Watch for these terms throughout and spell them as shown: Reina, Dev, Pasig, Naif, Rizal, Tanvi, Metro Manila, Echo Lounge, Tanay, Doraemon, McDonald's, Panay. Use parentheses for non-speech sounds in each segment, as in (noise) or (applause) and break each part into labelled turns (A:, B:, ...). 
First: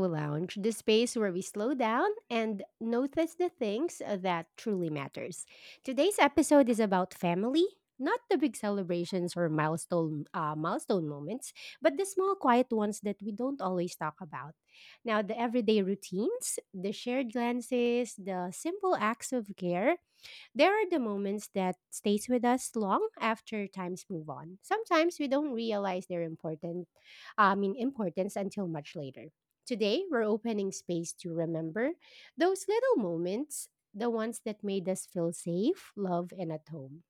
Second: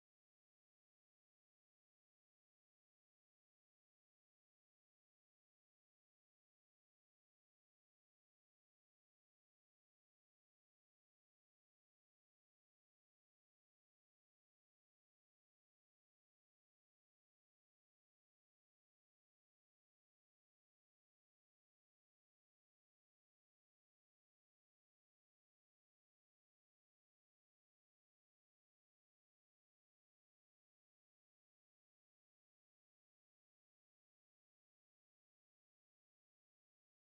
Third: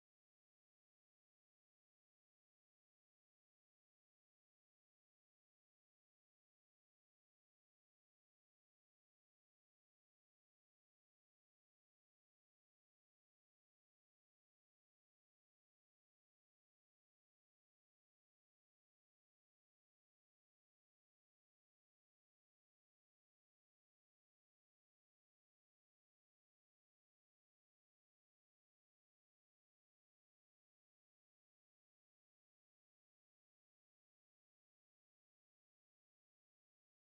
A: Lounge, the space where we slow down and notice the things that truly matters. Today's episode is about family, not the big celebrations or milestone moments, but the small quiet ones that we don't always talk about. Now, the everyday routines, the shared glances, the simple acts of care there are the moments that stays with us long after times move on. Sometimes we don't realize their importance until much later. Today, we're opening space to remember those little moments, the ones that made us feel safe, loved, and at home.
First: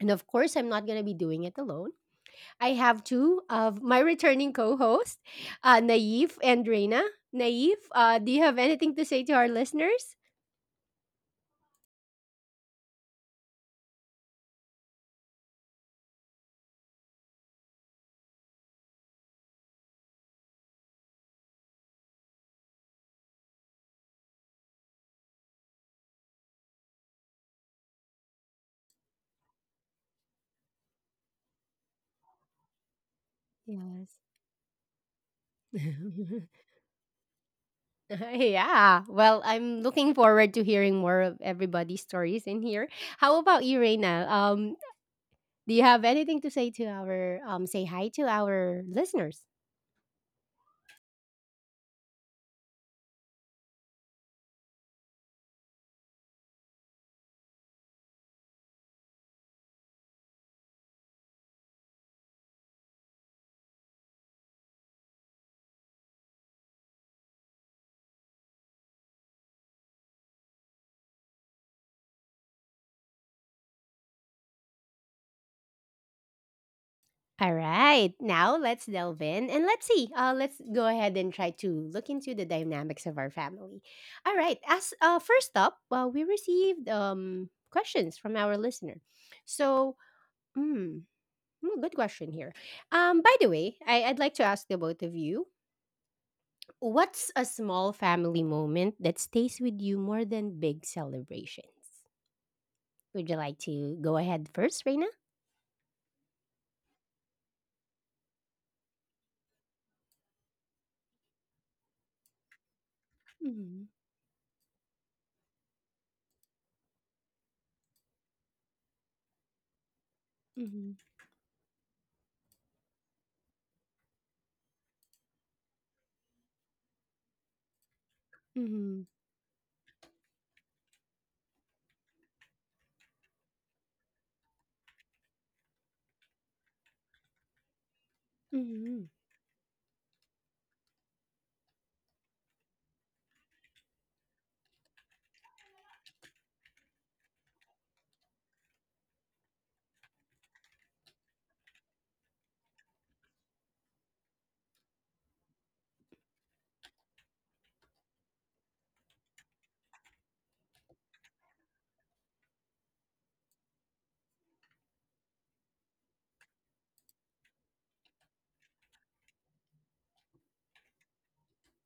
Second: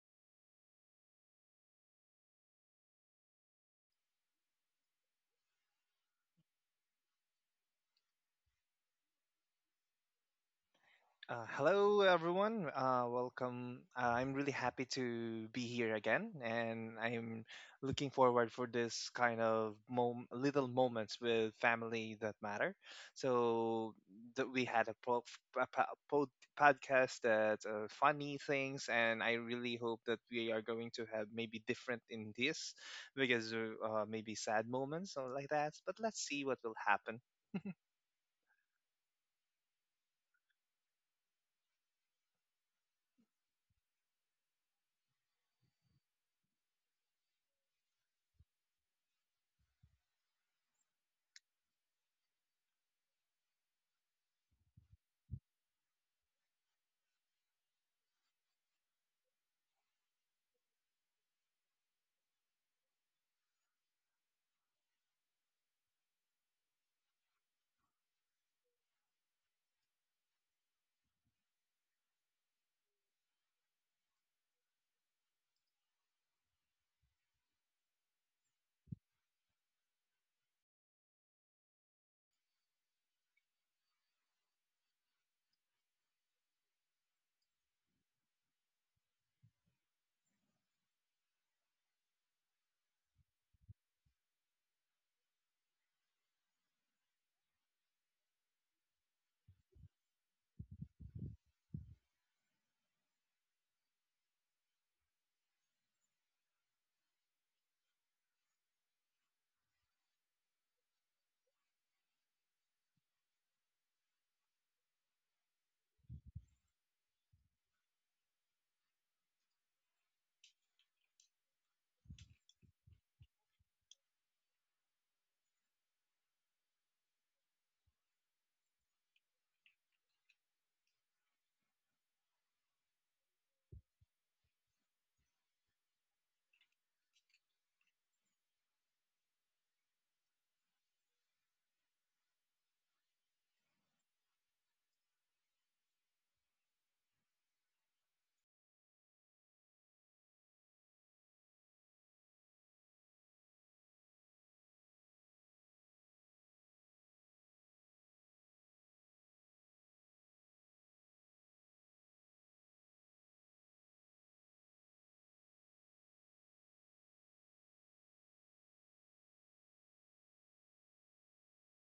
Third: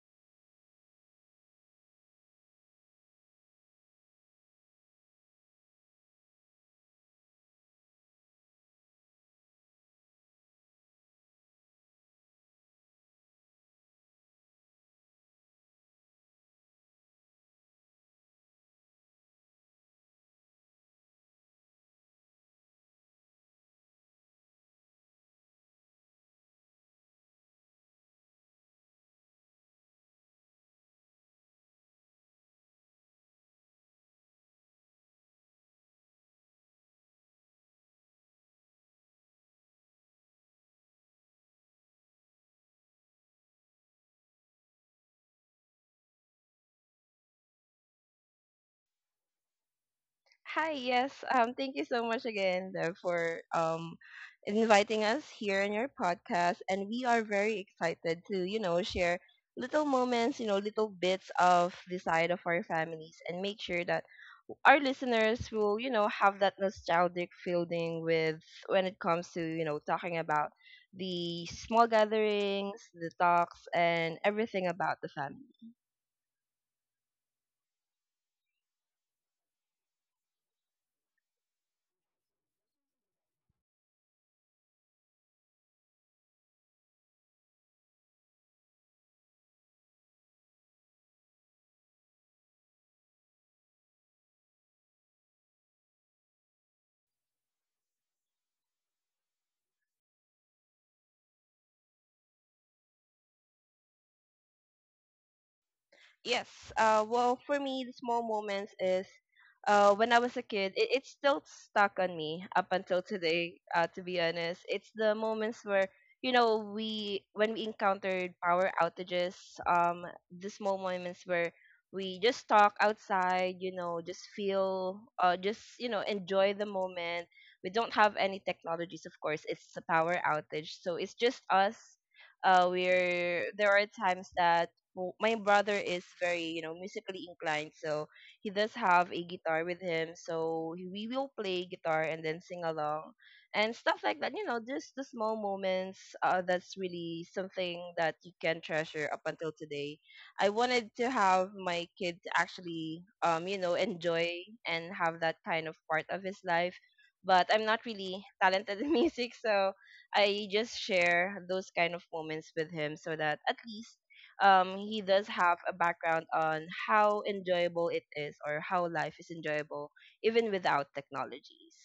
A: And of course, I'm not going to be doing it alone. I have two of my returning co-hosts, Naif and Reina. Naif, do you have anything to say to our listeners?
B: Hello, everyone. Welcome. I'm really happy to be here again, and I'm looking forward for this kind of little moments with family that matter. So that we had a podcast that funny things, and I really hope that we are going to have maybe different in this, because
A: Yes.
B: maybe sad moments or like that. But let's see what
A: (laughs)
B: will happen.
A: (laughs) Yeah. Well, I'm looking forward to hearing more of everybody's stories in here. How about you, Reina? Do you have anything to say to our say hi to our listeners?
C: Hi, yes. Thank you so much again Dev, for inviting us here in your podcast, and we are very excited to share little moments, little bits of the side of our families, and make sure that our listeners will have that nostalgic feeling with when it comes to talking about the small gatherings, the talks, and everything about the family.
A: All right. Now let's delve in and let's see. Let's go ahead and try to look into the dynamics of our family. All right. As first up, we received questions from our listener. So, mm, good question here. By the way, I'd like to ask the both of you. What's a small family moment that stays with you more than big celebrations? Would you like to go ahead first, Reina?
C: Yes. Well, for me, the small moments is when I was a kid, it's still stuck on me up until today,
A: Mm-hmm.
C: to be honest. It's the moments where, we when we encountered power outages. um, the small moments where we just talk outside, just feel, just, enjoy the moment. We don't have any
A: Mm-hmm.
C: technologies, of course. It's a power outage. So it's just us. We're There are times that my brother is very musically inclined, so he does
A: Mm-hmm.
C: have a guitar with him, so we will play guitar and then sing along and stuff like that, just the small moments, that's really something that you can treasure up until today. I wanted to have my kid to actually enjoy and have that kind of part of his life, but I'm not really talented (laughs) in music, so I just share those kind of moments with him so that at least, he does have a background on how enjoyable it is or how life is enjoyable even without technologies.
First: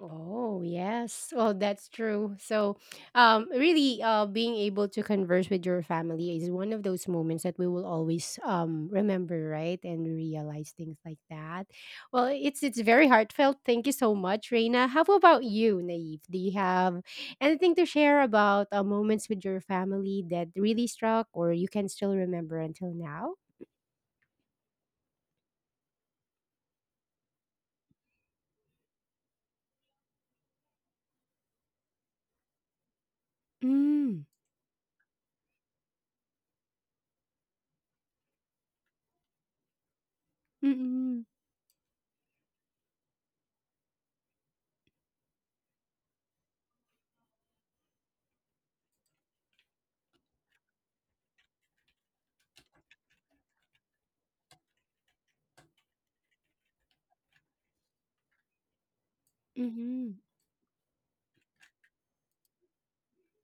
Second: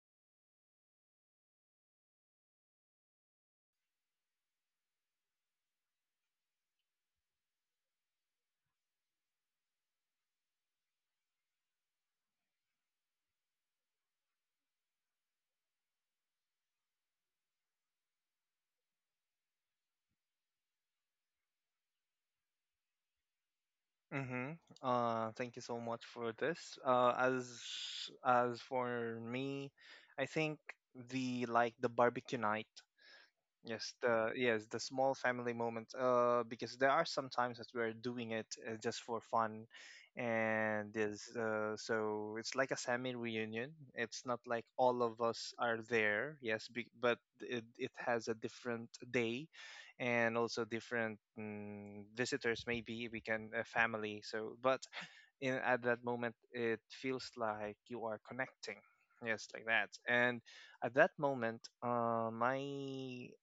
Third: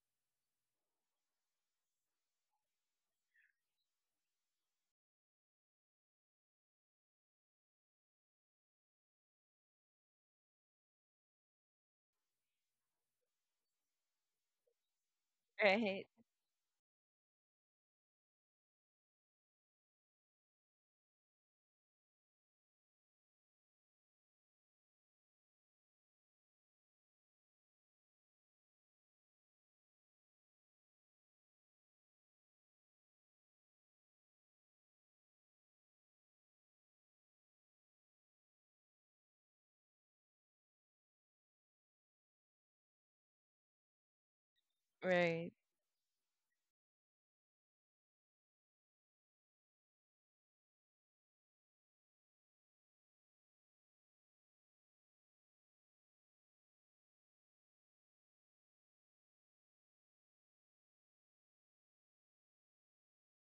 A: Oh, yes. Well, that's true. So, really, being able to converse with your family is one of those moments that we will always remember, right? And realize things like that. Well, it's very heartfelt. Thank you so much, Reina. How about you,
C: Right.
A: Naive? Do you have anything to share about moments with your family that really struck or you can still remember until now?
B: Mm-hmm. Thank you so much for this. As for me, I think the like the barbecue night. Yes,
A: Hmm.
B: the yes, the small family moments. Because there are some times that we're doing it just for fun, and
A: mm,
B: is so it's like a semi reunion. It's not like all of
C: Right,
B: us are there. Yes, but it has a different day, and also different visitors. Maybe we can a family. So, but in at that moment it feels like you are connecting, yes, like that.
A: mhm,
B: And at that moment, my,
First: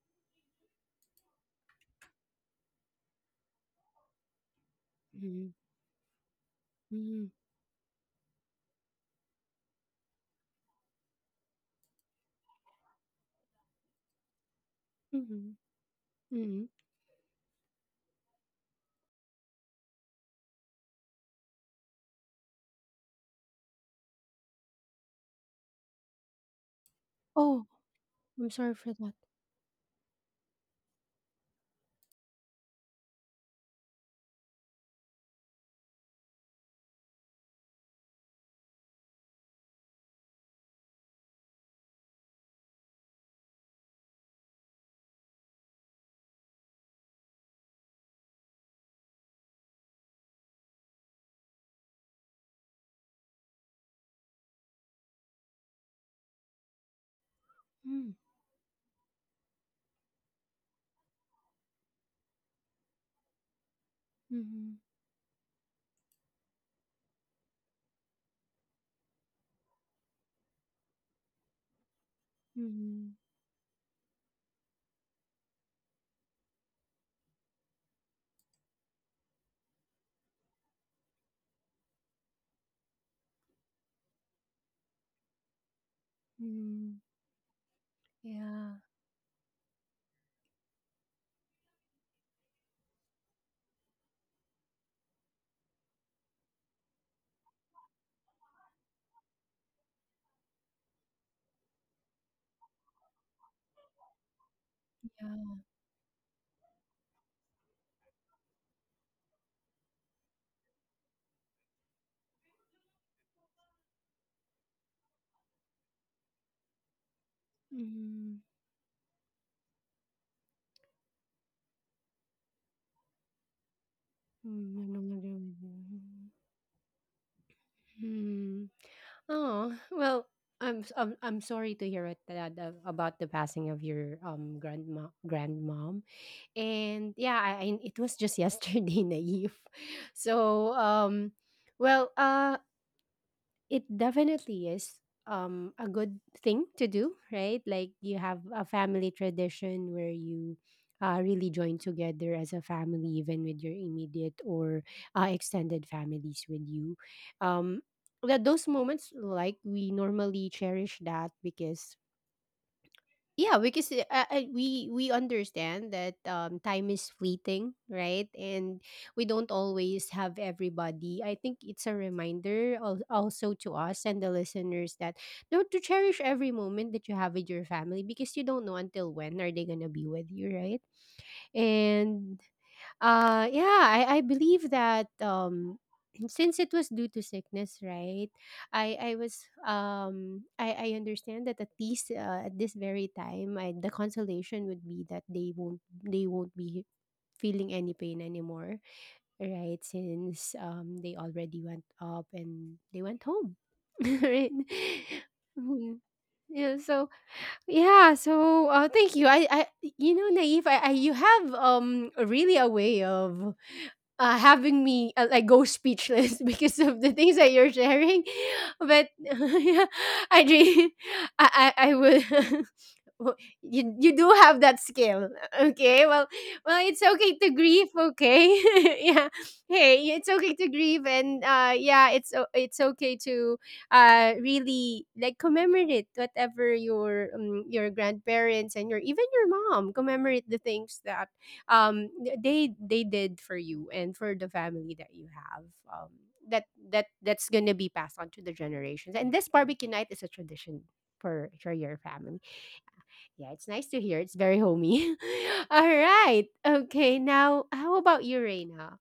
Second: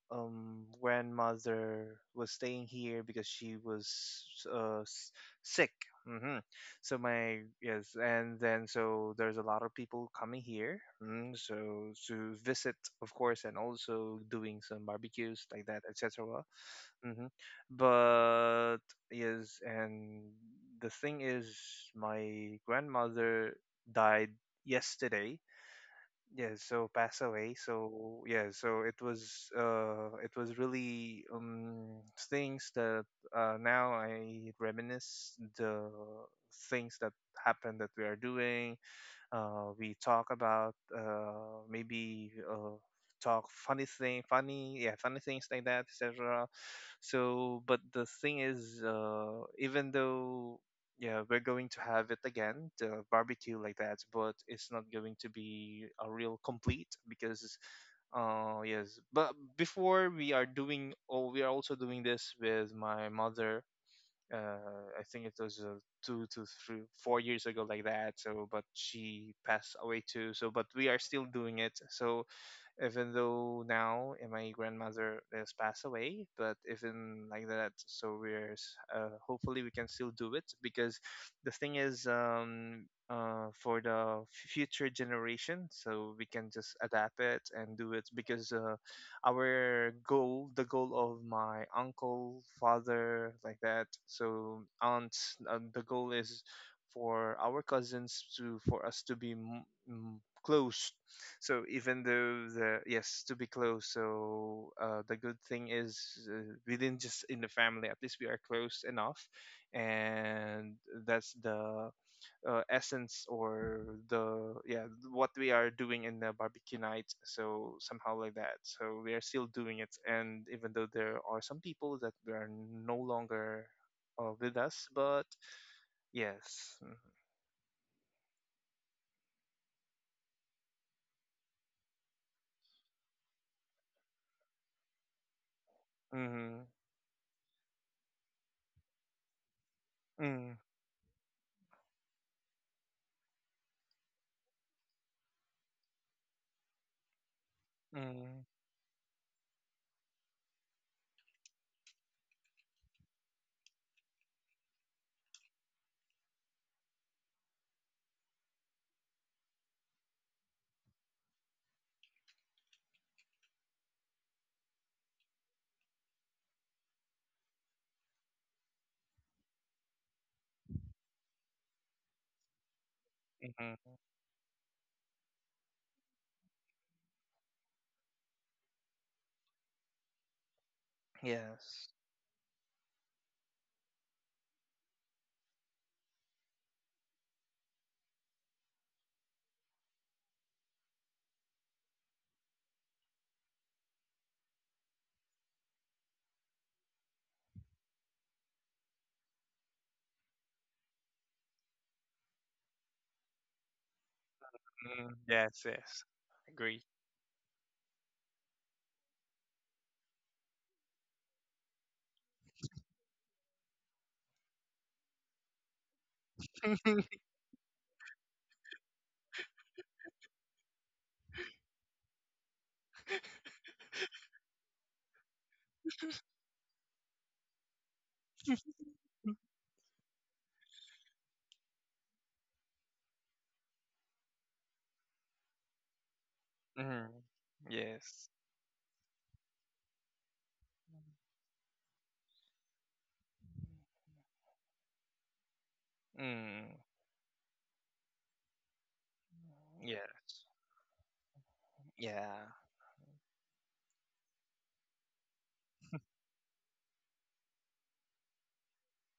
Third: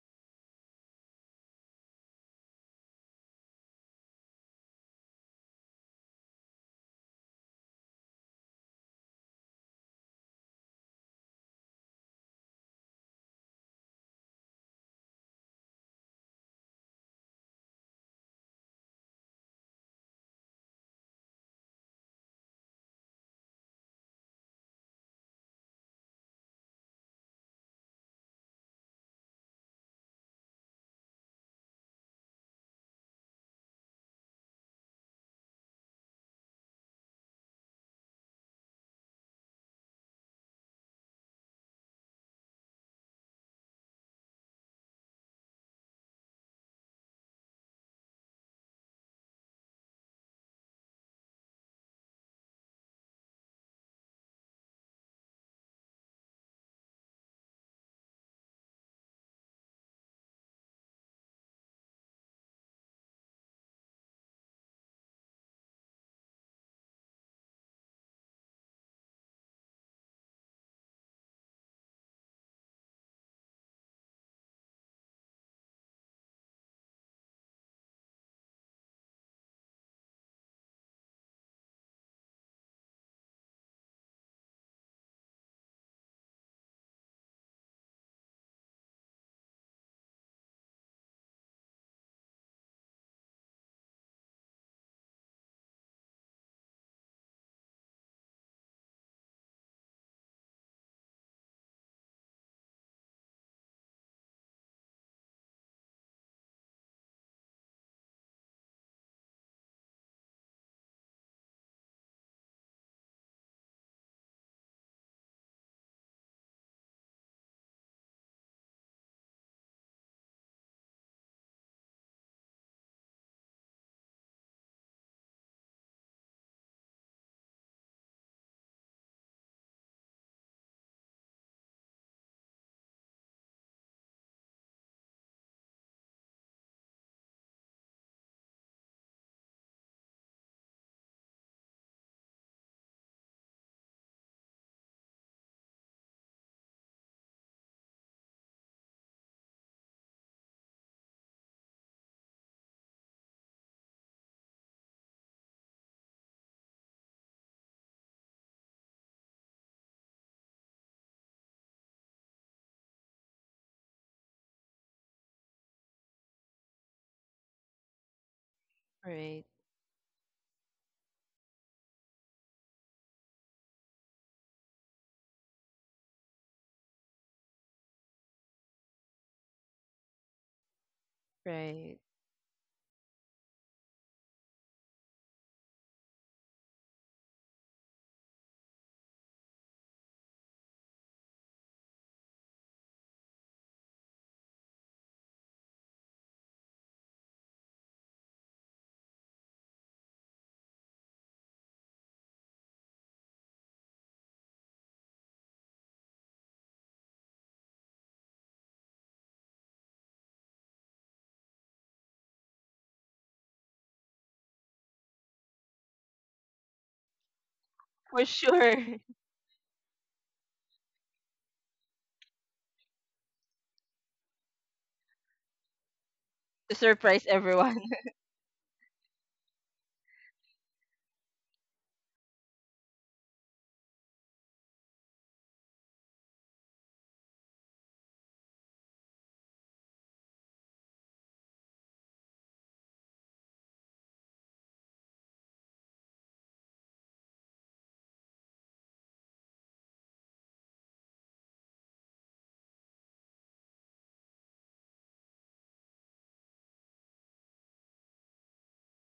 B: grandmother was staying here because she was uh, s-
A: mhm,
B: sick. hmm so
A: mhm,
B: my, yes, and then so there's a lot of people coming here, so to visit, of course, and also doing some barbecues
A: mhm,
B: like that, etc.
A: mhm.
B: hmm But yes, and the thing is, my grandmother died yesterday. Yeah, so pass away.
A: Oh,
B: So
A: I'm
B: yeah,
A: sorry
B: so
A: for that.
B: it was really things that now I reminisce the things that happened that we are doing, we talk about maybe talk funny thing funny yeah funny things like that, etc. So but the thing is, even though, yeah, we're going to have it again the barbecue like that, but it's not going to be a real complete because
A: Mm,
B: yes, but before we are also doing this with my mother.
A: mhm,
B: I think it was 2 to 3, 4 years ago, like that. So, but she passed away too. So, but we are still doing it. So, even
A: mhm,
B: though now my grandmother has passed away, but even like that, so hopefully we can still do it, because the thing is, for the future generation, so we can just
A: mhm.
B: adapt it and do it, because
A: Yeah,
B: our goal, the goal of my uncle, father, like that, so aunt, the goal is for our cousins, to for us to be close, so even though the, yes, to be close, so, the good
A: yeah.
B: thing is, within just in the family, at least we are close enough, and that's the, essence, or the, yeah, what we are doing in the barbecue night, so somehow like
A: Mhm,
B: that, so we are still doing it, and even though there are some people that they are no longer with
A: I
B: us,
A: know what
B: but
A: you're doing.
B: yes.
A: Mhm. Oh, well, I'm sorry to hear it, Dad, about the passing of your grandma grandmom.
B: Mm-hmm.
A: And yeah, I it was just yesterday (laughs) naive,
B: Mm.
A: so well, it definitely is a good thing to do, right? Like you have
B: Mm.
A: a family tradition where you really join together as a family even with your immediate or extended families with you, um that those moments, like we normally cherish that because yeah, because we understand that time is fleeting, right? And we
C: right,
A: don't always have everybody. I think it's a reminder al- also to
B: Mm-hmm.
A: us and the listeners that no, to cherish every moment that you have with your family because you don't know until when are they gonna be with you, right?
B: Yes.
C: right.
A: And yeah, I believe that (clears throat) since it was due to sickness, right? I was I understand that at least at this very time, the consolation would be that they won't be feeling any pain anymore, right? Since they already went up and they went home, (laughs) right?
B: Mm. Yes.
A: Mhm.
B: Yes.
A: Yeah,
B: Agree.
A: so yeah, so thank you. You know, naive. You have really a way of having me like go speechless (laughs) because of the things that you're sharing.
C: For sure. (laughs)
A: But (laughs) yeah, I, dream, I will. (laughs) Well, you do have that skill. Okay, well,
C: To
A: well it's
C: surprise
A: okay to
C: everyone.
A: grieve, okay. (laughs) Yeah, hey it's okay to grieve and yeah it's it's okay to really like commemorate whatever
B: Mm.
A: your
B: Yes.
A: grandparents and your even your mom, commemorate the things that um they did for you and for the family that you have,
B: Mm.
A: that that's gonna be passed on to the generations, and this barbecue night is a
B: Yes.
A: tradition for your
B: Yeah.
A: family. Yeah, it's nice to hear, it's very homey. (laughs) All right, okay, now how about you, Reina?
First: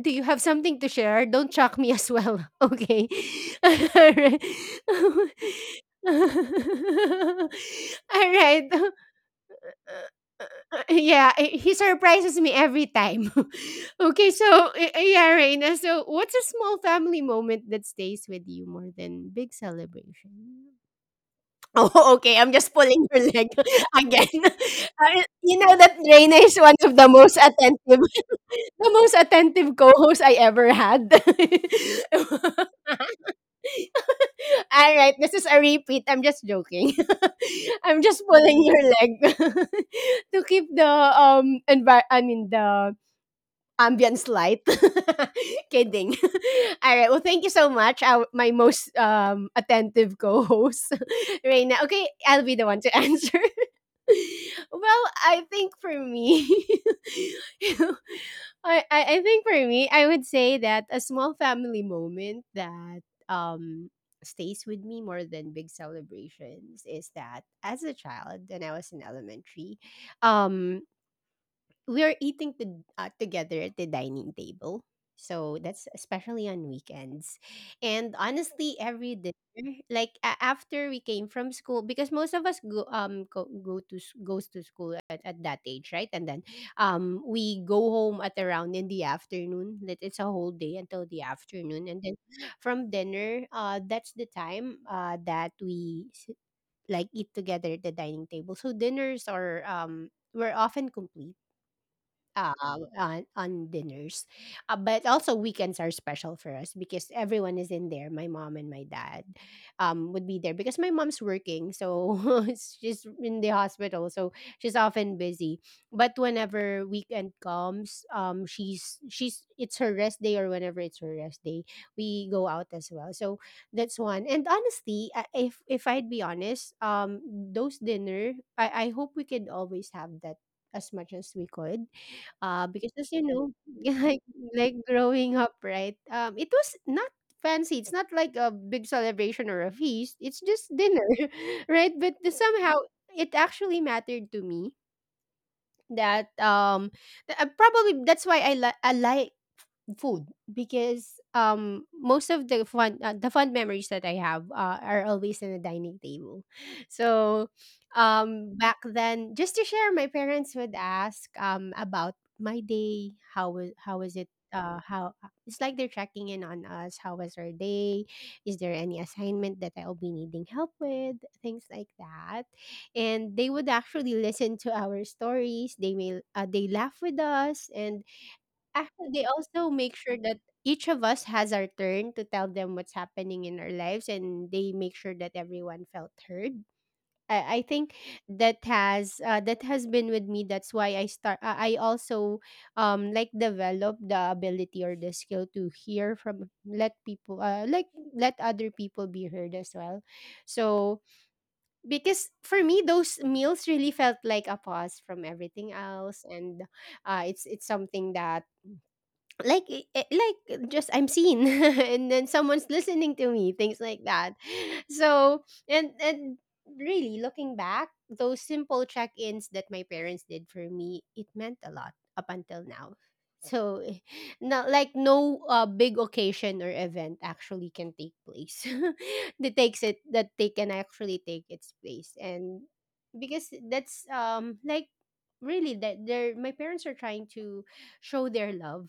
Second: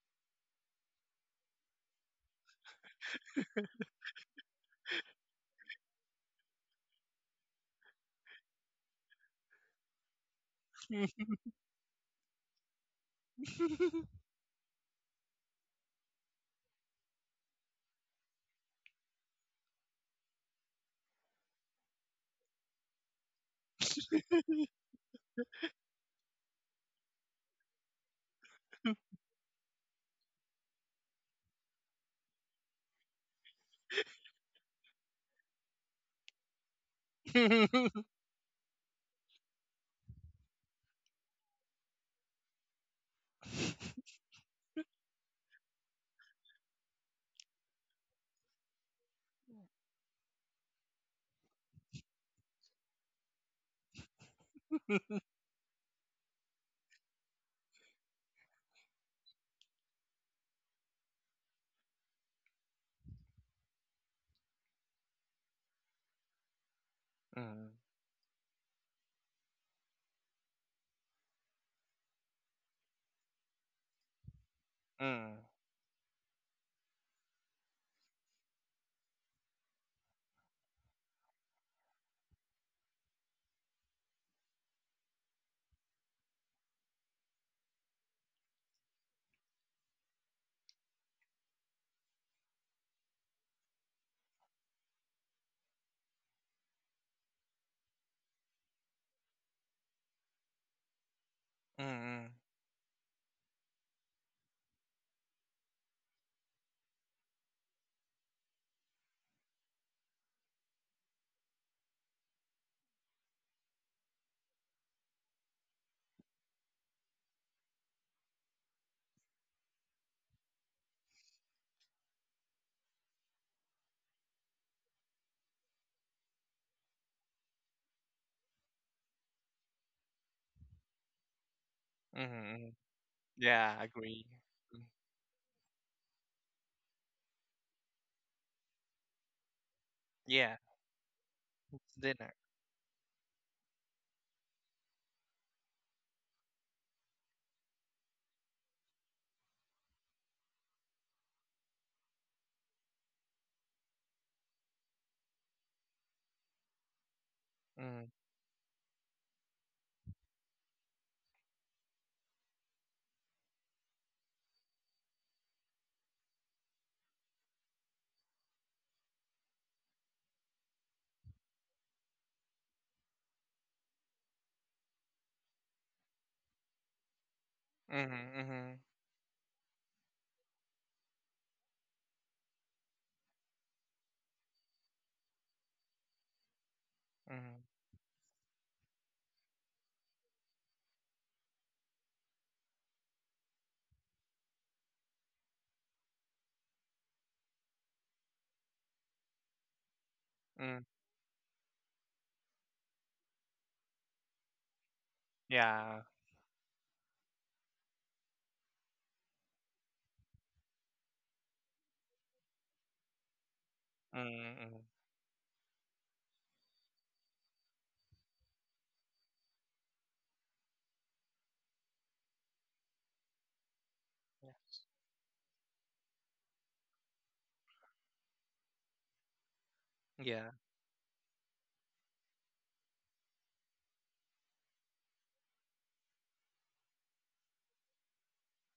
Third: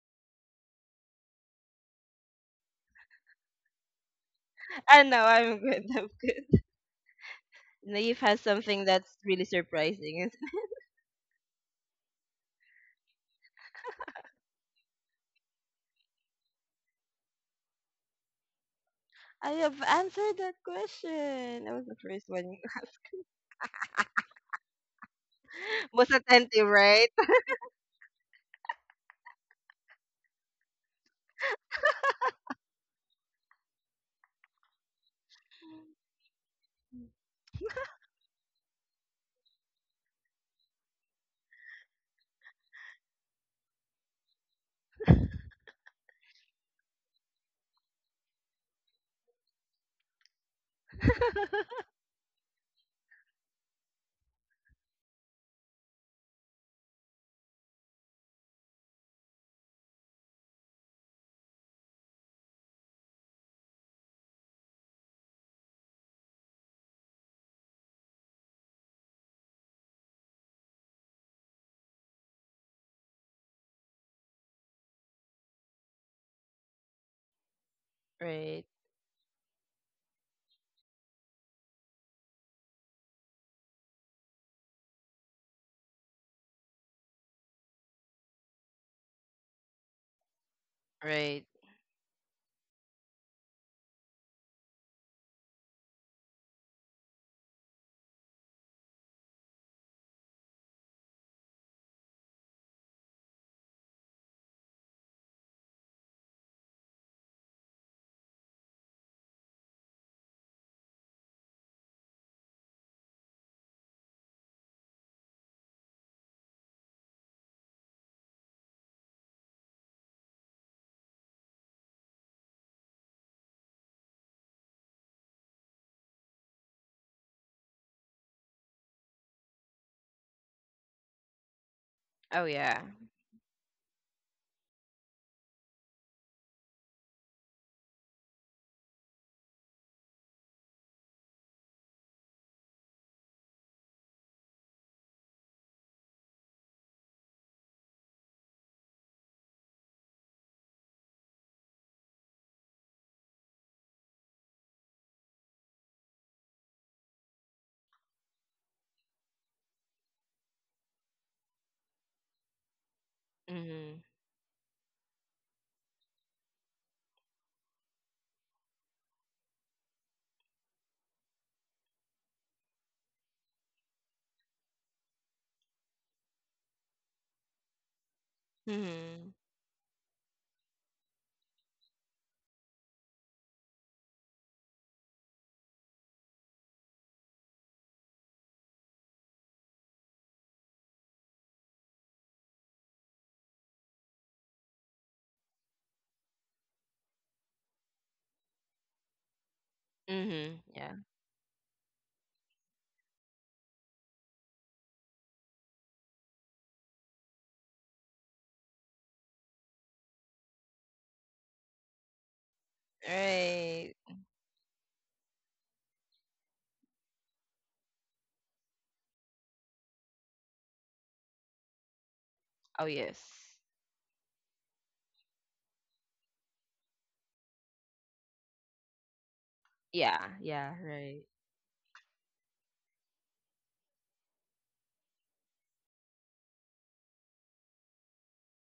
A: Do you have something to share? Don't chuck me as well. (laughs) Okay. (laughs) Alright.
C: (laughs) I know, I'm good. I'm good. Naive has
A: Alright. (laughs)
C: something
A: (laughs)
C: that's really surprising. It's,
A: Yeah, he surprises me every time. (laughs) Okay, so yeah, Reina. So what's a small family moment that stays with you more than big
C: I have
A: celebration? (laughs)
C: answered that question. I was the
A: Oh,
C: first
A: okay. I'm
C: one.
A: just pulling your leg (laughs) again. (laughs) You know that
C: (laughs) Most
A: Reina is
C: attentive,
A: one of the
C: right?
A: most attentive, (laughs) the most attentive co-host I ever had. (laughs) (laughs) All right, this is a repeat. I'm just joking. (laughs) I'm just
B: (laughs)
A: pulling your leg (laughs) to keep the the ambience light. (laughs) Kidding. (laughs) All right. Well, thank you so much. Our, my most attentive co-host, (laughs) Reina.
C: (laughs)
A: Okay, I'll be the one to answer. (laughs) Well, I think for me, (laughs) I think for me, I would say that a small family moment that um stays with me more than big celebrations is that
B: Mm.
A: as a child when I was in elementary, um we are eating to, together at the dining table.
B: Mm.
A: So that's especially on weekends. And honestly,
C: Right,
A: every dinner, like after we came from school, because most of us go goes to school at that age, right? And then we go home at around in the afternoon. That it's a whole day until the
C: right.
A: afternoon, and then from dinner, that's the time that we like eat together at the dining table. So dinners are were often complete,
B: Mm.
A: uh, on dinners. But also weekends are special for us because everyone is in there. My mom and my dad would be there because my mom's working, so (laughs) she's in the hospital, so she's often busy. But whenever weekend comes, she's it's her rest day or whenever it's her rest day, we go out as well. So that's one. And honestly, if I'd be honest, those dinner, I hope we could always have that as much as we could,
C: Oh
B: Mm-hmm.
A: because
C: yeah.
A: as you know,
B: Yeah.
A: (laughs) like
B: Agree.
A: like
B: Mm.
A: growing up, right? It was not fancy. It's not like a big celebration or a feast. It's
B: Yeah.
A: just dinner, (laughs) right?
B: It's
A: But
B: dinner.
A: somehow it actually mattered to me that probably that's why I like food because most of the fun the fun memories that I have are always in the dining table. So
B: Mm.
A: back then just to share, my parents would ask about my day, how was
C: Mhm.
A: it, how it's like they're checking in on us, how was our day? Is there any assignment that I'll be needing help with? Things like that. And they would actually listen to our stories. They may they laugh with us, and
B: Mm-hmm. Mm-hmm.
A: actually, they
C: Mm-hmm.
A: also make sure that each of us has our turn to tell them what's happening in our lives, and they make sure that everyone felt heard. I
B: Mm-hmm.
A: think that has that has been with me. That's why I start. I also like develop the ability or the skill to hear from let people like let other people be heard as well.
C: Mm-hmm. Mm-hmm.
B: Mm.
A: So
C: Yeah.
A: because for me those meals really felt like a pause from everything
B: Yeah.
A: else, and it's something that like like just I'm seen (laughs) and then someone's listening to me, things like
C: Right.
A: that.
B: Mm. Mm.
A: So and really looking back, those simple check-ins that my parents did for me, it meant a lot up until now.
C: Oh yes.
A: So not
B: Yes.
A: like no big occasion or event actually can take place (laughs) that takes it, that
C: Yeah,
A: they
B: Yeah.
A: can
C: yeah,
A: actually
C: right.
A: take its place, and because that's like really that they're my parents are trying to show their love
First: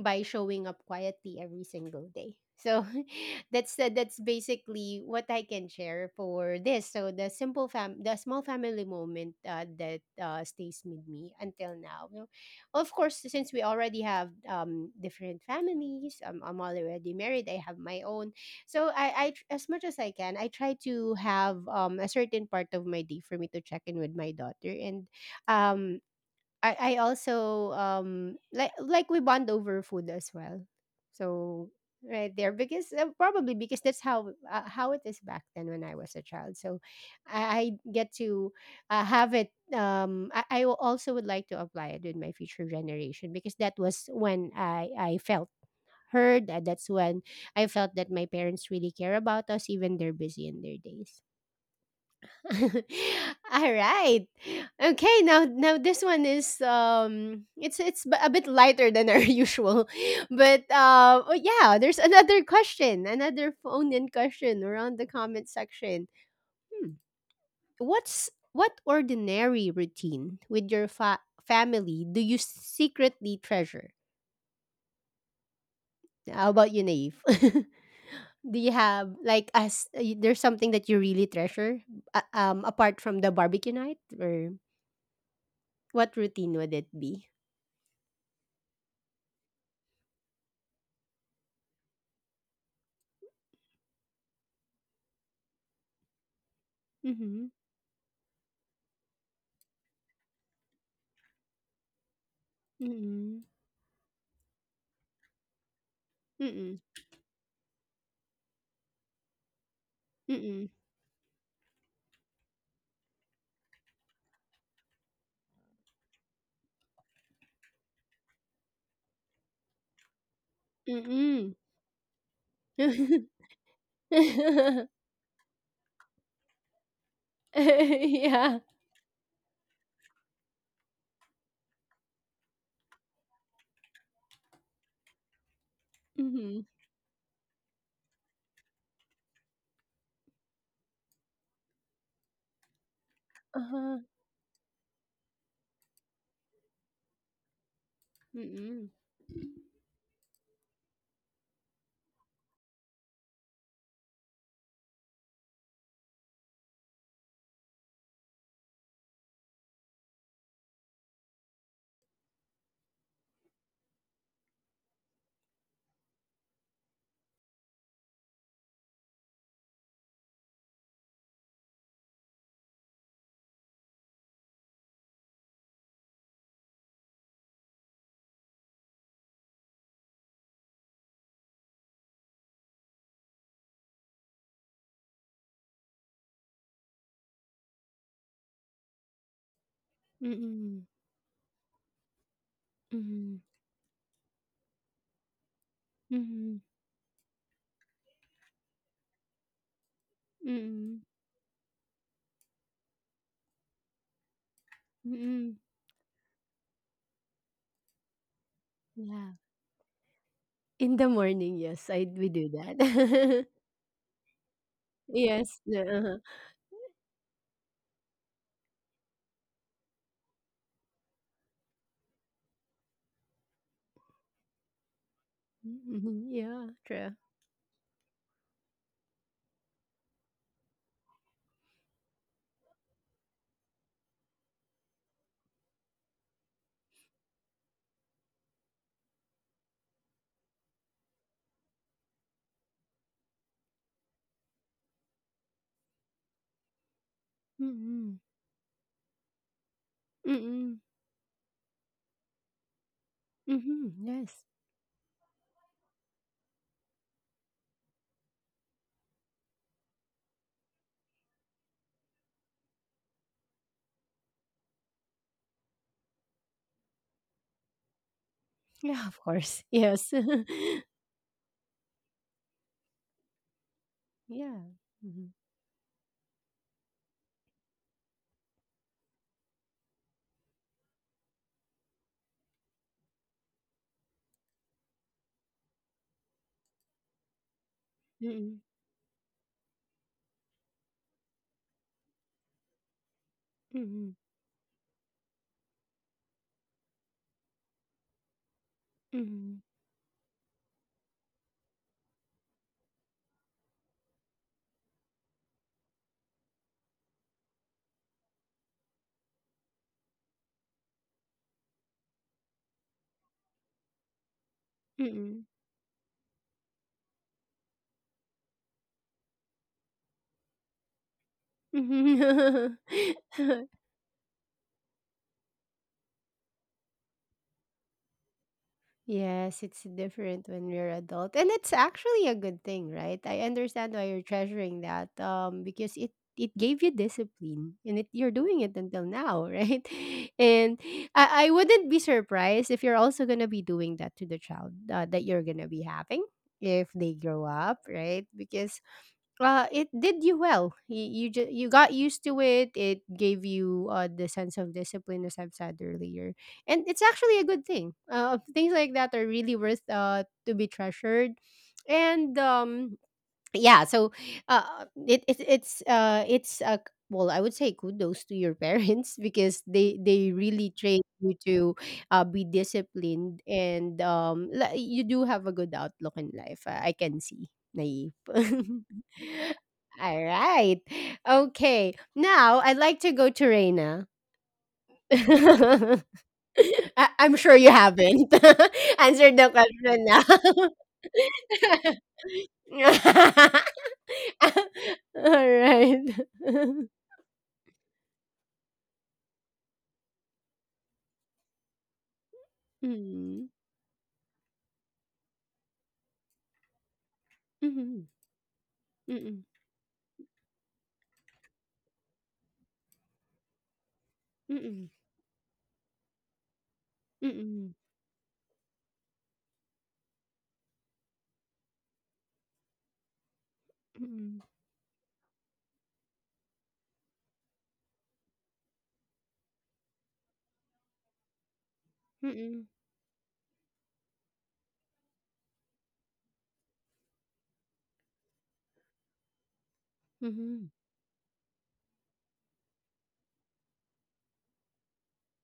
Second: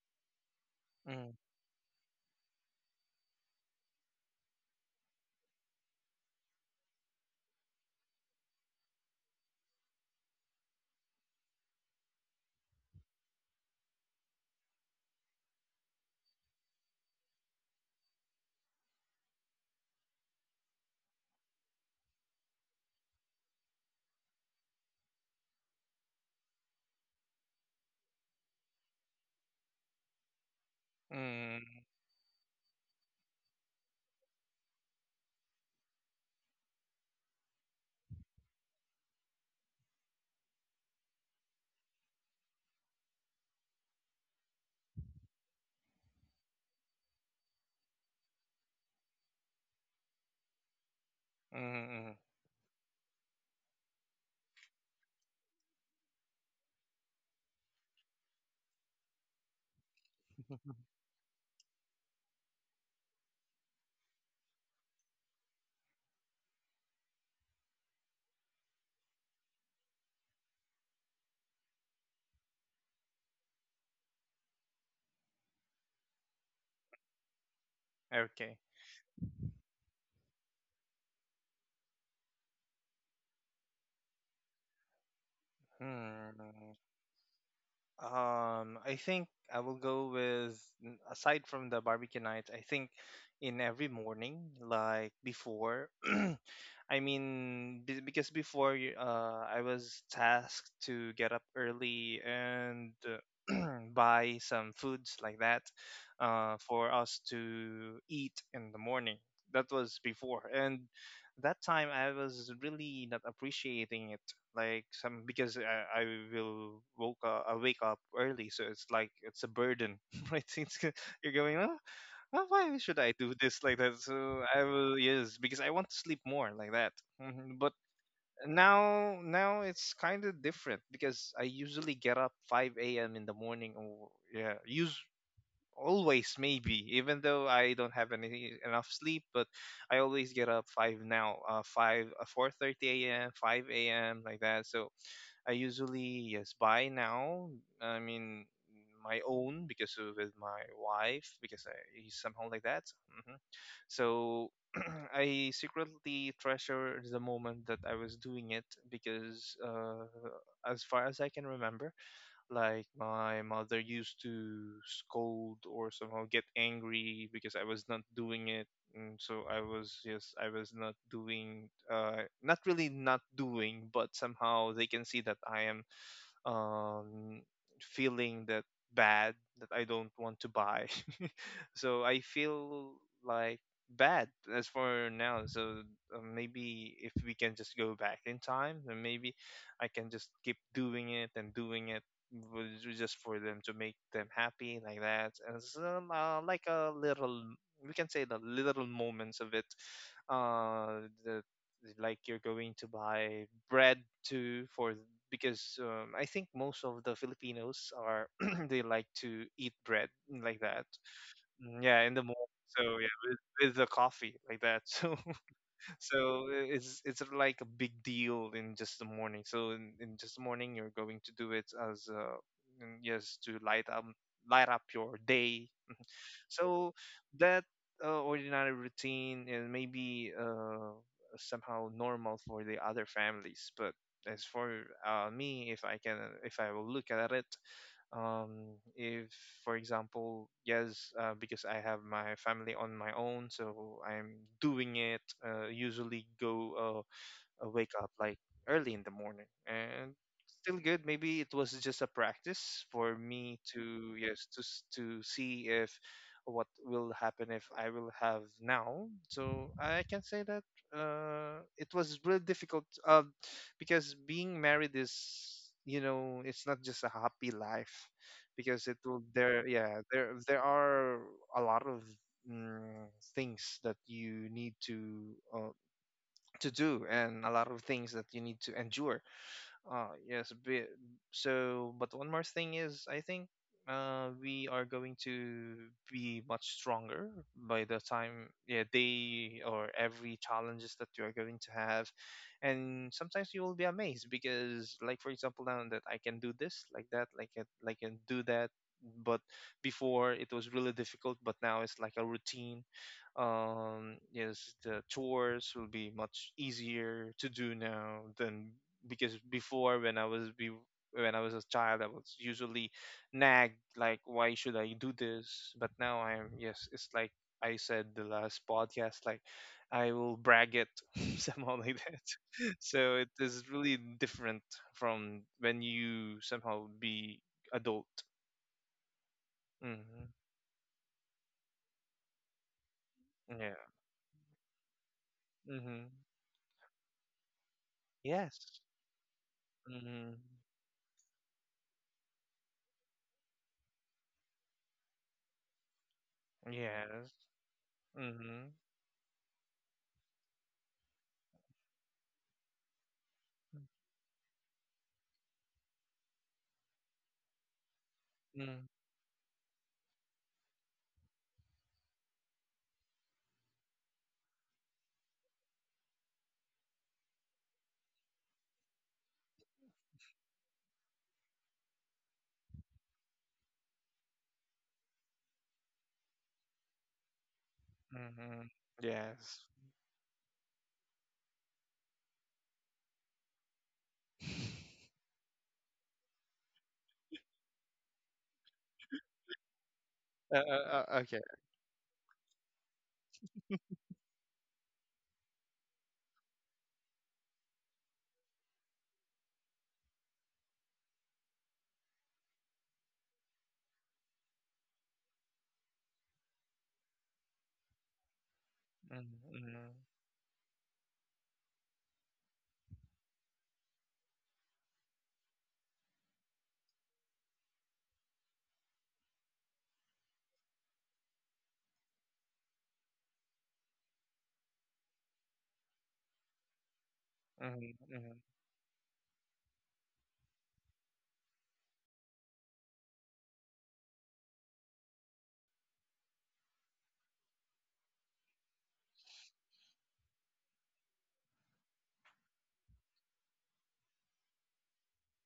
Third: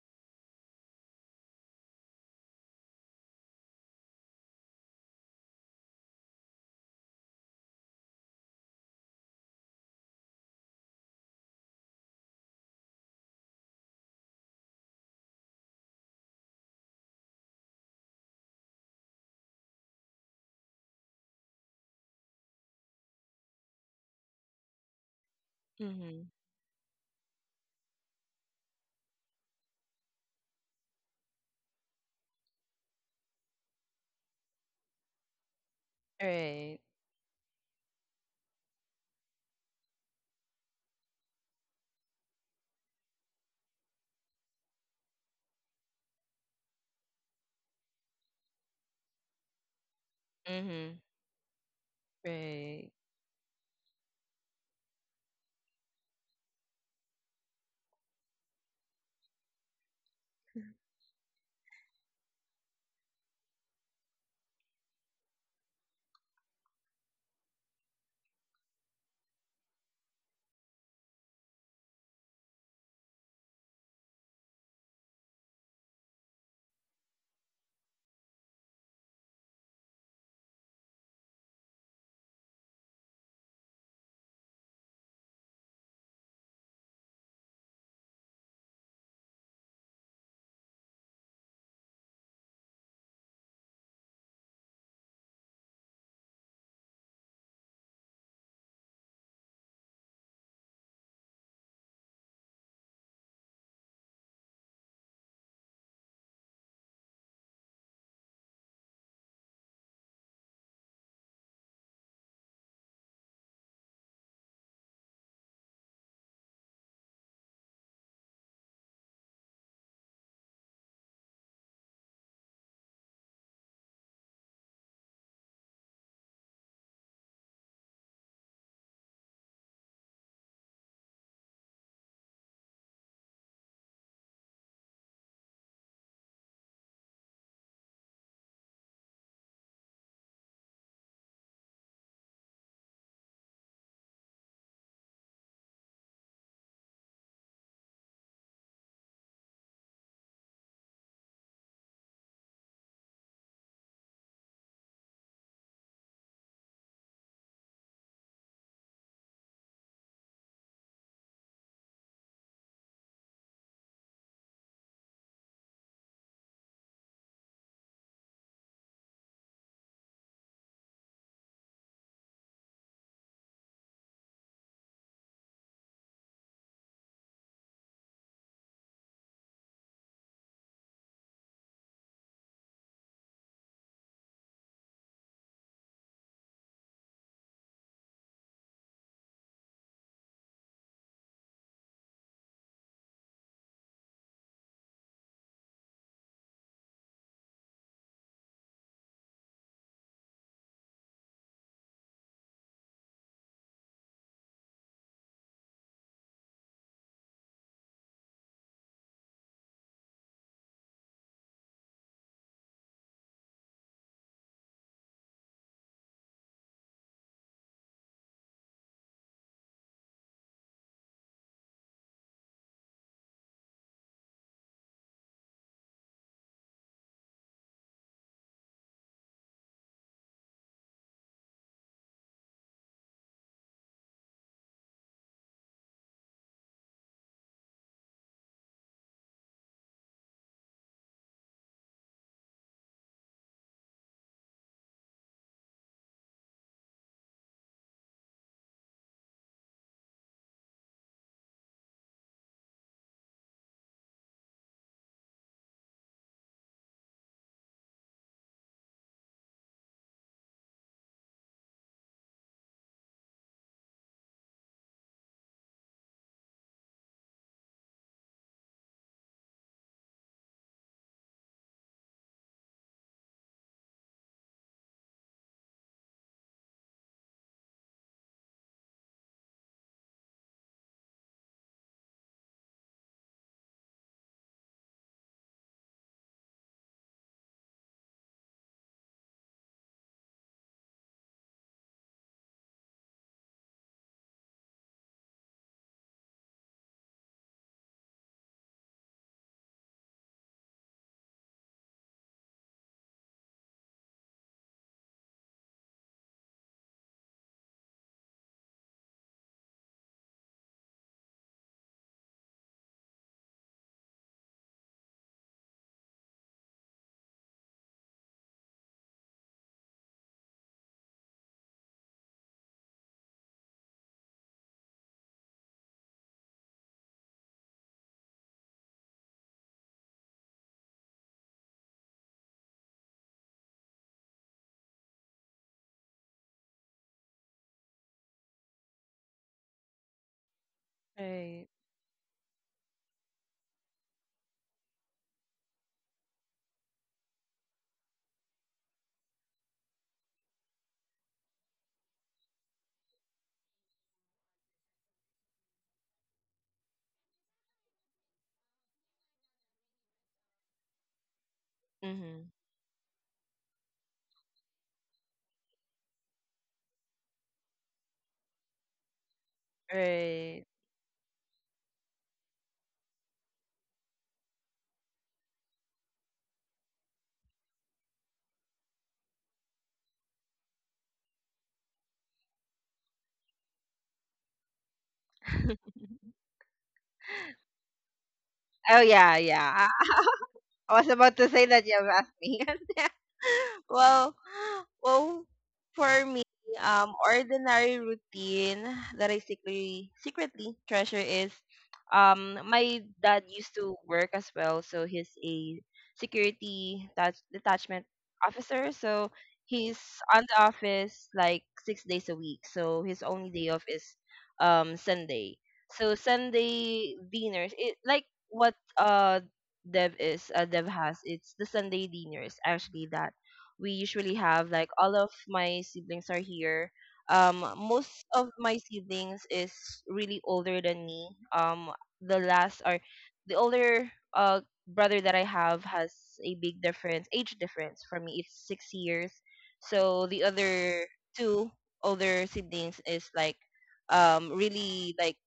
A: by showing up quietly
B: Mm.
A: every single day. So (laughs) that's basically what I can share for this. So the small family moment that stays with me until now. No- Of course, since we already have different families, I'm already married. I have my own. So I as much as I can, I try to have a certain part of my day for me to check in with my daughter, and um
C: Mhm.
A: I also like we bond over food as well. So
B: Mm.
A: right there because probably because that's how it is back then when I was a child. So
C: Right.
A: I get to have it. I will also would like to apply it with my future generation because that was when I felt heard. That's when I felt that my parents really care about us, even they're busy in their
C: Mhm.
A: days.
B: Mm.
C: Right.
A: (laughs) All right. Okay, now this one is a bit lighter than our (laughs) usual.
B: Mm.
A: But
B: (laughs)
A: oh yeah, there's another question, another phone-in question around the comment section. Hmm. What ordinary routine with your family do you secretly treasure? How about you, Naive? (laughs)
B: Okay.
A: Do you have, like us, there's something that you really treasure apart from the barbecue night or what routine
B: Mm,
A: would it be?
B: I think I will go with aside from the barbecue nights. I think in every morning, like before, (clears throat) I
A: Mhm.
B: mean, because I was tasked to get up early, and
A: Mm.
B: uh, (clears throat) buy some foods like that, for
A: Mm.
B: us to eat in the morning. That was before, and
A: Mm.
B: that time I was really not appreciating it. Like some, because I will woke up, I wake up early, so it's like it's a burden, (laughs) right? You're going,
A: Mm.
B: oh, well, why should I do this, like that? So I will,
A: (laughs)
B: yes, because I want to sleep more, like that. But
A: Yeah.
B: now it's kind of different, because I usually get up 5 a.m. in the morning. Or, yeah, use always
A: Mhm.
B: maybe, even though I don't have any enough sleep, but I always get up five now, five, 4:30 a.m., 5
A: Uh-huh.
B: a.m. like that. So I usually, yes, buy now. I mean
A: Mm.
B: my own, because of with my wife, because he's somehow like that. So, mm-hmm. So (clears throat) I secretly treasure the moment that I was doing it, because, as far as I can remember, like my mother used to scold or somehow get angry because I was not doing it. And so I was, yes, I was not doing, not really not doing, but somehow they can see that I am, um, feeling that bad that I don't want to buy. (laughs) So I feel like bad as for now. So, maybe if we can just go back in time, then maybe I can just keep
A: Mm.
B: doing it and doing it, just for
A: Mm.
B: them to make them happy, like that. And so, like
A: Mhm.
B: a little, we can say the little moments of it.
A: Mm.
B: The like you're going to buy bread too, for,
A: Mm.
B: because, I think most of the Filipinos are, (clears throat) they like
A: Yeah.
B: to eat bread like that.
A: In the morning,
B: Mm,
A: yes,
B: yeah, in
A: I
B: the
A: we
B: morning.
A: do
B: So yeah, with,
A: that. (laughs)
B: with the coffee, like that. (laughs) So
A: Yes. Uh-huh.
B: so it's like a big deal in just the morning. So in just the morning, you're going to do it as, yes, to light up your day,
A: Mhm. Yeah,
B: so
A: true.
B: that, ordinary routine, and maybe, somehow normal for the other families, but as for, me, if I can, if I will look at it, if for example, yes, because I have my family on my own, so I'm doing it. Usually go, wake up
A: Mhm.
B: like early in the morning, and still
A: Mhm.
B: good, maybe it was just a practice for me
A: Mhm.
B: to, yes,
A: Yes.
B: to see if what will happen if I will have now, so I can say that it was really difficult, because being married is, it's not just a happy life, because it
A: Yeah,
B: will
A: of
B: there,
A: course.
B: yeah,
A: Yes. (laughs)
B: there are a lot of, mm, things that you
A: Yeah.
B: need to,
A: Mhm.
B: to do, and a lot of things that you need to endure, yes. So, but one more thing is, I think, we are going to be much stronger by the time,
A: Mhm.
B: yeah, they or every challenges that you are going to have, and sometimes you will be
A: Mhm.
B: amazed, because, like for example, now that I can do this, like that, like it, like can do that. But
A: Mhm.
B: before it was really difficult, but now it's like a routine. Yes, the chores will be much easier to do now than, because before, when I was a child, I was usually nagged, like, why should I do
A: Mhm.
B: this? But now I'm, yes, it's like I said the last podcast, like I will brag it, (laughs) somehow like that. (laughs)
A: Mhm.
B: So it is
A: (laughs)
B: really different from when you somehow be adult.
A: Yes, it's
B: Hmm.
A: different when we're adult. And it's actually a good thing, right? I
B: Yeah.
A: understand why you're treasuring that. Because
B: Hmm.
A: it gave you discipline, and you're
B: Yes.
A: doing it until now, (laughs) right?
B: Hmm.
A: And I
C: Right.
A: wouldn't be surprised if you're also gonna be doing that to the child that you're gonna be having if they
B: Yes.
A: grow up, right?
B: Hmm.
A: Because it did you well. You got used to it. It gave you the sense of discipline, as I've said earlier. And it's actually a good thing. Things
B: Mm-hmm.
A: like that are really worth to be treasured. And
C: Mhm.
A: Yeah, so it, it it's well, I would say kudos to your parents (laughs) because they
C: Right.
A: really train you to be disciplined. And You do have a good outlook in life. I can see, Naive.
B: Mm-hmm.
A: (laughs)
B: Yes.
A: All right. Okay, now I'd like to go to Reina.
B: (laughs)
A: (laughs) I-
C: (laughs)
A: I'm sure you haven't (laughs)
C: Oh yeah,
A: answered the
C: yeah.
B: Uh,
A: question
C: I
B: uh,
C: was
B: uh,
C: about to say that you have asked me.
A: now. (laughs)
C: (laughs) Well,
A: (laughs)
C: well,
A: Alright.
C: for me, ordinary routine that I secretly treasure is, my dad
A: Mm.
C: used to work as well, so he's a security touch, detachment
A: Mhm.
C: officer. So
A: Mm.
B: Mm-hmm.
C: he's on the office like 6 days a week. So his only day off is
A: Mm.
C: Sunday. So Sunday dinners,
A: Mm.
C: it like what uh Dev has it's the Sunday dinners actually that we usually
A: Mm.
C: have, like all of my siblings are here. Most
B: Mm-hmm.
C: of my siblings is really older than me. Um the
A: Mm.
C: last or The older uh brother that I have has a big difference, age difference, for me it's 6 years. So the
A: Mhm.
C: other two older siblings is like really like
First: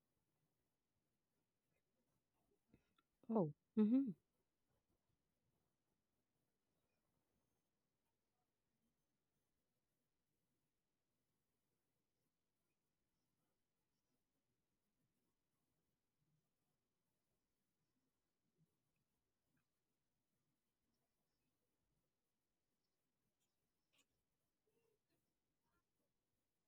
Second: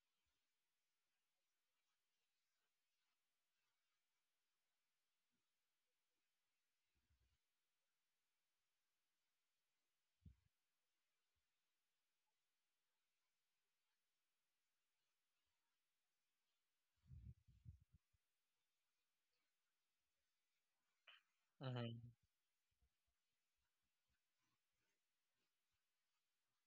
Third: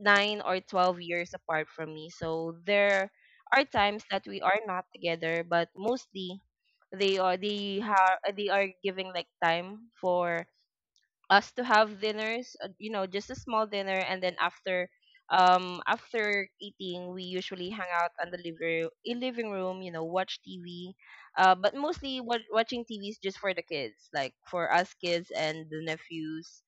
C: 9 or 12 years apart from me. So
A: (laughs)
C: there
A: Oh.
C: are times
A: Mhm.
C: that we are not together, but mostly they are giving like time for us to have dinners, you know, just a small dinner. And then after, after eating, we usually hang out on the living room, you know, watch TV. But
B: Mm-hmm. Mm-hmm.
C: mostly what watching TV is just for the kids, like for us kids and the nephews.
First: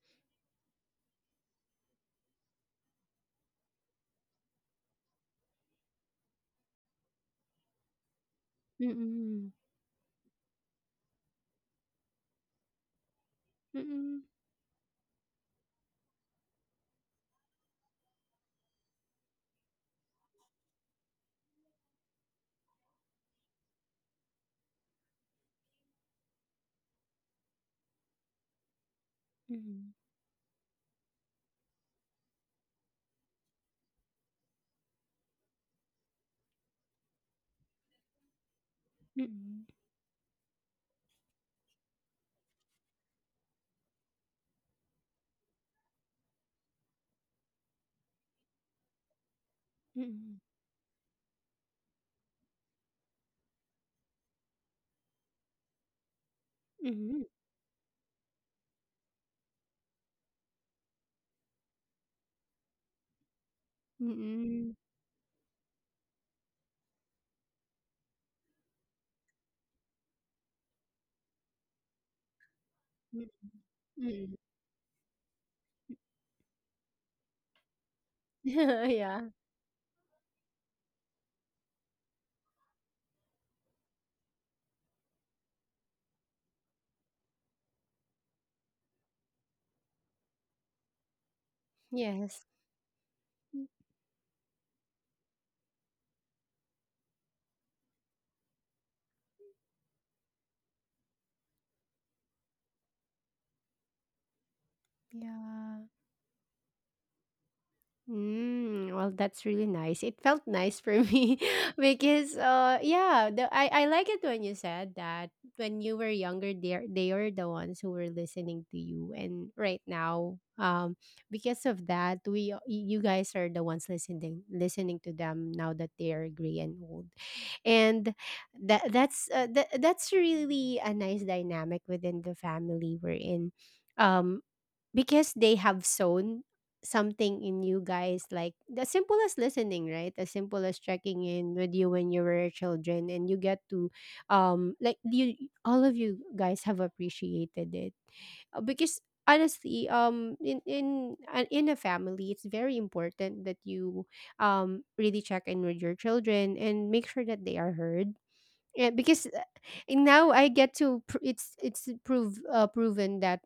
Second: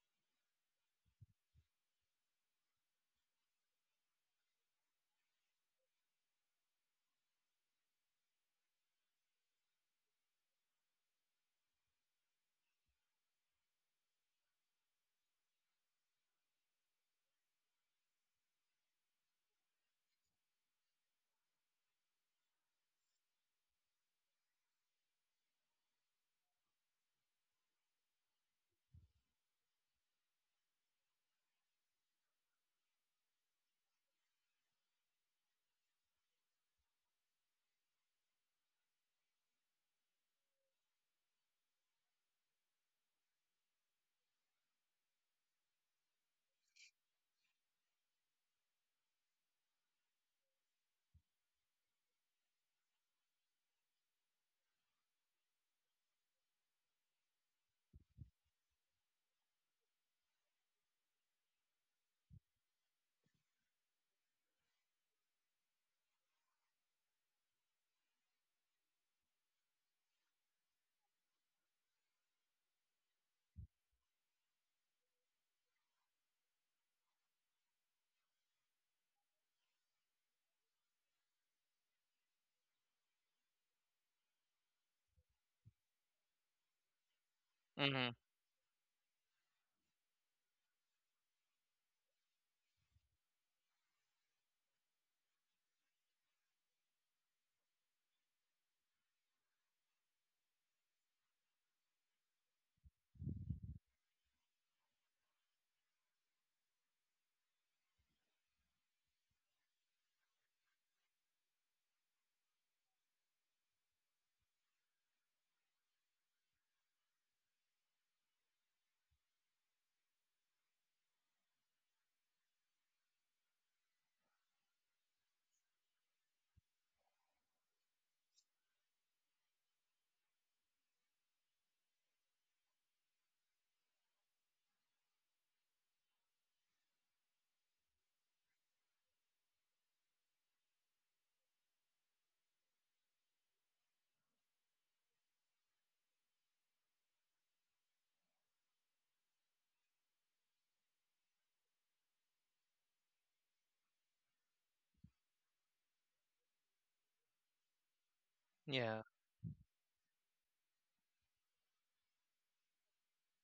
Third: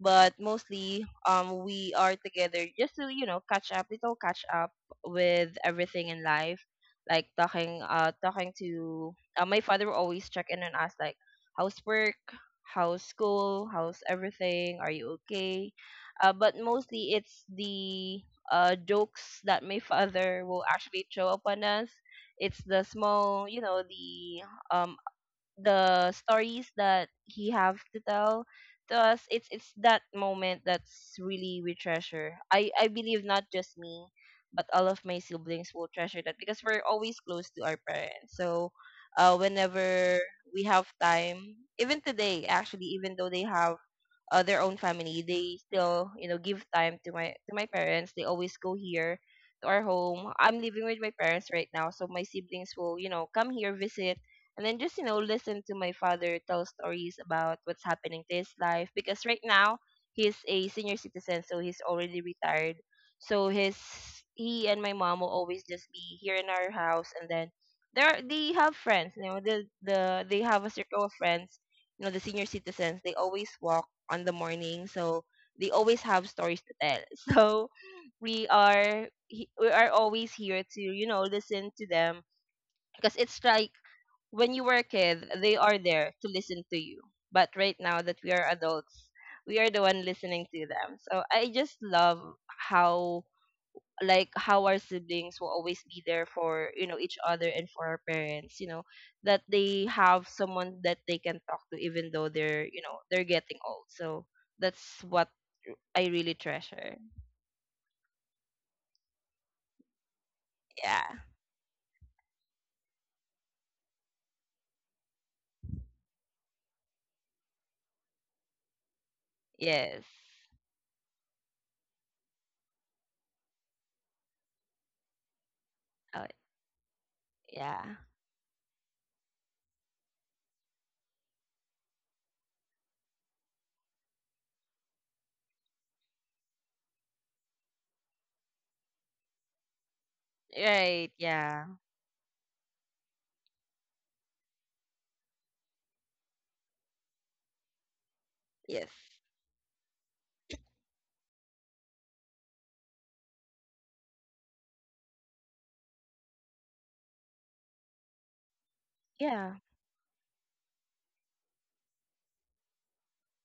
C: But mostly, we are together just to, you know, catch up, little catch up with everything in life, like talking, talking to
A: Mm.
C: my father will always check in on us like housework, how's school, how's
A: Mm.
C: everything, are you okay. But mostly it's the jokes that my (laughs) father will actually throw upon us. It's the small, you know, uh, the stories that he have to tell to us. It's that moment that's really we treasure. I believe not just me, but all of my siblings will treasure that, because we're always close to our parents. So
A: Mm.
C: whenever we have time, even today actually, even though they have their own family. They still, you know, give time to my parents. They always go here to our home.
A: Mm.
C: I'm living with my parents right now, so my siblings will, you know, come here visit and then just, you know, listen to my father tell stories
A: Mm.
C: about what's happening to his life. Because right now he's a senior citizen, so he's already retired. So his he
A: Mhm.
C: and my mom will always just be here in our house. And then there they have friends, you know, they have a circle of friends. You know, the senior citizens, they
A: Mm.
C: always walk on the
A: Mm.
C: morning. So they always have stories to tell. (laughs) So
A: (laughs) Yeah.
C: we are always here to, you know, listen to them. Because it's like when you were a kid, they are there to listen to you. But right now
B: Mm-hmm.
C: that we are adults, we are the one listening to them. So I just love
A: Yes.
C: how,
A: Mm.
C: like how our siblings will always be there for, you know, each other and for our parents, you know, that they have someone that they can talk to even though they're, you know, they're getting old. So that's what
A: Yeah.
C: I really treasure.
A: Mm, well, that's really nice. It felt nice for
C: Yeah.
A: me (laughs) because, yeah, I like it when you said that when you were younger, they were the ones who were listening to you, and right
C: Yes.
A: now, because of that, we you guys are the ones listening to them now that they
C: Oh
A: are gray and old.
C: yeah.
A: And that's that's really a nice dynamic within the family we're in. Um, because they have sown something in you guys, like the simple as listening, right? As simple as
C: Right.
A: checking in
C: Yeah.
A: with you when you were children. And you get to, um, like you, all of you guys have appreciated it,
C: Yes.
A: because honestly, in a family it's very important that you, um, really check in with your children and make sure that they are heard. Yeah,
B: Yeah.
A: because
C: Yeah.
A: and now I get to it's prove, proven, that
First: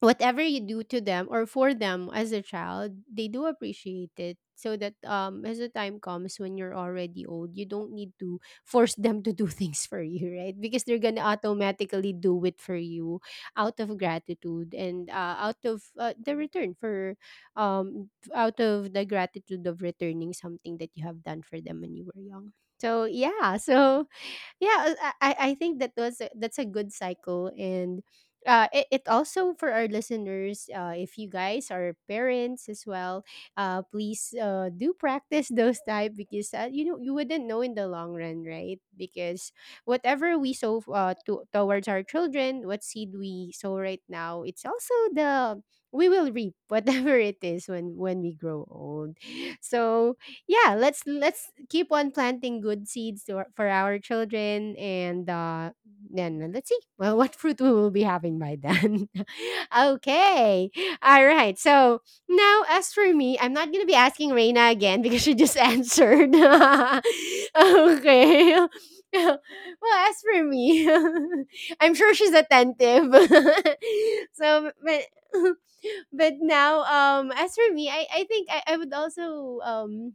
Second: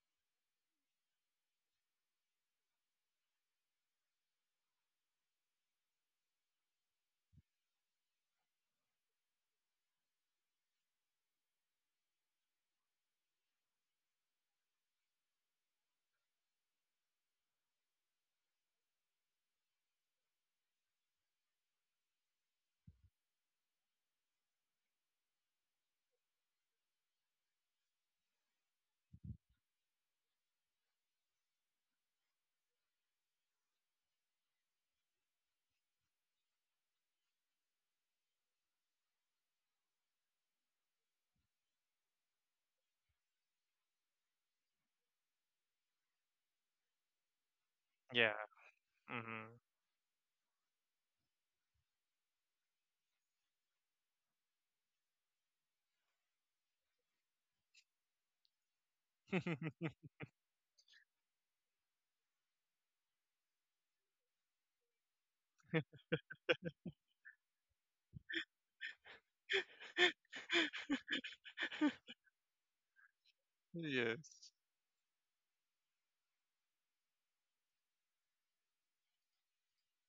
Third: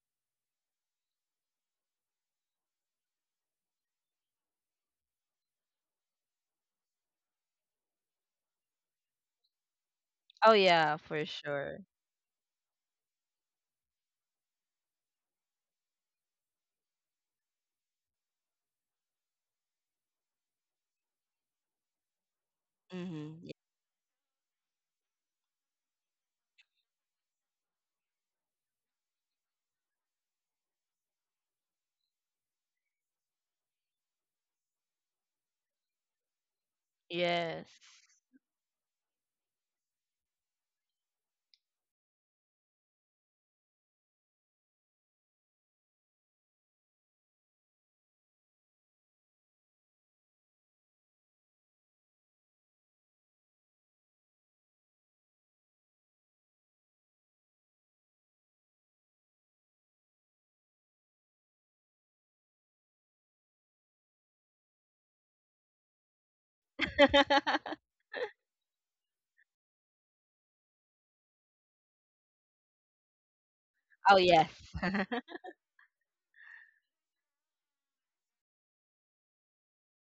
A: whatever you do to them or for them as a child, they do appreciate it. So that, um, as the time comes when you're already old, you don't need to force them to do (laughs) things for you,
C: Oh
A: right? Because
C: yeah,
A: they're gonna
C: for sure.
A: automatically do it for you out of gratitude, and out of the return for um, out of the gratitude of returning something that you have done for them when you were young. So
C: Mm-hmm.
A: yeah, (laughs) so yeah, I think that was a, that's a good cycle. And it also, for our listeners, if you guys are parents as well, please do practice (laughs) those type because, you know, you wouldn't know
C: Yes.
A: in the long run, right? Because whatever we sow towards our children, what seed we sow right now, it's also the we will reap (laughs) whatever it is when we grow old.
B: Mm-hmm.
A: So yeah, let's keep on planting good seeds for our children. And then let's see (laughs) well, what fruit we will be having by then.
B: Yeah.
A: (laughs)
B: Mm-hmm. (laughs)
A: Okay, all right. So now, as for me, I'm not gonna be asking Reina again (laughs) because she just (laughs) answered. (laughs) Okay.
C: (laughs)
A: (laughs) Well, as for me, (laughs) I'm sure she's attentive. (laughs)
C: Oh yes.
B: Yes.
A: So, but
C: (laughs)
A: (laughs) but now, um, as for me, I would also um,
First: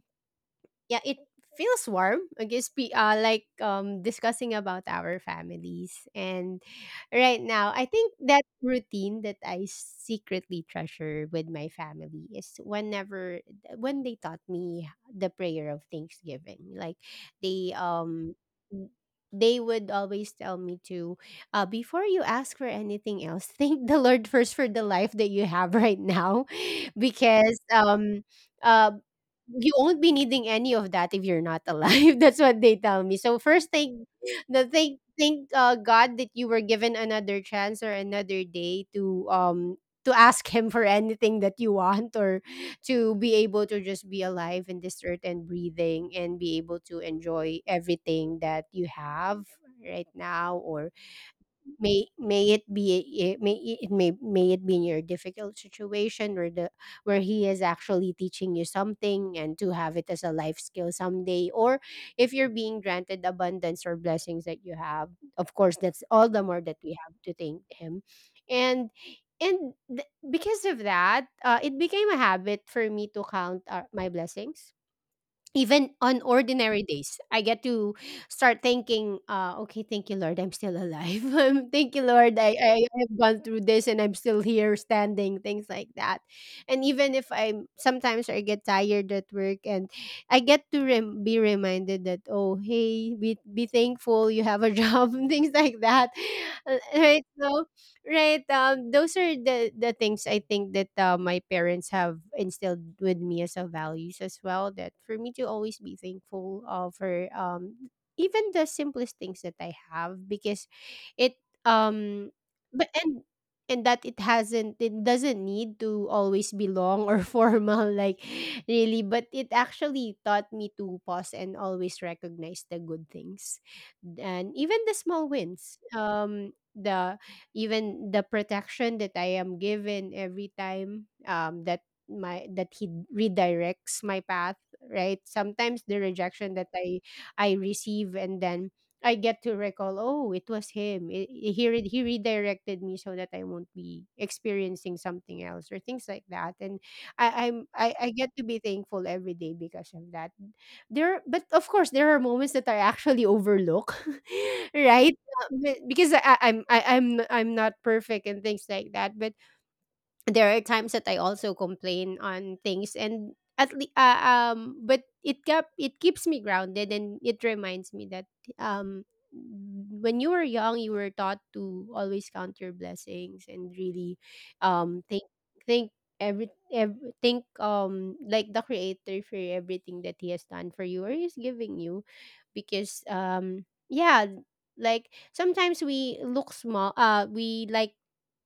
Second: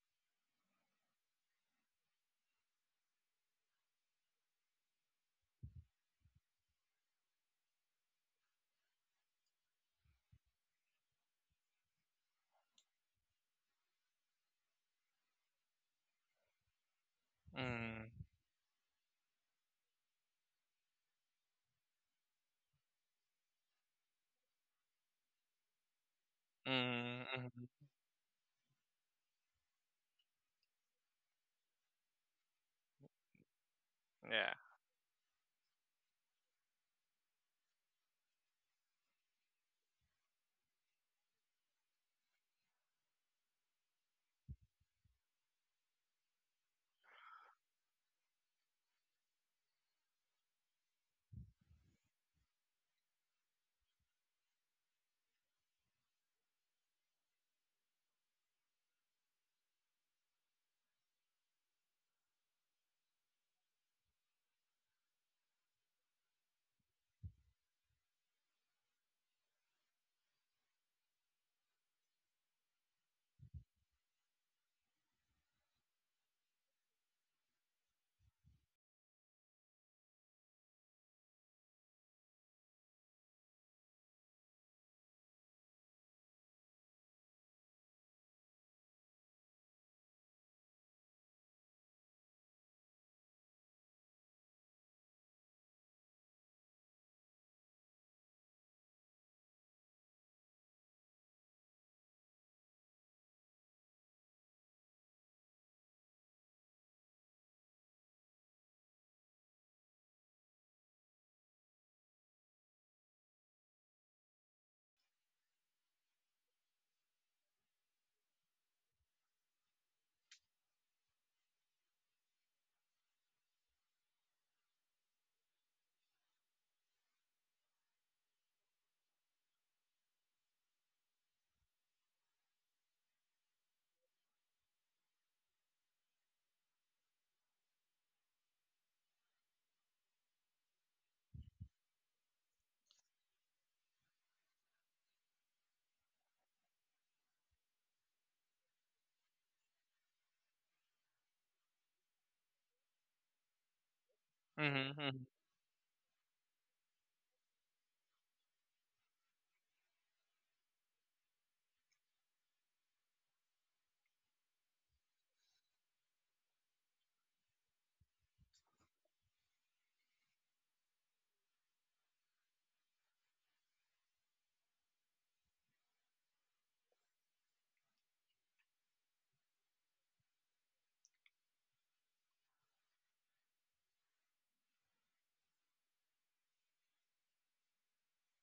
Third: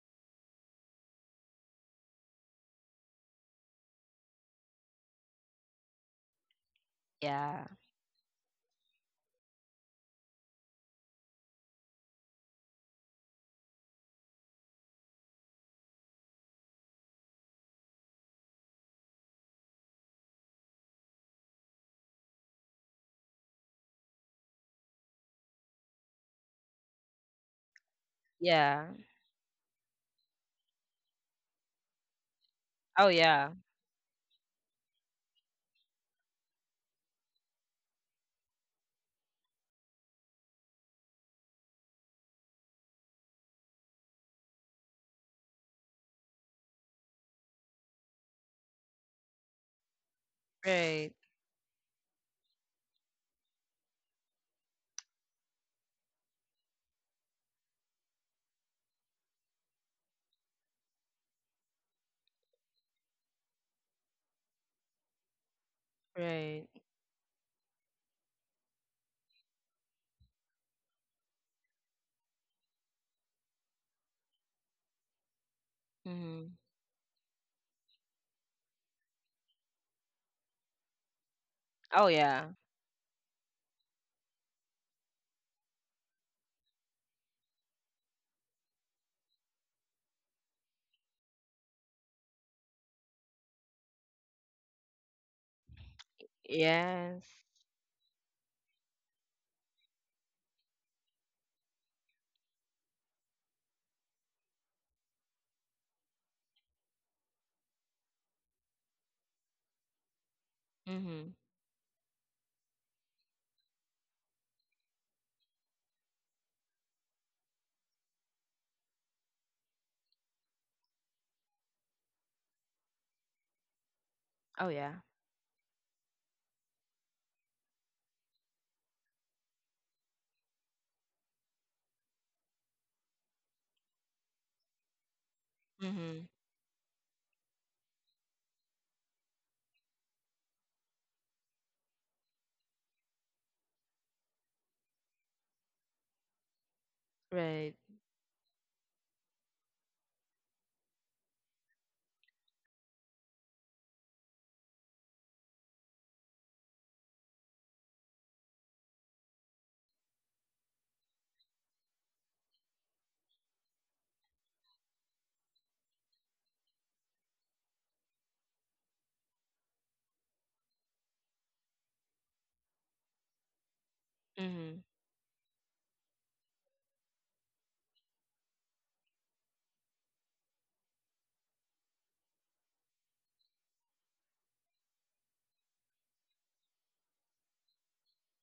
A: yeah, it feels warm. I guess we, like, um, discussing about our families. And right
C: Yeah,
A: now, I think that routine that I secretly treasure with my family is whenever when they taught me the prayer of Thanksgiving. Like they,
B: Mm-hmm.
A: um, they would always tell me to, before you ask for anything else, (laughs) thank the Lord first for the life that you have right now, (laughs) because
B: Mm-hmm.
C: yeah.
A: uh you won't be needing any of that if you're not alive. (laughs) That's what they tell
C: Oh
A: me. So
C: yeah.
A: first thank (laughs)
B: Yeah.
A: the thank thank God that you were given another chance or another day to um, to ask him for anything that you want, or to be able to just be alive in this earth and breathing, and be able to enjoy everything that you have right now, or
C: Right,
A: may it be it may it may it be in your difficult situation where the where he is actually teaching you something and to have it as a life skill someday, or if you're being granted abundance or blessings that you have, of course that's all the more
C: right.
A: that we have to thank him. And because of that, it became a habit for me to count, my blessings. Even on
C: Mm-hmm.
A: ordinary days, I get to start thinking, okay, thank you, Lord, I'm still alive. (laughs) Thank you,
C: Oh
A: Lord,
C: yeah.
A: I have gone through this and I'm still here standing, things like that. And even if I'm sometimes I get tired at work, and I get to be reminded that, oh, hey, be thankful you have a (laughs) job, and things like that. Right?
C: Yes.
A: So, right. Those are the things I think that, my parents have instilled with me as a values as well. That for me to always be thankful, for um, even the simplest things that I have because
C: Mhm.
A: it um but and that it doesn't need to always be long or (laughs) formal, like really, but it actually taught me to pause and always recognize the good things, and
C: Oh
A: even the
C: yeah.
A: small wins, um, the even the protection that I am given every time, that my that he redirects my path, right? Sometimes the
C: Mhm.
A: rejection that I receive, and then I get to recall, oh, it was him. He he redirected me so that I won't be experiencing something else, or things like that. And
C: Right.
A: I get to be thankful every day because of that. There, but of course there are moments that I actually overlook, (laughs)
B: Mm-hmm.
A: right?
B: Mm-hmm.
A: be Because I'm not perfect and things like that, but there are times that I also complain on things. And but it keeps me grounded, and it reminds me that, um, when you were young you were taught to always count your blessings, and really,
C: Mhm.
A: um, think every think, um, like the Creator, for everything that he has done for you or he's giving you. Because um, yeah, like sometimes we look small,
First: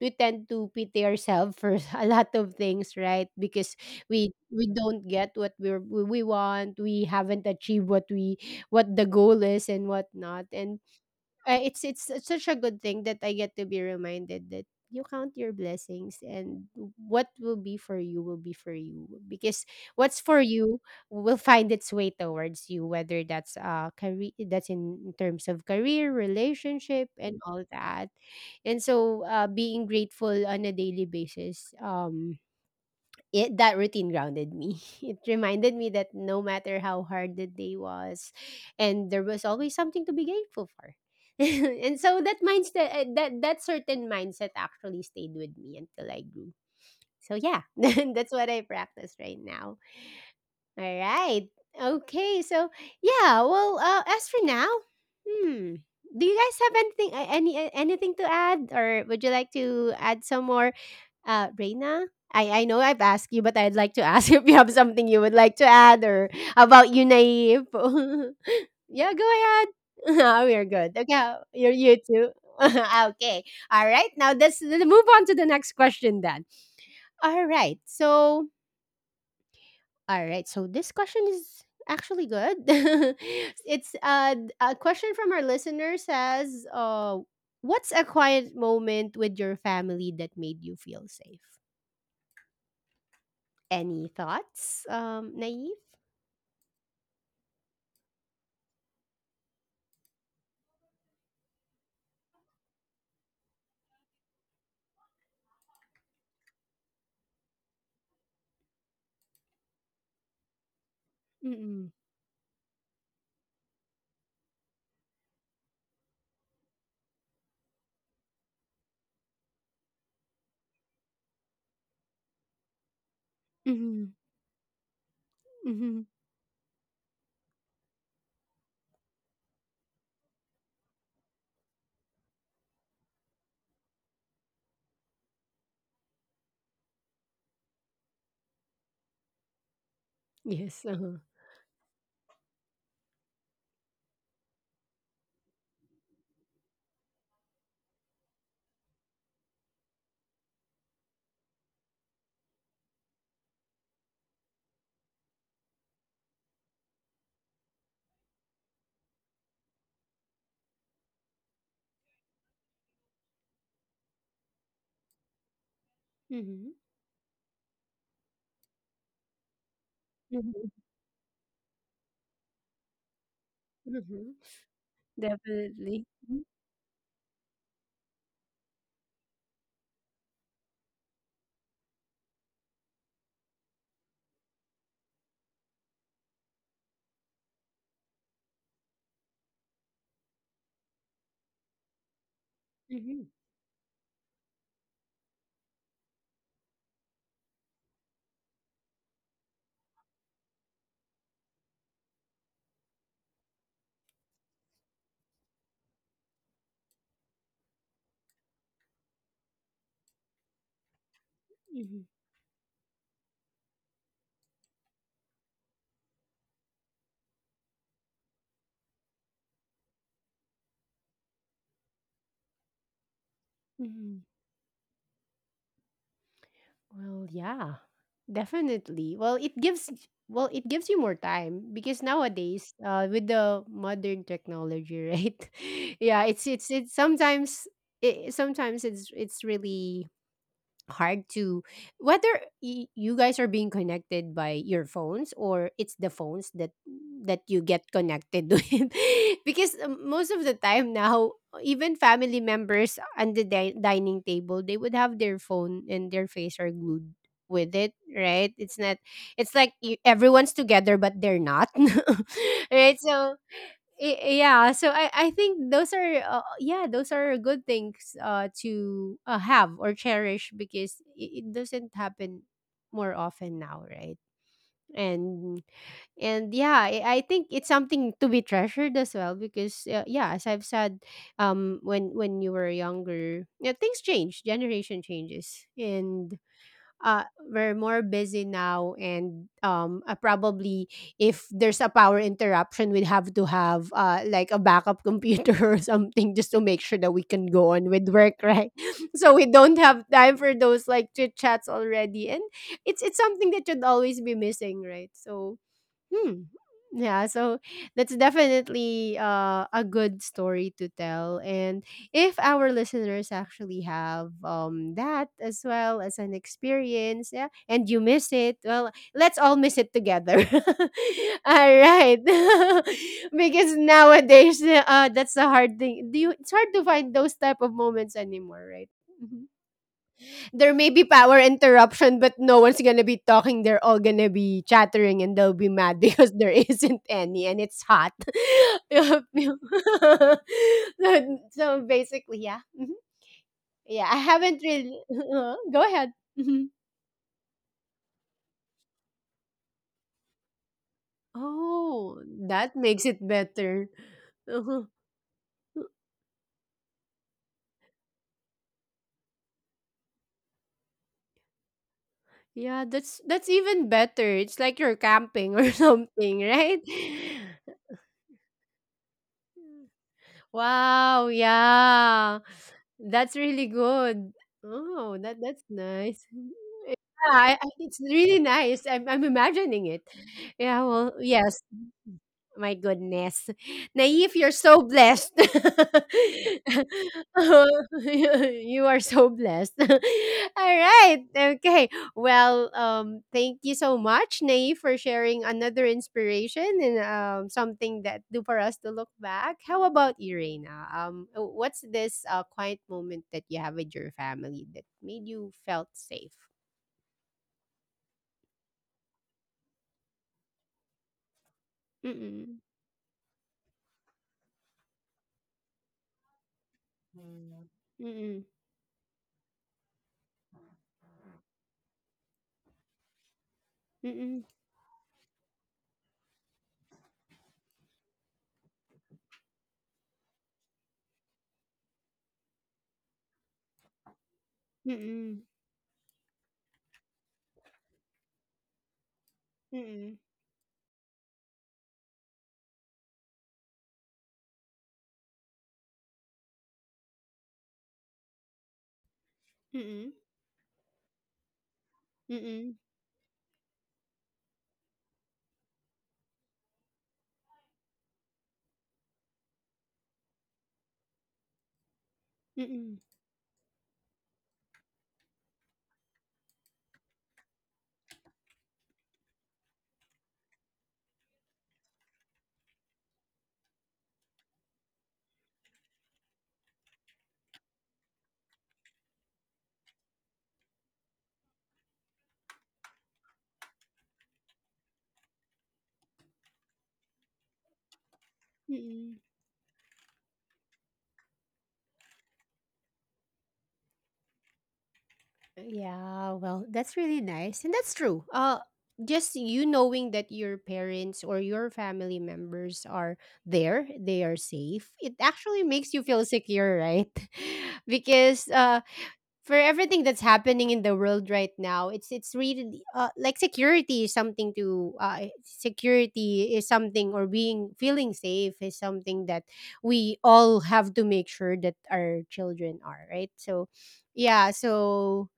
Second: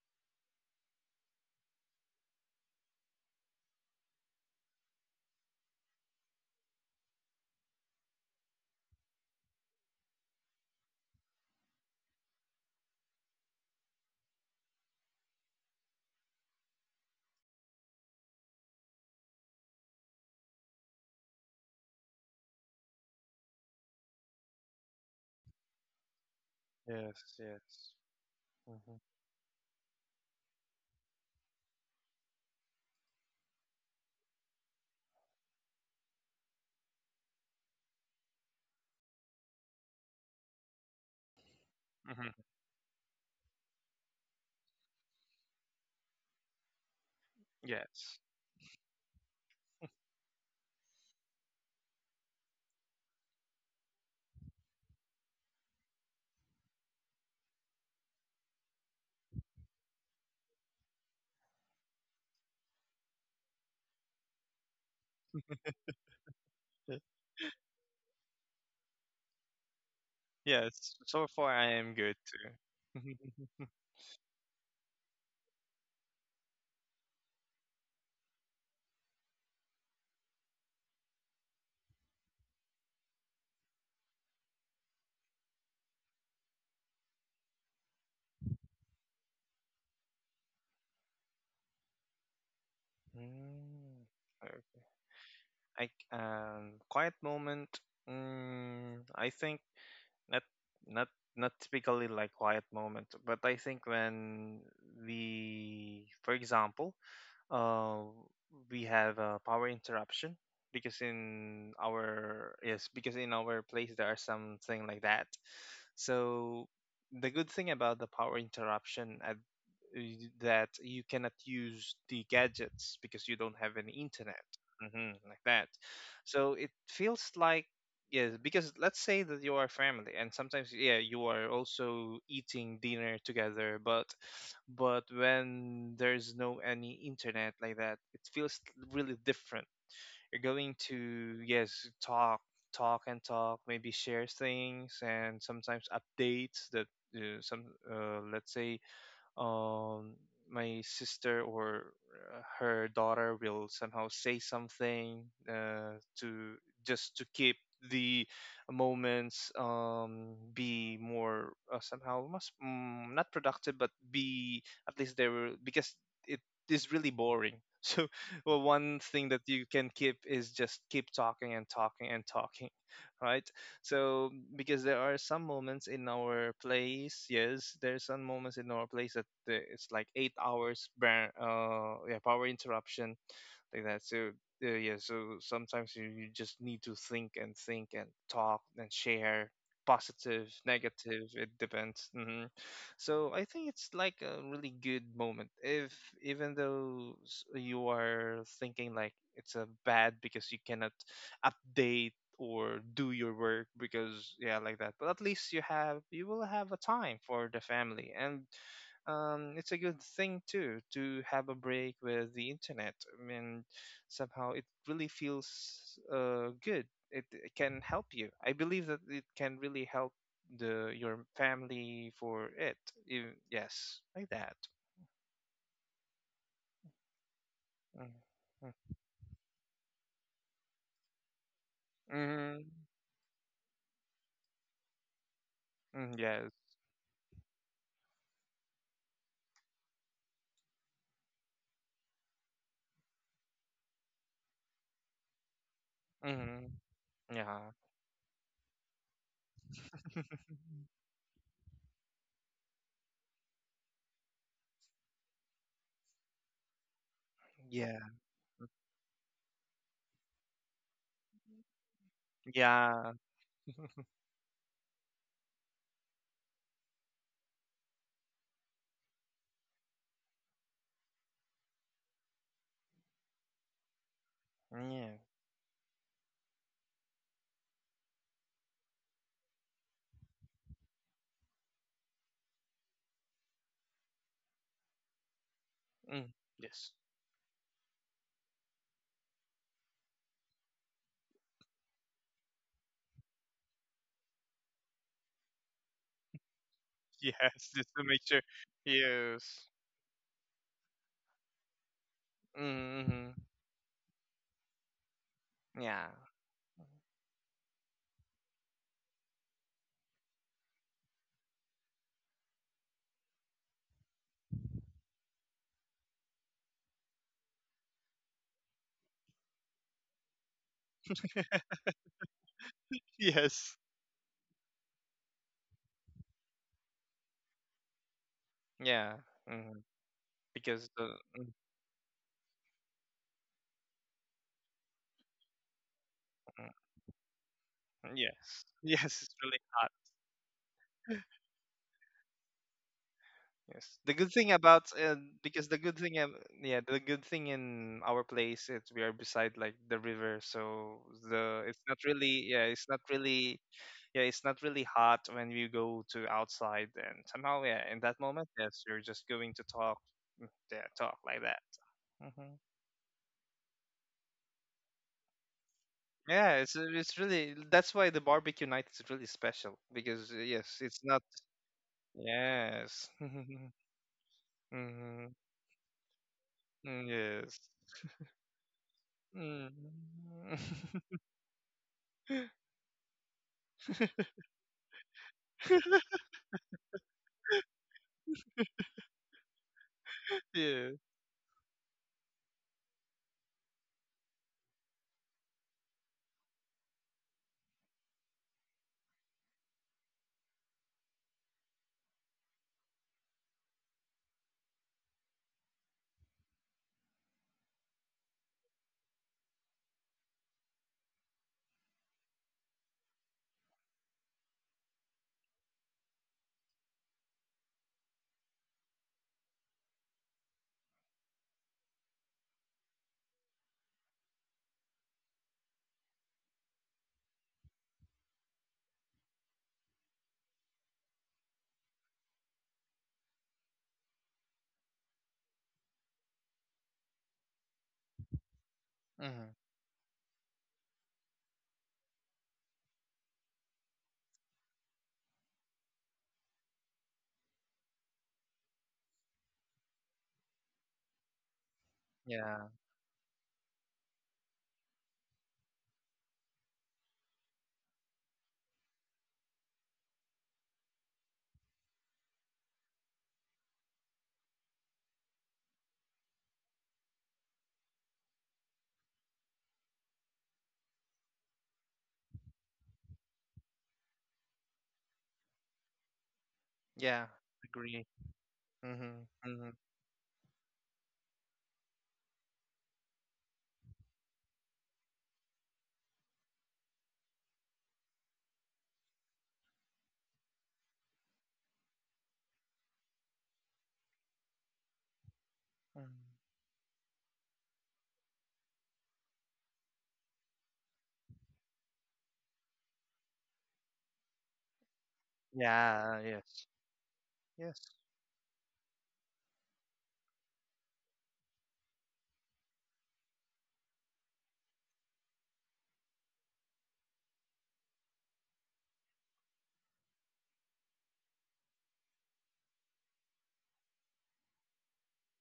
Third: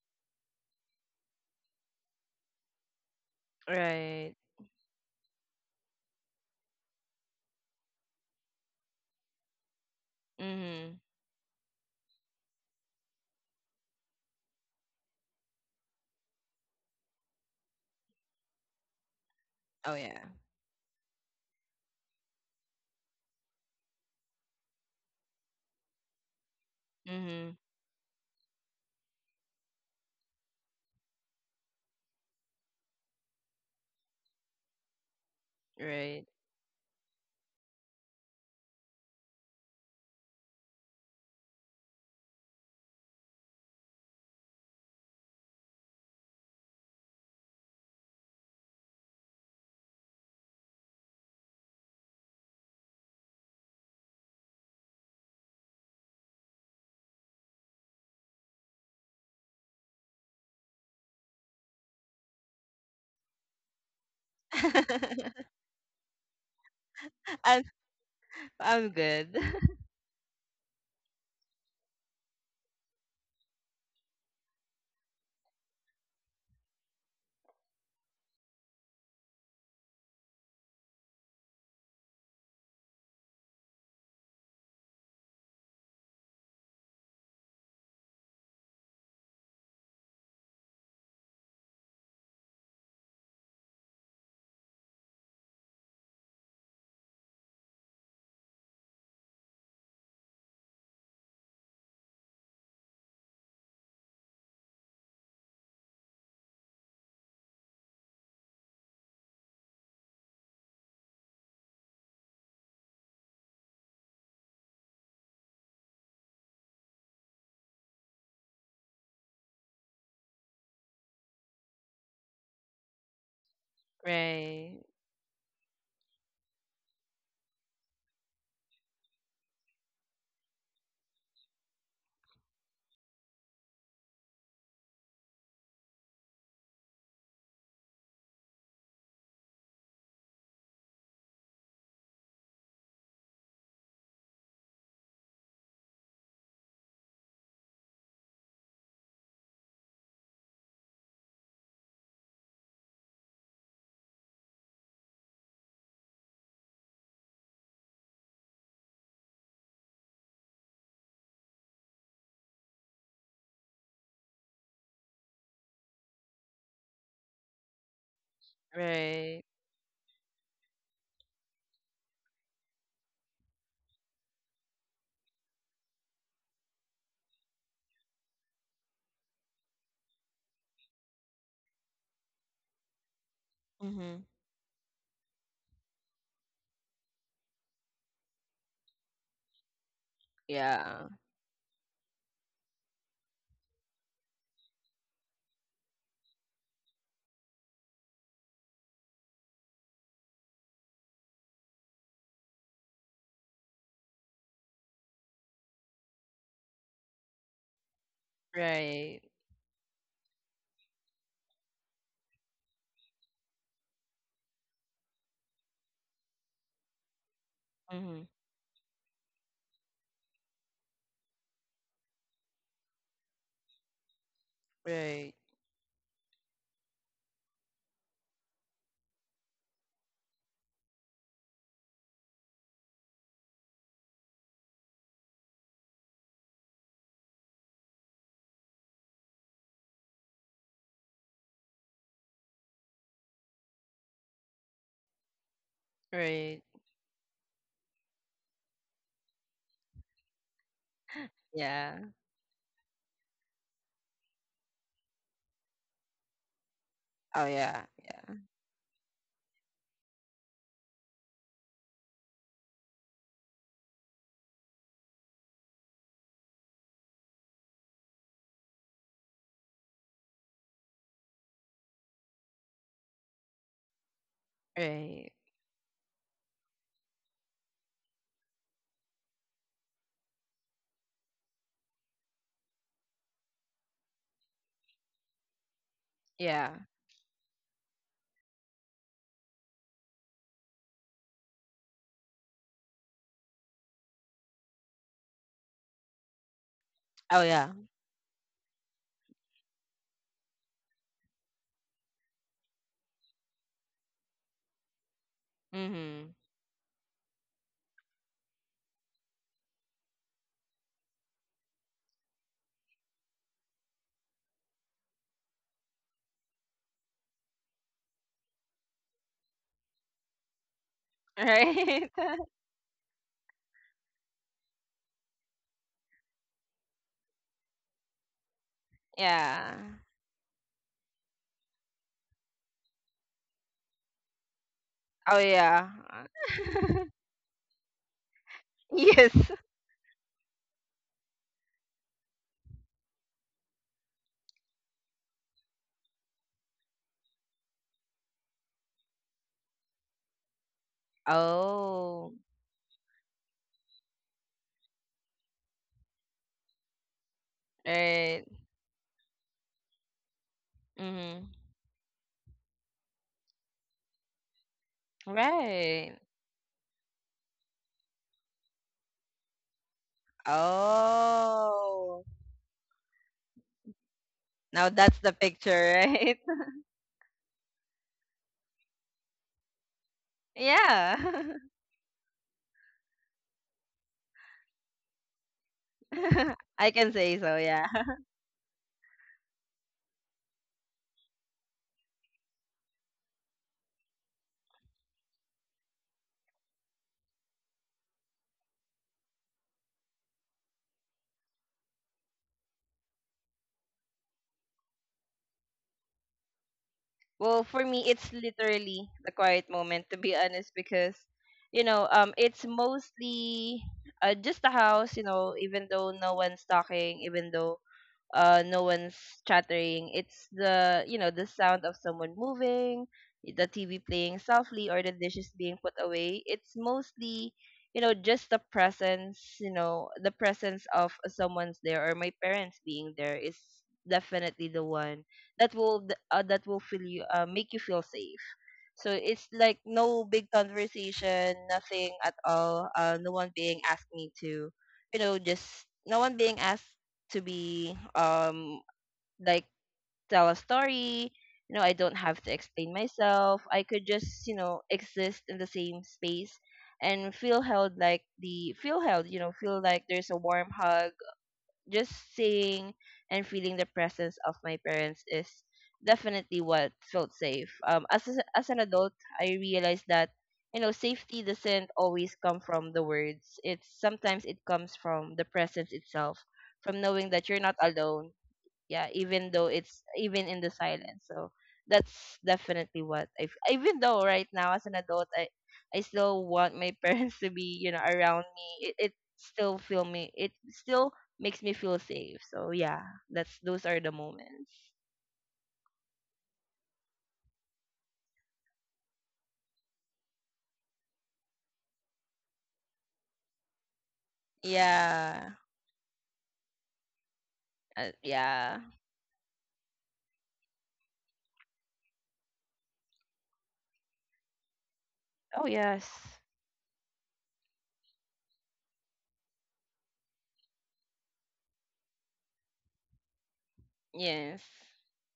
A: we tend to pity ourselves for (laughs) a lot of things, right? Because
C: Right.
A: we don't get what we want, we haven't achieved what the goal is and whatnot. And
C: Mhm.
A: it's such a good thing that I get to be reminded that you count your blessings, and what will be for you will be for you, because
C: Oh yeah.
A: what's for you will find its way towards you, whether that's career, that's in terms of career, relationship,
B: Yes.
A: and
C: Mhm.
A: all
B: Yes.
A: that. And
B: Mm-hmm.
A: so being grateful on a daily basis, um, it that routine grounded me. (laughs) It reminded me that
C: Right.
A: no matter how hard the day was, and there was always something to be grateful for. (laughs) And so
B: Mm-hmm.
A: that mindset, that certain mindset, actually stayed with me until I grew. So yeah, (laughs)
B: Yes.
A: that's what I practice right now. All right. Okay. So yeah. Well, as for now, hmm. Do you guys have anything, anything to add, or would you like to add some more, Reina? I know I've asked you, but I'd like to ask (laughs) if you have something
C: (laughs)
A: you would like to add, or
B: Y-
A: about you,
C: I'm
A: Naive.
C: I'm
A: (laughs)
C: good.
A: Yeah, go
C: (laughs)
A: ahead. (laughs) We are
B: Yes.
A: good.
B: So
A: Okay,
B: far, I am
A: you're
B: good
A: you too. (laughs)
B: too.
A: Okay.
B: (laughs)
A: All right. Now, let's move on to the next question, then. All right. So, all right. So this question is actually good. (laughs) it's a question from our listener says, "What's a quiet moment with your family that made you feel safe?"
B: Mm.
A: Any
B: Okay.
A: thoughts, Naive?
B: I quiet moment. Mm, I think not not not typically, like, quiet moment, but I think when we, for example, uh we have a power interruption, because in
A: Mm-mm.
B: our, yes, because in our place there are something like that, so the good thing about the power interruption at, that you cannot use the gadgets because you don't have any
A: Mm-hmm.
B: internet,
C: Right.
B: like that,
A: Mm-hmm.
B: so it feels like, yes, because let's say that you are family, and sometimes, yeah, you are also eating dinner together. But when there's no any internet, like that, it feels really different. You're going
A: Yes. Uh-huh.
B: to, yes, talk and talk, maybe share things, and sometimes updates that, some, let's say, um, my sister or, her daughter will somehow say something, to just to keep the moments, be more, somehow must, not productive, but be at least there were, because it
A: Mm-hmm.
B: is really boring, (laughs) so well, one thing that
C: Right.
B: you can keep is just
A: Mm-hmm.
B: keep talking and talking and talking, right? So,
A: Mm-hmm.
B: because there are some moments in
A: Definitely.
B: our
A: Mm-hmm.
B: place, yes, there's some moments in our place that, it's like 8 hours, yeah, power interruption, like that.
C: Mhm.
B: So, yeah, so sometimes you just need to think and talk and share positive,
C: Yeah.
B: negative, it depends. So
A: Mm-hmm.
B: I think it's like a really good moment. If you are thinking like it's a bad because you cannot update or do your work because yeah like that, but at least you will have a time for the family. And
C: Right.
B: it's a good thing too to have a break with the internet. I mean, somehow it really feels good. It can help you.
C: Mhm.
B: I believe that it can really help the your family for it. Yes, like
A: Mm-hmm.
B: that.
C: Right.
A: Well, yeah.
B: Mm-hmm.
A: Definitely. Well, it gives you more time because
B: Mm-hmm.
A: nowadays, with the modern technology, (laughs) right?
B: Mm-hmm,
A: Yeah,
B: yes.
A: it's sometimes sometimes it's really hard to whether you guys are being connected by your phones, or it's the phones
C: Right.
B: Mm-hmm.
A: that you
B: Yeah.
A: get connected (laughs) with, because most
B: (laughs)
A: of the time now
C: Yeah.
A: even family members on the dining table, they would have their phone and their face are glued
C: Oh yeah.
A: with
B: Yeah.
A: it,
C: Yeah.
A: right? It's not, it's like everyone's together but they're not. (laughs) Right,
B: Yeah.
A: so yeah, so I think those are yeah, those are good things to have or cherish, because it doesn't happen more often now, right?
B: Yeah.
C: Right.
A: and and yeah, I think it's something to be treasured as well, because yeah, as I've said, when you were younger, yeah, things change, generation changes.
B: Mm.
A: And
C: Yeah.
B: Yes.
A: uh, we're more busy now, and probably if there's a power interruption, we'd have to have like a backup computer (laughs) or something just to make sure
B: (laughs)
A: that we
C: Oh
A: can
B: Yes.
C: yeah.
A: go
B: Just to
A: on
B: make
A: with
B: sure.
A: work, right? (laughs) So we
B: Yes.
A: don't have time for those like chit chats already. And it's
B: Mm-hmm.
A: something that should always be missing, right? So
B: Yeah.
C: Mhm.
A: hmm. Yeah, so that's definitely a good story to tell. And if our listeners actually have that as well as an experience, yeah, and you miss it, well, let's all miss it together.
C: (laughs)
B: (laughs)
A: (laughs) All
C: Right.
A: right. (laughs)
B: Yes.
A: Because nowadays, that's the hard thing. It's hard to find those type of moments anymore, right?
B: Yeah,
A: Mm-hmm.
C: Yeah.
B: mhm,
A: There
B: because
A: may be
B: the
A: power
B: mm,
A: interruption, but no one's gonna be talking. They're all gonna be chattering and
C: Oh
A: they'll be
C: yeah.
A: mad (laughs) because there
B: mm,
A: isn't
C: (laughs)
A: any and it's hot.
B: mm, yes, (laughs)
A: (laughs)
B: yes,
A: So,
B: it's
C: Yes.
B: really hot.
A: so basically, yeah. Mhm.
B: Yes,
A: Yeah,
B: the
A: I
B: good thing
A: haven't
B: about
A: really.
B: because the
A: Go
B: good
A: ahead.
B: thing, ab-
A: Mhm.
B: yeah, the good thing in our place is we are beside like the river, so the it's
A: Oh,
C: Oh.
A: that
B: not
A: makes it
B: really,
A: better.
B: yeah, it's not really
A: Uh-huh.
B: hot when you go to outside. And somehow, yeah, in that
C: Right.
B: moment, yes, you're just going to talk, mm, yeah, talk like
C: Mhm.
B: that. Hmm.
A: Yeah, that's even better. It's like you're camping or (laughs)
C: Right.
A: something,
B: Yeah, it's
A: right?
B: it's really that's why the barbecue night is really special because yes, it's not.
A: Wow,
C: Oh.
A: yeah.
B: Yes.
A: That's really
B: (laughs)
A: good.
C: Now
A: Oh,
C: that's
B: Mhm.
C: the
A: that's
C: picture,
A: nice.
C: right? (laughs)
A: Yeah,
B: Mm, yes.
A: I it's really nice. I'm
B: Hmm.
A: imagining it. Yeah, well,
C: Yeah.
A: yes. My goodness. Naif, you're so blessed. (laughs)
B: (laughs)
C: (laughs) I can say so, yeah. (laughs)
A: You are so blessed. (laughs) All
B: Yeah.
A: right. Okay. Well, thank you so much, Naif, for sharing another inspiration and something that do for us to look back. How about you, Reina? What's this quiet moment that you have with your family that made you felt safe?
C: Well, for me it's literally the quiet moment to be honest. Because, you know,
A: Mm.
C: it's mostly just the house, you know, even though no one's talking, even
A: Hmm.
C: though
A: Mm,
C: no one's chattering, it's the, you know, the sound of someone moving, the TV playing
A: mm,
C: softly, or the dishes being put away. It's mostly, you know, just the presence, you know, the presence of someone's there or my parents being there is definitely the one
A: mm,
C: that will that will feel you, make you feel safe. So it's
B: Mhm.
C: like
A: mm,
C: no big conversation, nothing at all. No one being asked me to, you know, just no one being asked to be like
A: mm,
C: tell a story. You know, I don't have to
B: Yeah.
A: mm,
C: explain myself. I could just, you know, exist in the same space and feel held, like the feel held you know, feel like there's a warm hug. Just seeing
A: mm,
C: and feeling the presence of my parents is definitely what felt safe. As a, as an adult, I realized that, you know, safety doesn't always come from the words. It's sometimes it comes from the presence itself, from
B: Yeah.
C: knowing that you're not
B: Agree.
C: alone. Yeah,
B: Mhm.
C: even though
B: Mhm.
C: it's even in the silence. So that's definitely what even though right now as an adult, I still want my (laughs) parents to be, you know, around me. It
A: mm.
C: still feel me, it still makes me feel safe. So yeah, that's those are the moments.
B: Mm.
A: Yeah, well, that's really nice, and that's true. Just you knowing that your parents or your family members are there, they are safe. It
C: Yeah.
A: actually makes you
B: Yeah.
A: feel
B: Yes.
A: secure, right?
B: Yes.
A: (laughs)
C: Uh,
A: Because
C: yeah.
A: for everything that's happening in the world right now, it's really like security is something to
C: Oh yes.
A: security is something or being feeling safe is something that we all have to make sure that our children are, right? So yeah,
C: Yes.
A: so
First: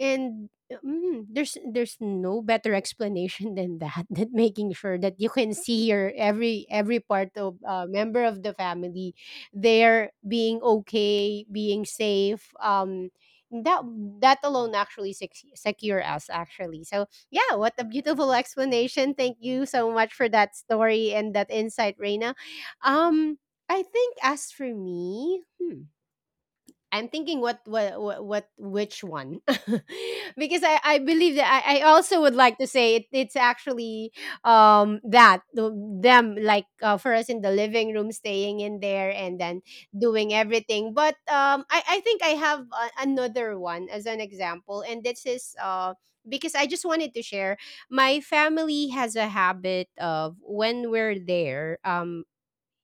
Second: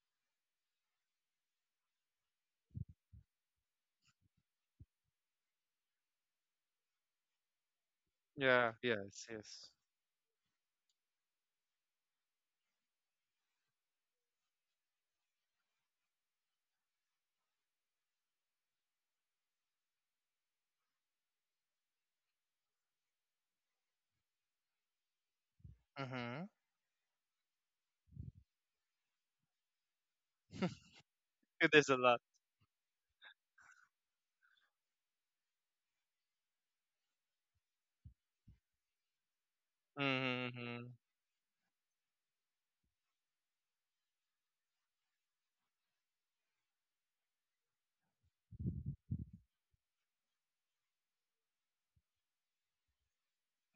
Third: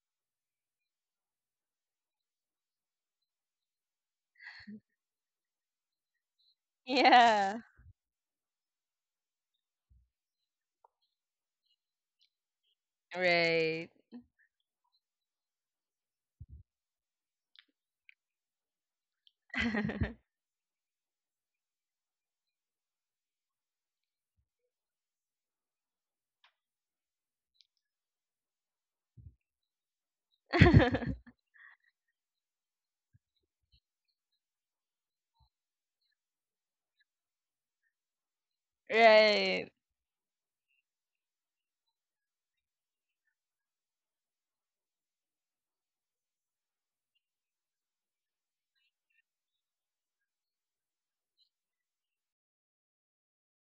A: and there's no better explanation than that (laughs) than making sure that you can see your every part of
C: Yeah.
A: member of the
B: Yeah.
A: family.
B: Yes. Yes.
A: They're being okay, being safe. That
C: Right.
A: that alone actually secure us, actually. So yeah, what a beautiful explanation. Thank you so much for
C: (laughs)
A: that story and that insight, Reina. Um, I think as for me, hmm,
B: Mhm.
A: I'm thinking what which one, (laughs) because I believe
B: (laughs)
A: that
B: There's
A: I
B: a lot.
A: also would like to say it's actually that them, like for us in the living room staying in there
C: Right.
A: and then doing
B: Mhm.
A: everything. But I think I have a, another one as an example, and this is because I just wanted to share my family has a habit of when we're there.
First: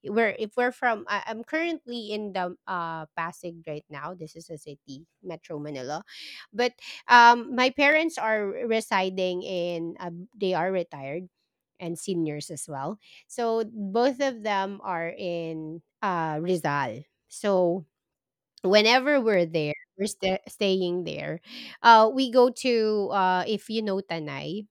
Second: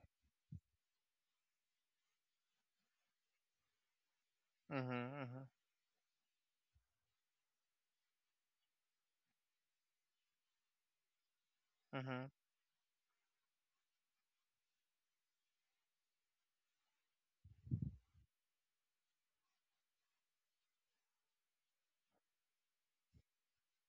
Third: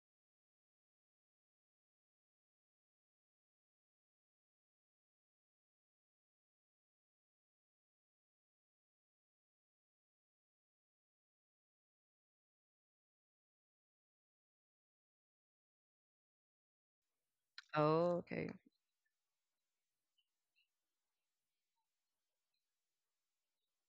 A: We're if we're from I'm currently in the Pasig right now. This is a
B: Mhm.
A: city,
B: Mhm.
A: Metro Manila. But my parents are residing in they are retired and
B: Mhm.
A: seniors as well. So both of them are in Rizal. So
C: Oh, okay.
A: whenever we're there, we're staying there. We go to if you know Tanay,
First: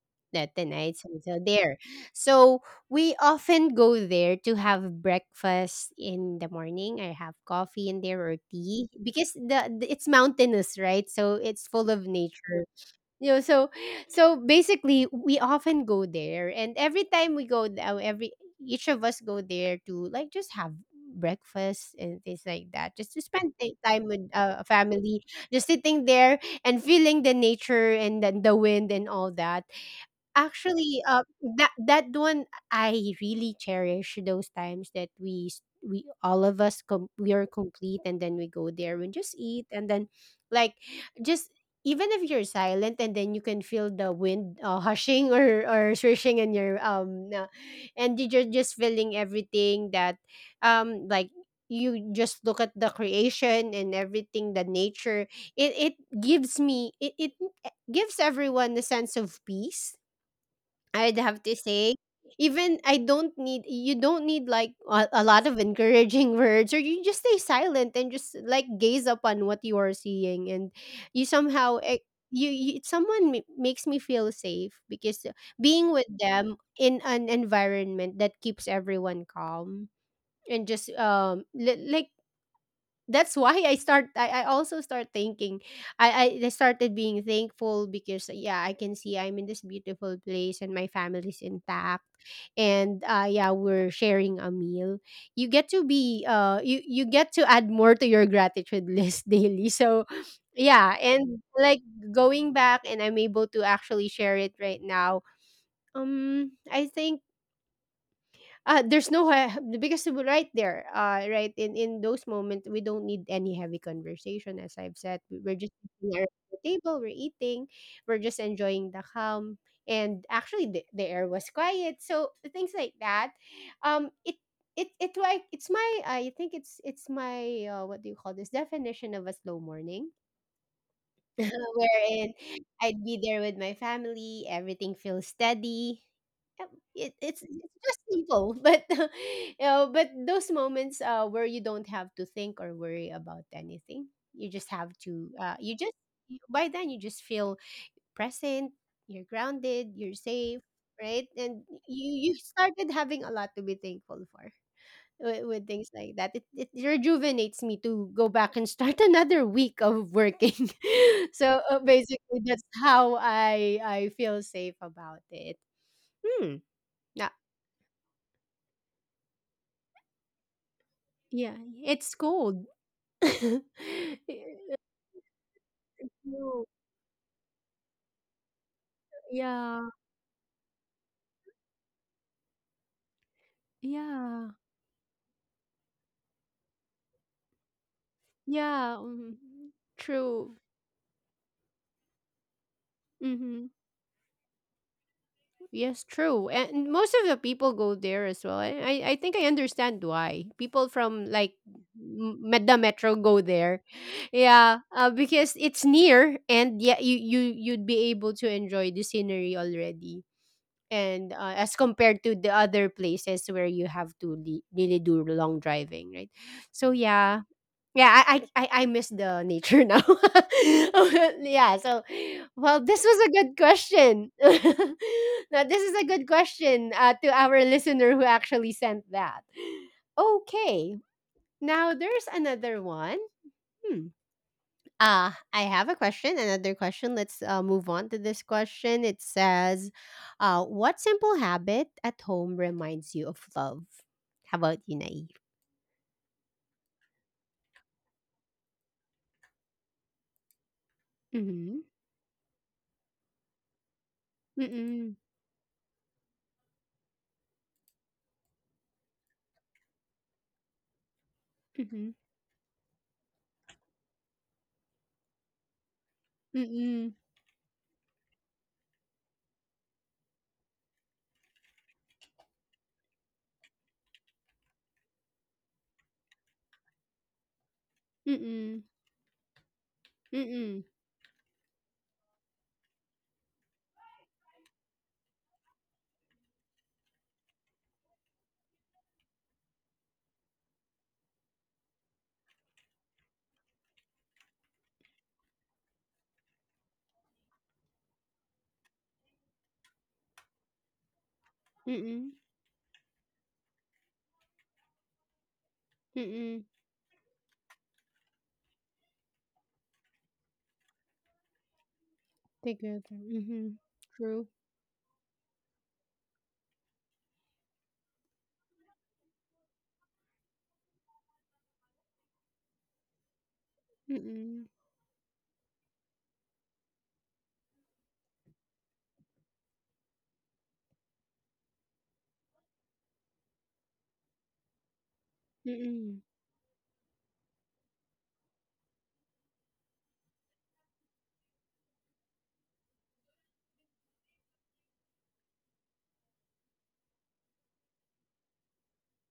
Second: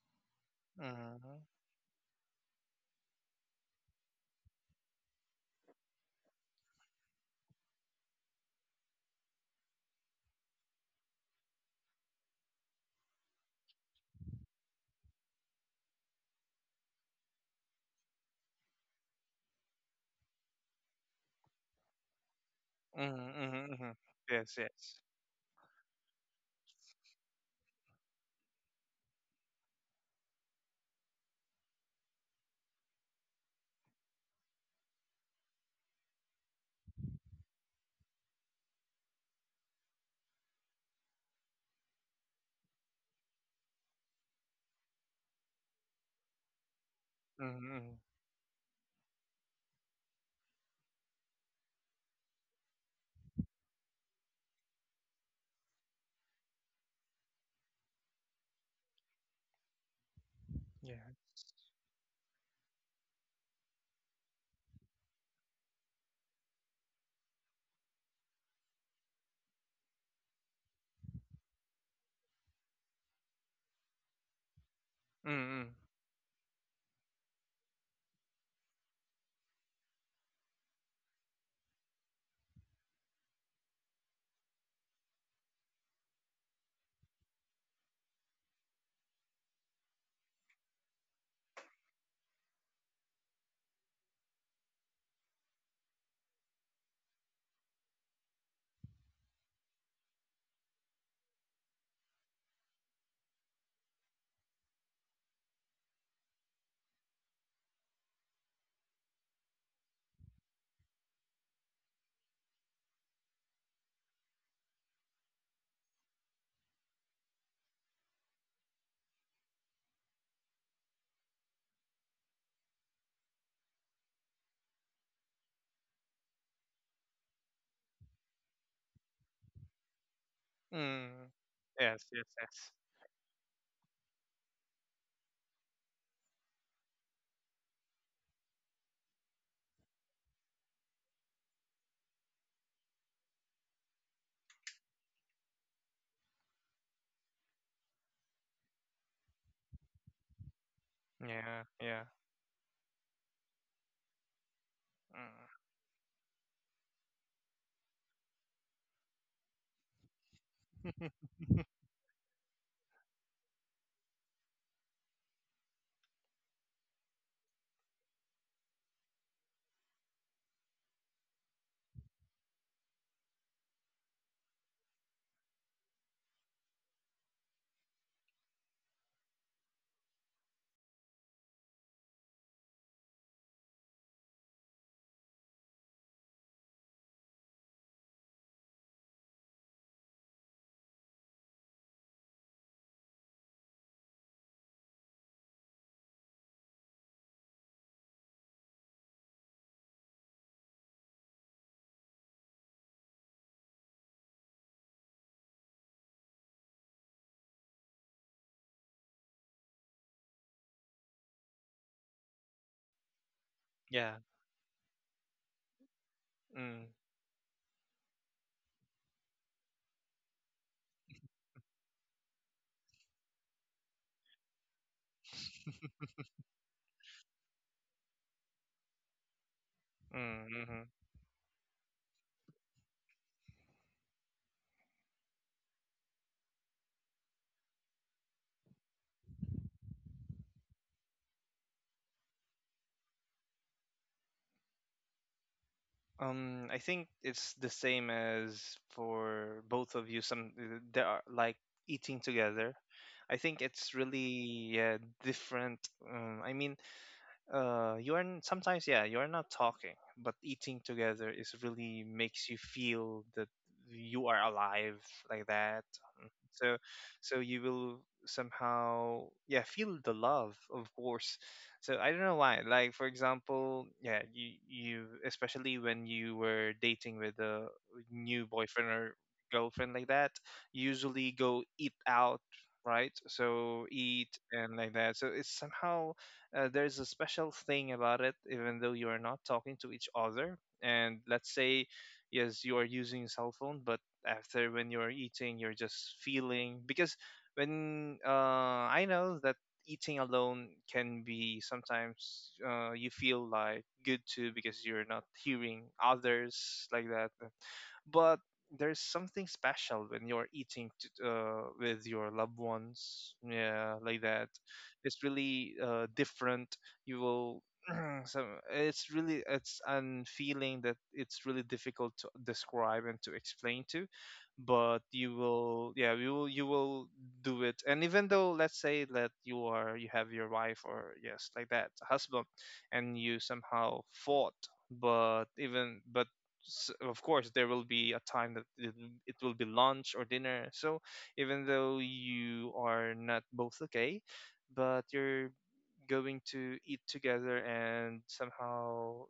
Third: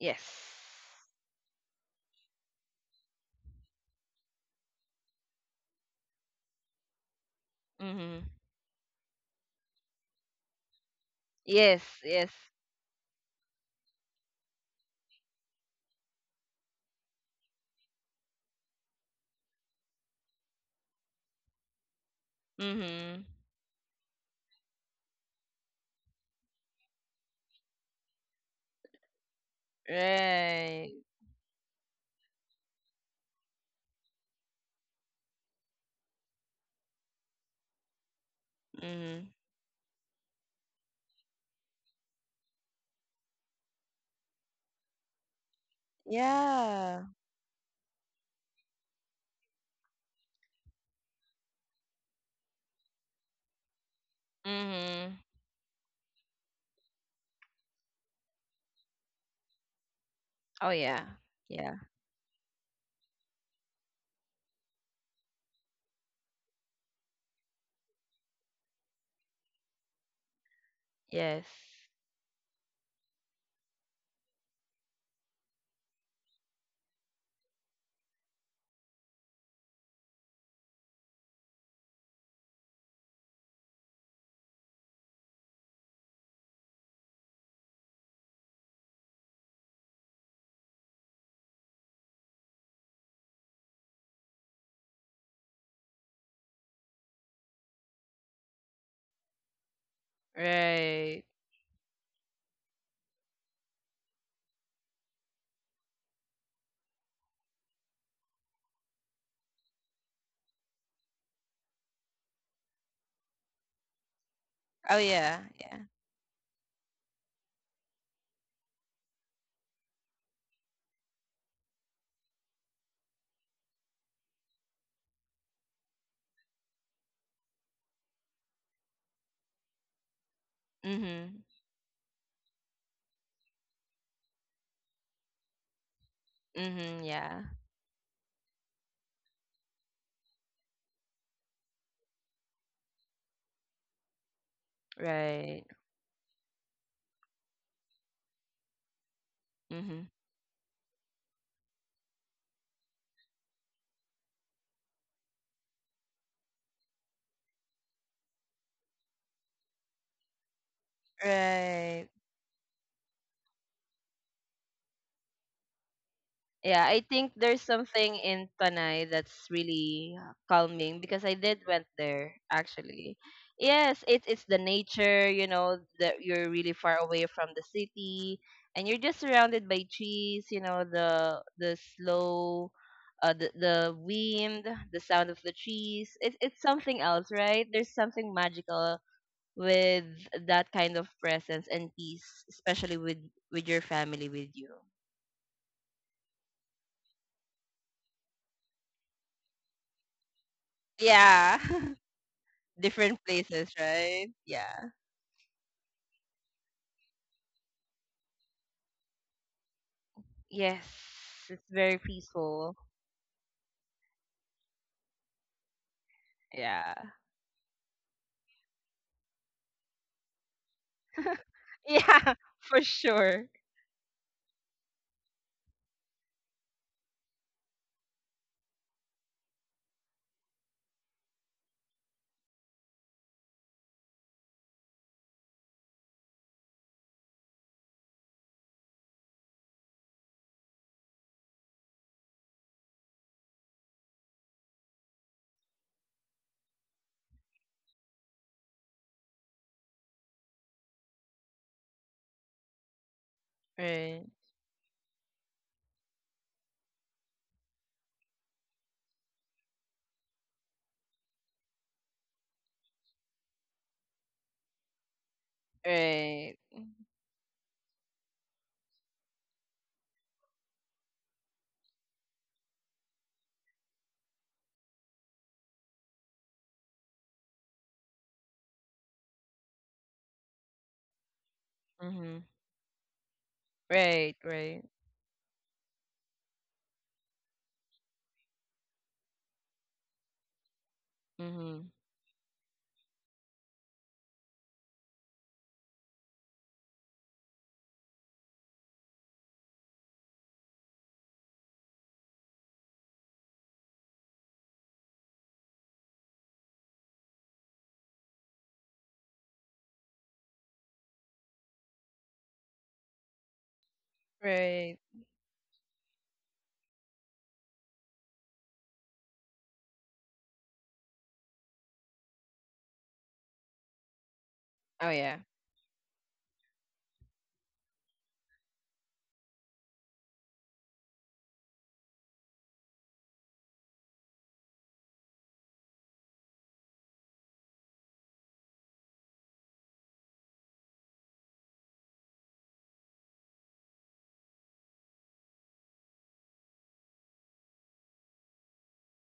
C: Yes.
A: that the nights so so
B: Mhm.
A: there. So we often go there to have breakfast in the morning. I have coffee in there
C: Mm-hmm.
A: or tea because the it's mountainous, right? So it's
C: Yes.
A: full of
C: Yes.
A: nature. You know, so so basically we often go there, and every time we go every each of us go there to like just have breakfast and things like that, just to
C: Mhm.
B: Mhm.
A: spend
B: Mhm. Mhm.
A: time with
B: Yes.
A: a
B: Yes.
A: family, just sitting there and feeling the nature and the wind and all that.
C: Right.
A: Actually, that that one I really cherish those times that we we all of us we are complete, and then we go there and
C: Mhm.
A: just eat and then, like, just even if you're silent and then you can feel the wind (laughs) hushing or swishing in your
C: Yeah.
B: Mhm.
A: and you're just feeling everything that like you just look at the creation and everything the
C: Mhm.
A: nature. It gives me, it, gives everyone a sense of peace,
C: Oh yeah.
A: I'd
B: Yes.
A: have to
C: Yeah.
A: say. Even I don't need, you don't need like a lot of encouraging (laughs) words, or you just stay silent and just like gaze upon what you are seeing. And you
C: Yes.
A: somehow, you someone makes me feel safe, because
B: Mhm.
A: being with them in an environment that keeps everyone calm and just like, that's why I start, I also start thinking, I I started being thankful, because yeah, I can see I'm in this beautiful place and my family's intact, and yeah, we're sharing a meal. You get to be you get to add more to your gratitude list (laughs) daily. So yeah,
C: Right.
A: and like, going back and I'm able to actually share it right now. Um, I think there's no because right there, right in those moments, we don't need any heavy conversation. As I've
C: Oh
A: said,
C: yeah.
A: we're just
C: Yeah.
A: sitting around the table, we're eating, we're just enjoying the calm, and actually the air was quiet. So things like that, it it it like it's my, I think it's my what do you call this, definition of a slow morning
B: Mm.
C: Mhm.
A: (laughs)
B: Yes. Yes.
A: wherein
B: Yes.
A: I'd be there with my family, everything feels steady. Yep,
C: Mhm.
A: It's
C: Yeah.
A: just simple, (laughs) but you know, but those moments where you don't have to think or worry about anything, you just have to.
C: Right.
A: You just by then you just feel present. You're grounded.
C: Mhm.
A: You're safe, right? And
B: Yeah. Yeah.
A: you started having a lot to be thankful for with
B: Mm.
A: things like that. It rejuvenates me to go back and start (laughs) another week of working. (laughs) So
B: (laughs)
C: Right.
A: basically, that's how I feel safe about it. Hmm.
C: Yeah, I
A: Yeah.
C: think there's something in Panay that's really calming, because I
A: Yeah.
C: did went
A: It's
C: there
A: cold.
C: actually.
A: (laughs) Y-
C: Yes, it's the nature, you know, that you're
A: No,
C: really far away from the city and you're just surrounded
A: yeah.
C: by trees, you know, the
A: Yeah.
C: wind, the sound of the trees. It's something else, right? There's something
A: Yeah.
C: magical
A: Mhm.
C: with
A: True.
C: that kind of presence and peace, especially with your family with you.
A: Yes, true. And most of the people go there as well. I think I understand why. People from, like,
C: Yeah. (laughs)
A: Meda Metro
C: Different
A: go
C: places,
A: there. (laughs)
C: right?
A: Yeah,
C: Yeah.
A: because it's near, and yeah, you you'd be able to enjoy the scenery already.
C: Yes,
A: And
C: it's
A: as
C: very
A: compared to the
C: peaceful.
A: other places where you have
B: Yeah.
A: to really do long driving, right? So
B: Mm.
C: Yeah. (laughs)
A: yeah, yeah, I I miss the nature now. (laughs) Yeah, so
C: Yeah,
A: well,
C: for
A: this was a
C: sure.
A: good question. (laughs) Now this is a good question to our listener who actually sent that.
B: Mm, mhm.
A: Okay, now there's another one. Hmm. I have a question. Another question. Let's move on to this question. It says, "What simple habit at home reminds you of love?" How about you, Naive?
B: I think it's the same as for both of you. Some There are like
A: Mm-hmm.
B: eating together. I think it's
C: Right.
B: really yeah,
A: Mm-mm.
B: different. Um, I mean, you are sometimes yeah you are not talking, but eating together is really
A: Mm-hmm.
B: makes you feel that you are alive, like that. Mm.
C: Right.
B: So
A: Mm-mm.
B: so you will somehow yeah feel the love of course. So I don't know why, like for example, yeah you especially when you were dating with a new
A: Mm-mm.
B: boyfriend or girlfriend like that,
A: Mm,
B: you usually go eat out,
C: Mhm.
B: right? So eat
C: Right,
B: and
C: right.
B: like that. So it's somehow there's a special thing about it, even though you are not talking to each other. And let's say,
C: Mhm.
B: yes, you are using a cell phone, but after when you're eating, you're just feeling because when I know that eating alone can be
A: mm,
B: sometimes you feel like good too, because you're not hearing
A: mm,
B: others like that. But there's something special when you're eating with your loved
A: together,
B: ones,
A: mhm,
B: yeah, like
A: true,
B: that.
C: Right.
B: It's really different. You will. (clears throat) So it's really it's an feeling that it's really difficult to describe and to explain to,
A: mm,
B: but
C: Oh
B: you
C: yeah.
B: will yeah you will do it. And even though let's say that you have your wife or yes like that husband, and you somehow fought, but
A: mm.
B: of course there will be a time that it will be lunch or dinner, so even though you are not both okay, but you're going to eat together, and somehow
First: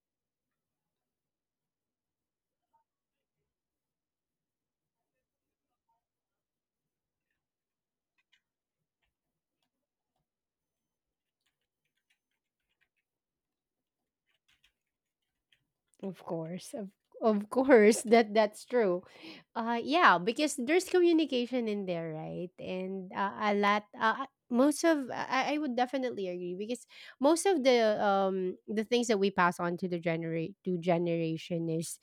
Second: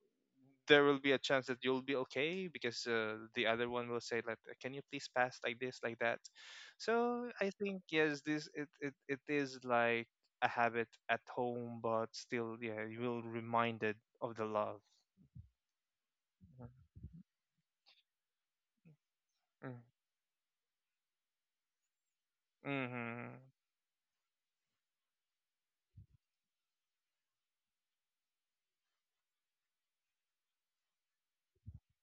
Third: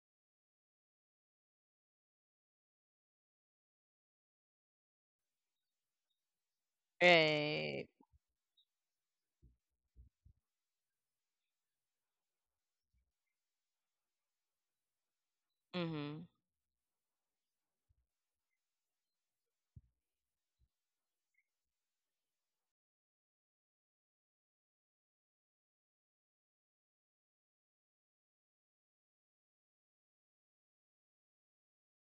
B: there will be a chance that you'll be okay because the other one will say like, can you please pass like this, like that. So I think
C: Right.
B: yes, this it is like a habit at home, but still yeah you will reminded of the love.
A: Of
C: Mhm.
A: course, of (laughs) course, that's true. Yeah, because there's communication in there, right? And
B: Mm-hmm.
A: most of I would definitely agree, because most of the things that we pass on to the generate to generation is,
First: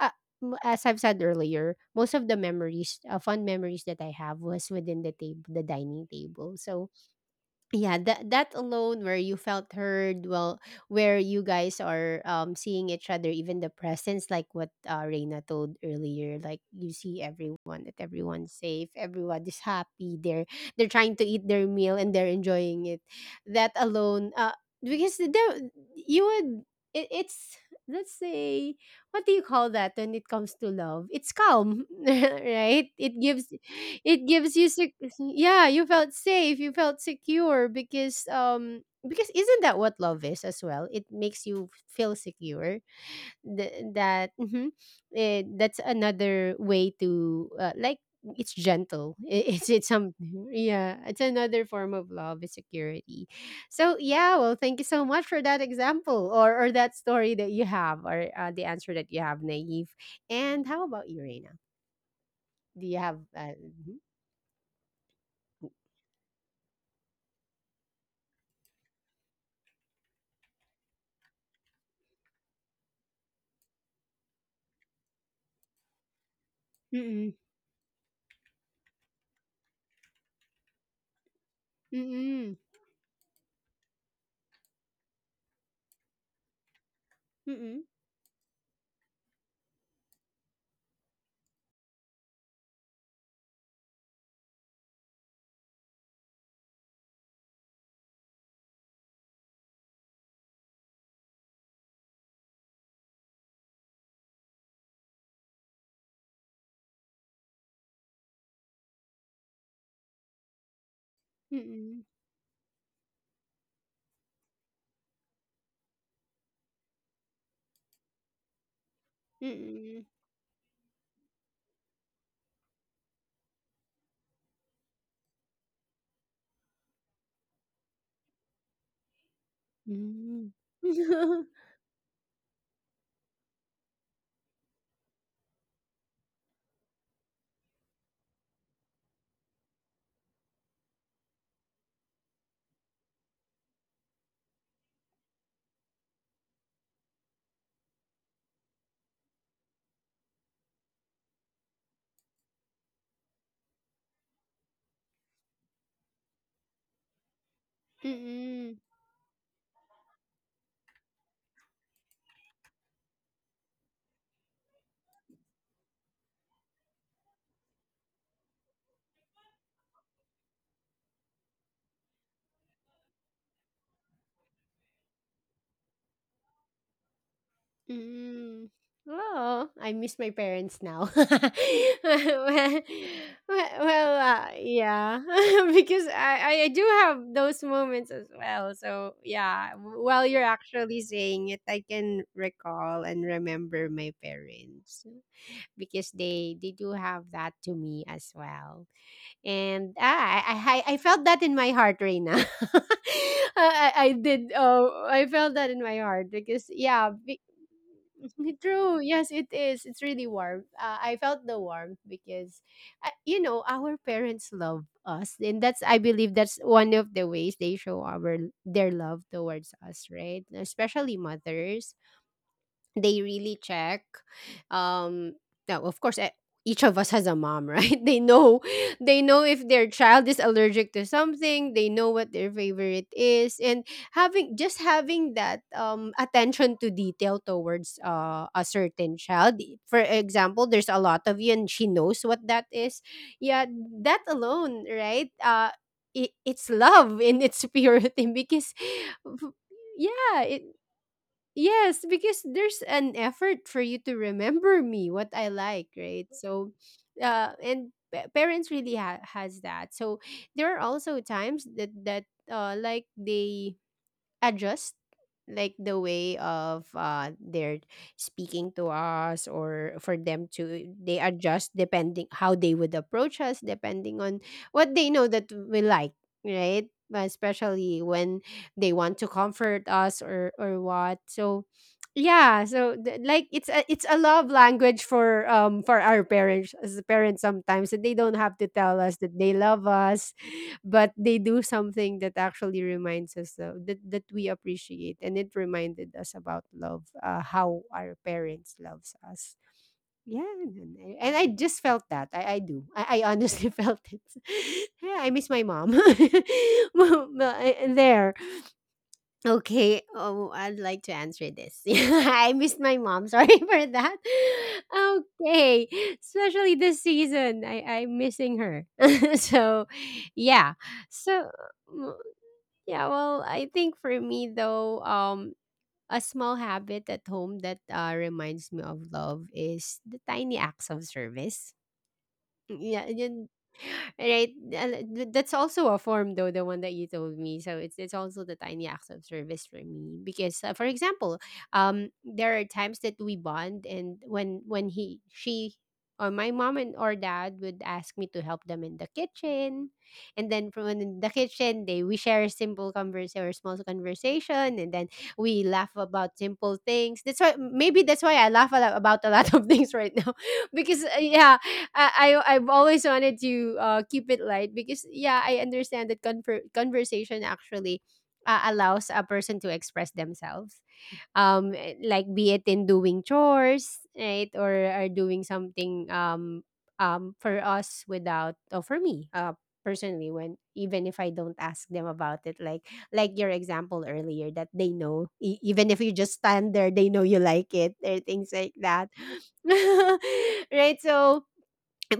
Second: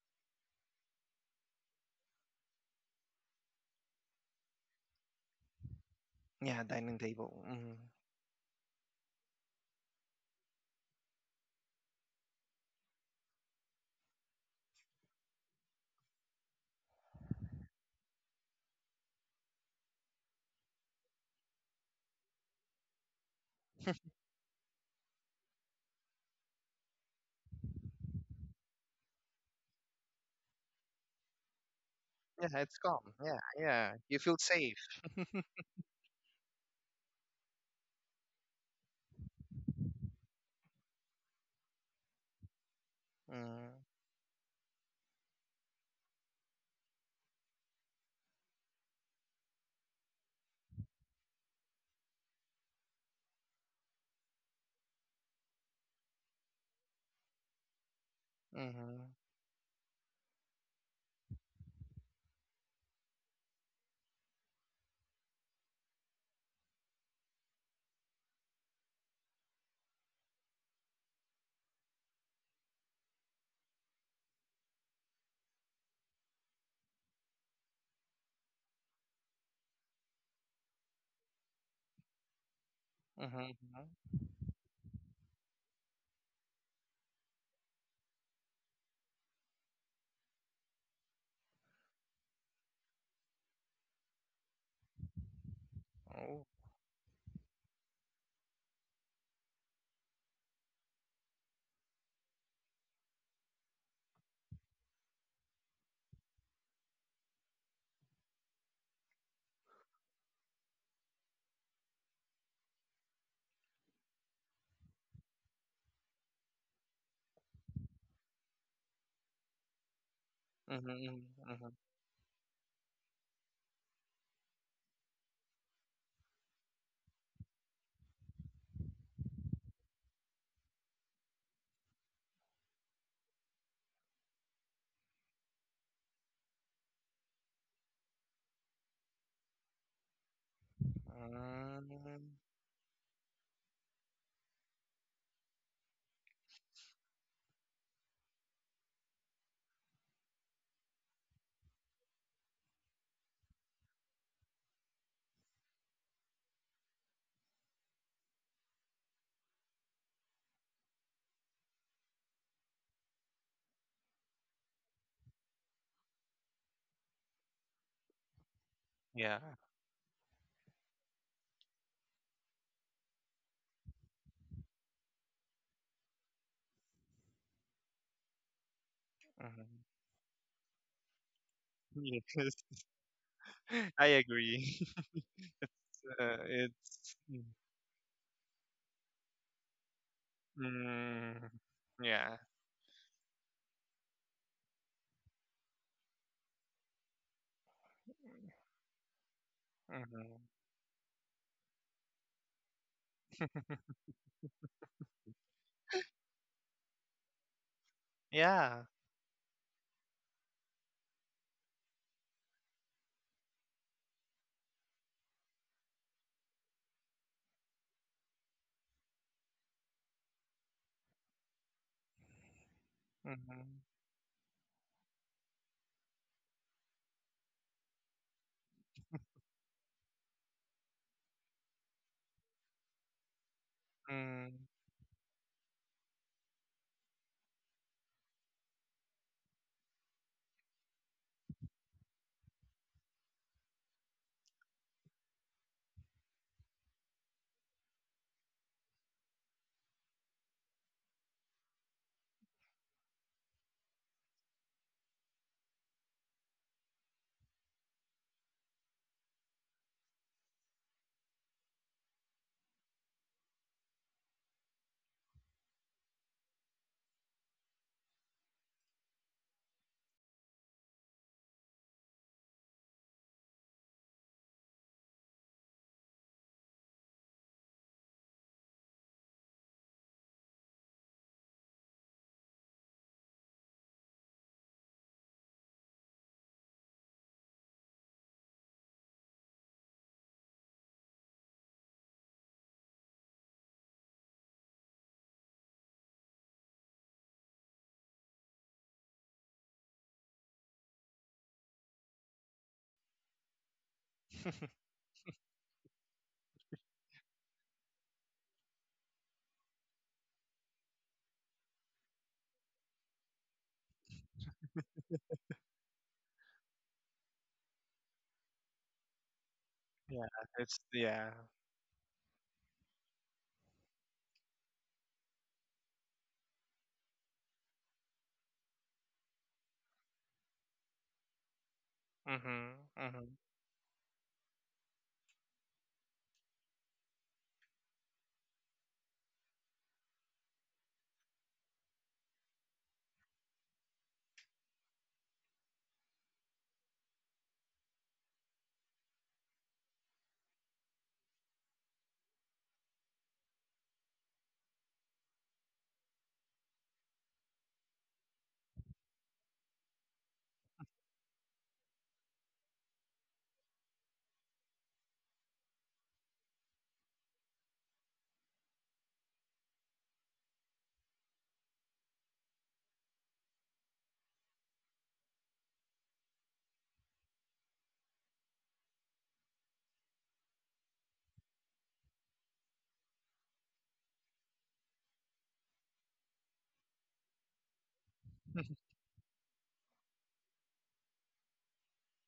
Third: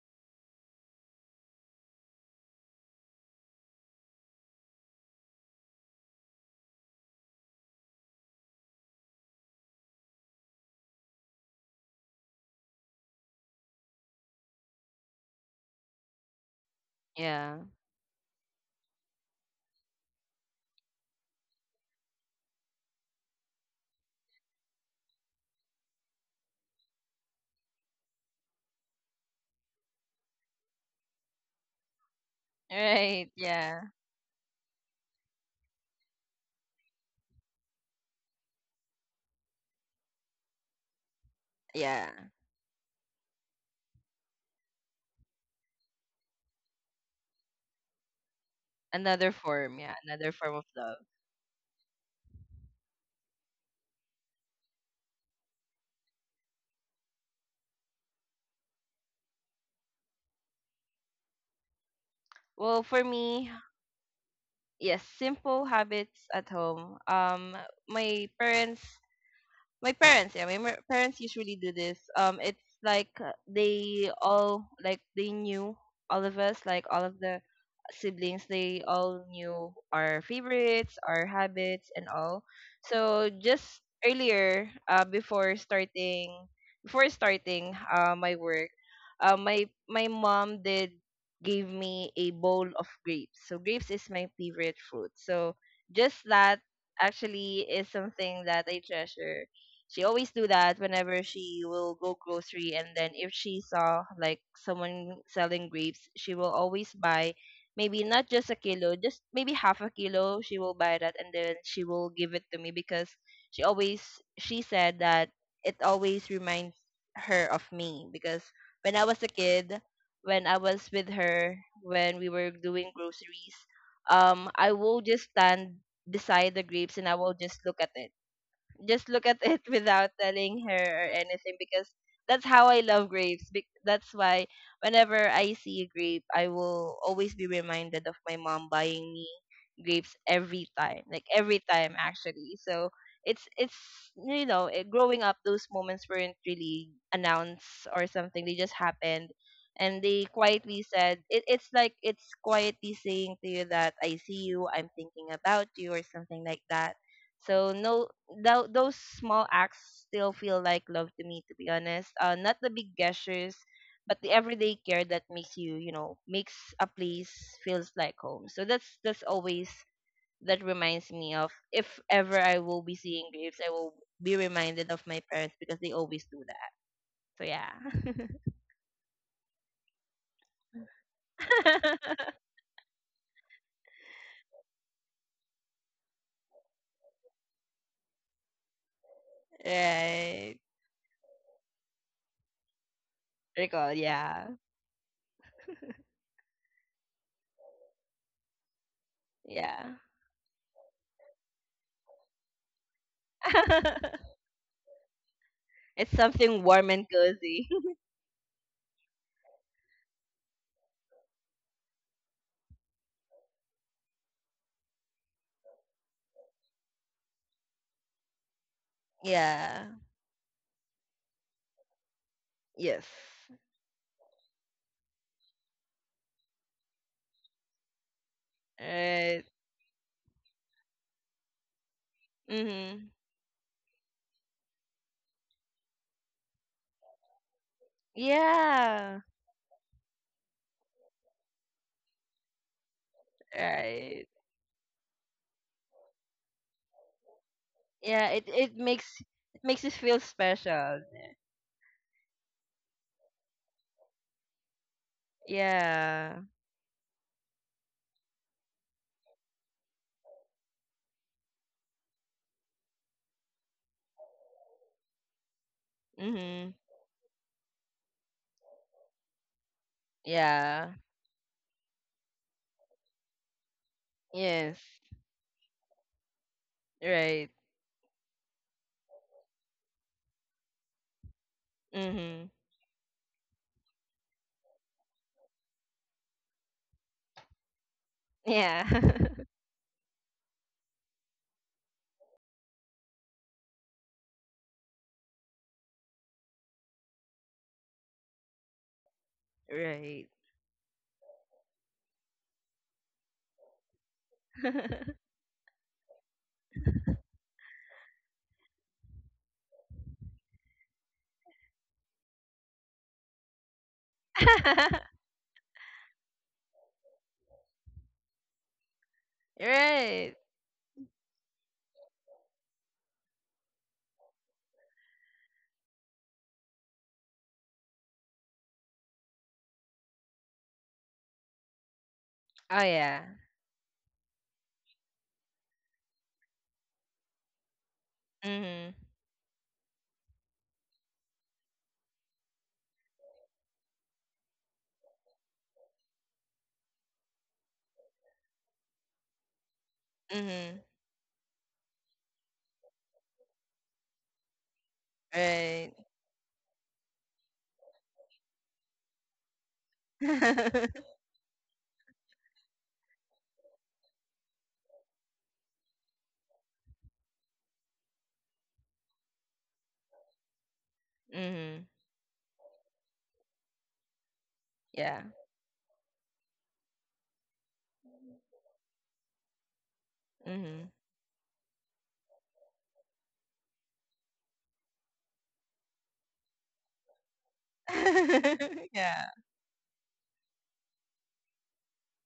A: uh, as I've said earlier, most of the memories, fun memories that I have was within the table, the dining table.
B: Yeah,
A: So
B: dining table. Hmm.
A: yeah that that alone where you felt heard, well, where you guys are seeing each other, even the presence, like what Reina told earlier, like you see
C: Yeah.
A: everyone, that everyone's safe, everyone is happy, they're trying to eat their meal and they're enjoying it. That alone, because there you would it's let's say, what do you call that? When it comes to love, it's calm (laughs)
B: Yeah, it's
A: right?
B: calm.
A: It
C: Right,
B: Yeah,
A: gives,
C: yeah.
B: yeah. You
A: it
B: feel
A: gives you
B: safe.
A: yeah, you felt safe, you felt secure, because isn't that what love is as well? It makes you
C: Yeah.
A: feel secure. Th-
B: Mm-hmm.
A: that Mhm. That's another way to like, it's gentle. (laughs)
C: Another
A: I- it's
C: form,
A: it's
C: yeah, another
A: something,
C: form of love.
A: yeah, it's another form of love, is security. So yeah, well, thank you so much for that example, or that story that you have, or the answer
B: Mm-hmm.
A: that you have, Naive. And how about you, Reina?
C: Well,
A: Do you
C: for
A: have
C: me,
A: mhm?
C: yes, simple habits at home. My parents My parents, yeah, parents usually do this. It's like, they all, like they knew all of us, like all of
A: Mm-mm.
C: the siblings. They all knew our favorites, our habits, and all.
A: Mm-mm.
C: So
B: Mm-hmm.
C: just
B: Mm-hmm.
C: earlier, before starting,
A: Mm-mm.
C: my work, my my mom did gave me a bowl of grapes. So grapes is my favorite fruit. So just
B: Oh.
C: that actually is something that I treasure. She always do that whenever she will go grocery, and then if she saw like someone selling grapes, she will always buy maybe not just a kilo, just maybe half a kilo. She will buy that and then she
A: Mm,
C: will give it to me because she always she said that it always reminds her of me because when I was a kid,
A: mm,
C: when I was
B: Mm-hmm.
C: with her,
B: Mm-hmm.
C: when we were doing groceries, I will just stand beside the grapes and I will just look at it, just look at it (laughs) without
A: hmm.
C: telling her or anything because that's how I love grapes. That's why whenever I see a grape, I will always be reminded of my mom buying me grapes every time, like every time
B: Mm-hmm.
C: actually. So it's growing up, those moments weren't really announced or something. They just happened, and they quietly said it, it's like it's quietly saying to you that I see you, I'm thinking about you, or something like that. So no,
A: Mm,
C: those small acts still feel like love to me. To be honest, not the big gestures, but the everyday care that makes you, makes a place feels like home. So that's
B: Yeah.
C: always that reminds me of if ever I will be seeing graves, I will be reminded of my parents because they always do that. So yeah,
A: (laughs)
C: (laughs)
A: mm. Oh, I
B: Mm-hmm.
A: miss my parents now.
B: Yes,
A: (laughs) Well,
B: (laughs)
A: well,
B: I agree. (laughs)
A: yeah, (laughs) because
B: It's, uh,
A: I do
B: it's.
A: have those moments as well. So, yeah, while you're
C: right.
A: actually
B: Mm,
A: saying it, I can
B: yeah.
A: recall and
C: Recall,
A: remember my
C: yeah,
A: parents, because they do have that to me as well.
C: yeah.
A: And
B: Mm-hmm.
A: I felt that in my heart, Reina. (laughs)
B: (laughs)
A: I
C: (laughs)
A: did. Oh, I felt that in my
C: It's
A: heart
C: something
A: because,
C: warm and
A: yeah, (laughs)
C: cozy.
B: Yeah.
A: True. Yes, it is. It's really warm. I felt the warmth because, you know, our parents love us, and that's I believe that's one of the ways they show our their
C: (laughs)
A: love towards
C: Yeah.
A: us, right? Especially mothers,
C: Yes.
A: they really
B: Mm-hmm.
A: check, um now of course each of us has a mom, right? (laughs) They know, they
C: Right.
A: know if their child is allergic to something, they know what their
C: Mhm.
A: favorite is. And
B: Mm.
A: having just having that attention to detail towards a certain
C: Yeah.
A: child, for example, there's a lot of you and she knows what that is. Yeah, that
C: Right.
A: alone, right? It's love in its (laughs) purity
C: Yeah. It
A: because,
C: it makes it makes it feel
A: yeah,
C: special.
A: yes, because there's an effort for you to remember me, what I like, right?
C: Yeah.
A: So, parents really has that. So there are also times that like they adjust, like the way
C: Mhm.
A: of they're speaking to us, or for them to
C: Yeah.
A: they adjust depending how they would approach us, depending on
C: Yes.
A: what they know that we like, right? But
C: Right.
A: especially when they want to comfort us, or what. So
C: Mhm.
A: yeah, so like it's a, it's a love language for, for our parents, as parents sometimes, and they don't have to tell us
C: Yeah. (laughs)
A: that they love us, but they do something that actually reminds us, that that we appreciate, and it reminded us about love, how our parents loves us.
C: Right.
A: Yeah, and I just felt that, I do, I honestly (laughs) felt it.
B: (laughs)
A: (laughs) Yeah, I miss my mom. (laughs) Well, well, I- there Okay. Oh, I'd like to answer this. (laughs) I missed my mom. Sorry (laughs) for that.
C: (laughs)
A: Okay. Especially this season, I'm missing her. (laughs) So,
B: Yeah.
C: Right.
A: yeah.
B: It's. Yeah.
A: So, mm, yeah, well, I think for me, though, a small habit at home that reminds me of love is the tiny acts of service.
B: Mm-hmm.
C: Oh
A: Yeah,
C: yeah.
B: Mm-hmm.
A: yun, right. And that's also a form though, the one that you told me. So it's also the tiny
C: Mhm.
A: acts of service for me because, for example, there are times that we bond, and when he she or my mom and or dad would ask me to help them in the kitchen, and then from
C: Mhm.
A: in the kitchen they we share a simple conversation, or small conversation, and then we laugh
C: Right.
A: about simple things. That's why, maybe that's why I laugh a lot about a lot of (laughs) things right now, because
C: (laughs)
A: yeah, I've always wanted to keep it light because, yeah, I understand that conversation actually allows a person to express themselves.
C: Mhm.
A: Like be it in doing chores, right, or are
C: Yeah.
A: doing something, for us, without, or for me, personally, when,
C: Mhm.
A: even if I don't ask them about it, like your example earlier, that they know, even if you just stand there, they know you like it, or things like
B: (laughs)
C: (laughs)
A: that,
C: Yeah.
A: (laughs) right? So,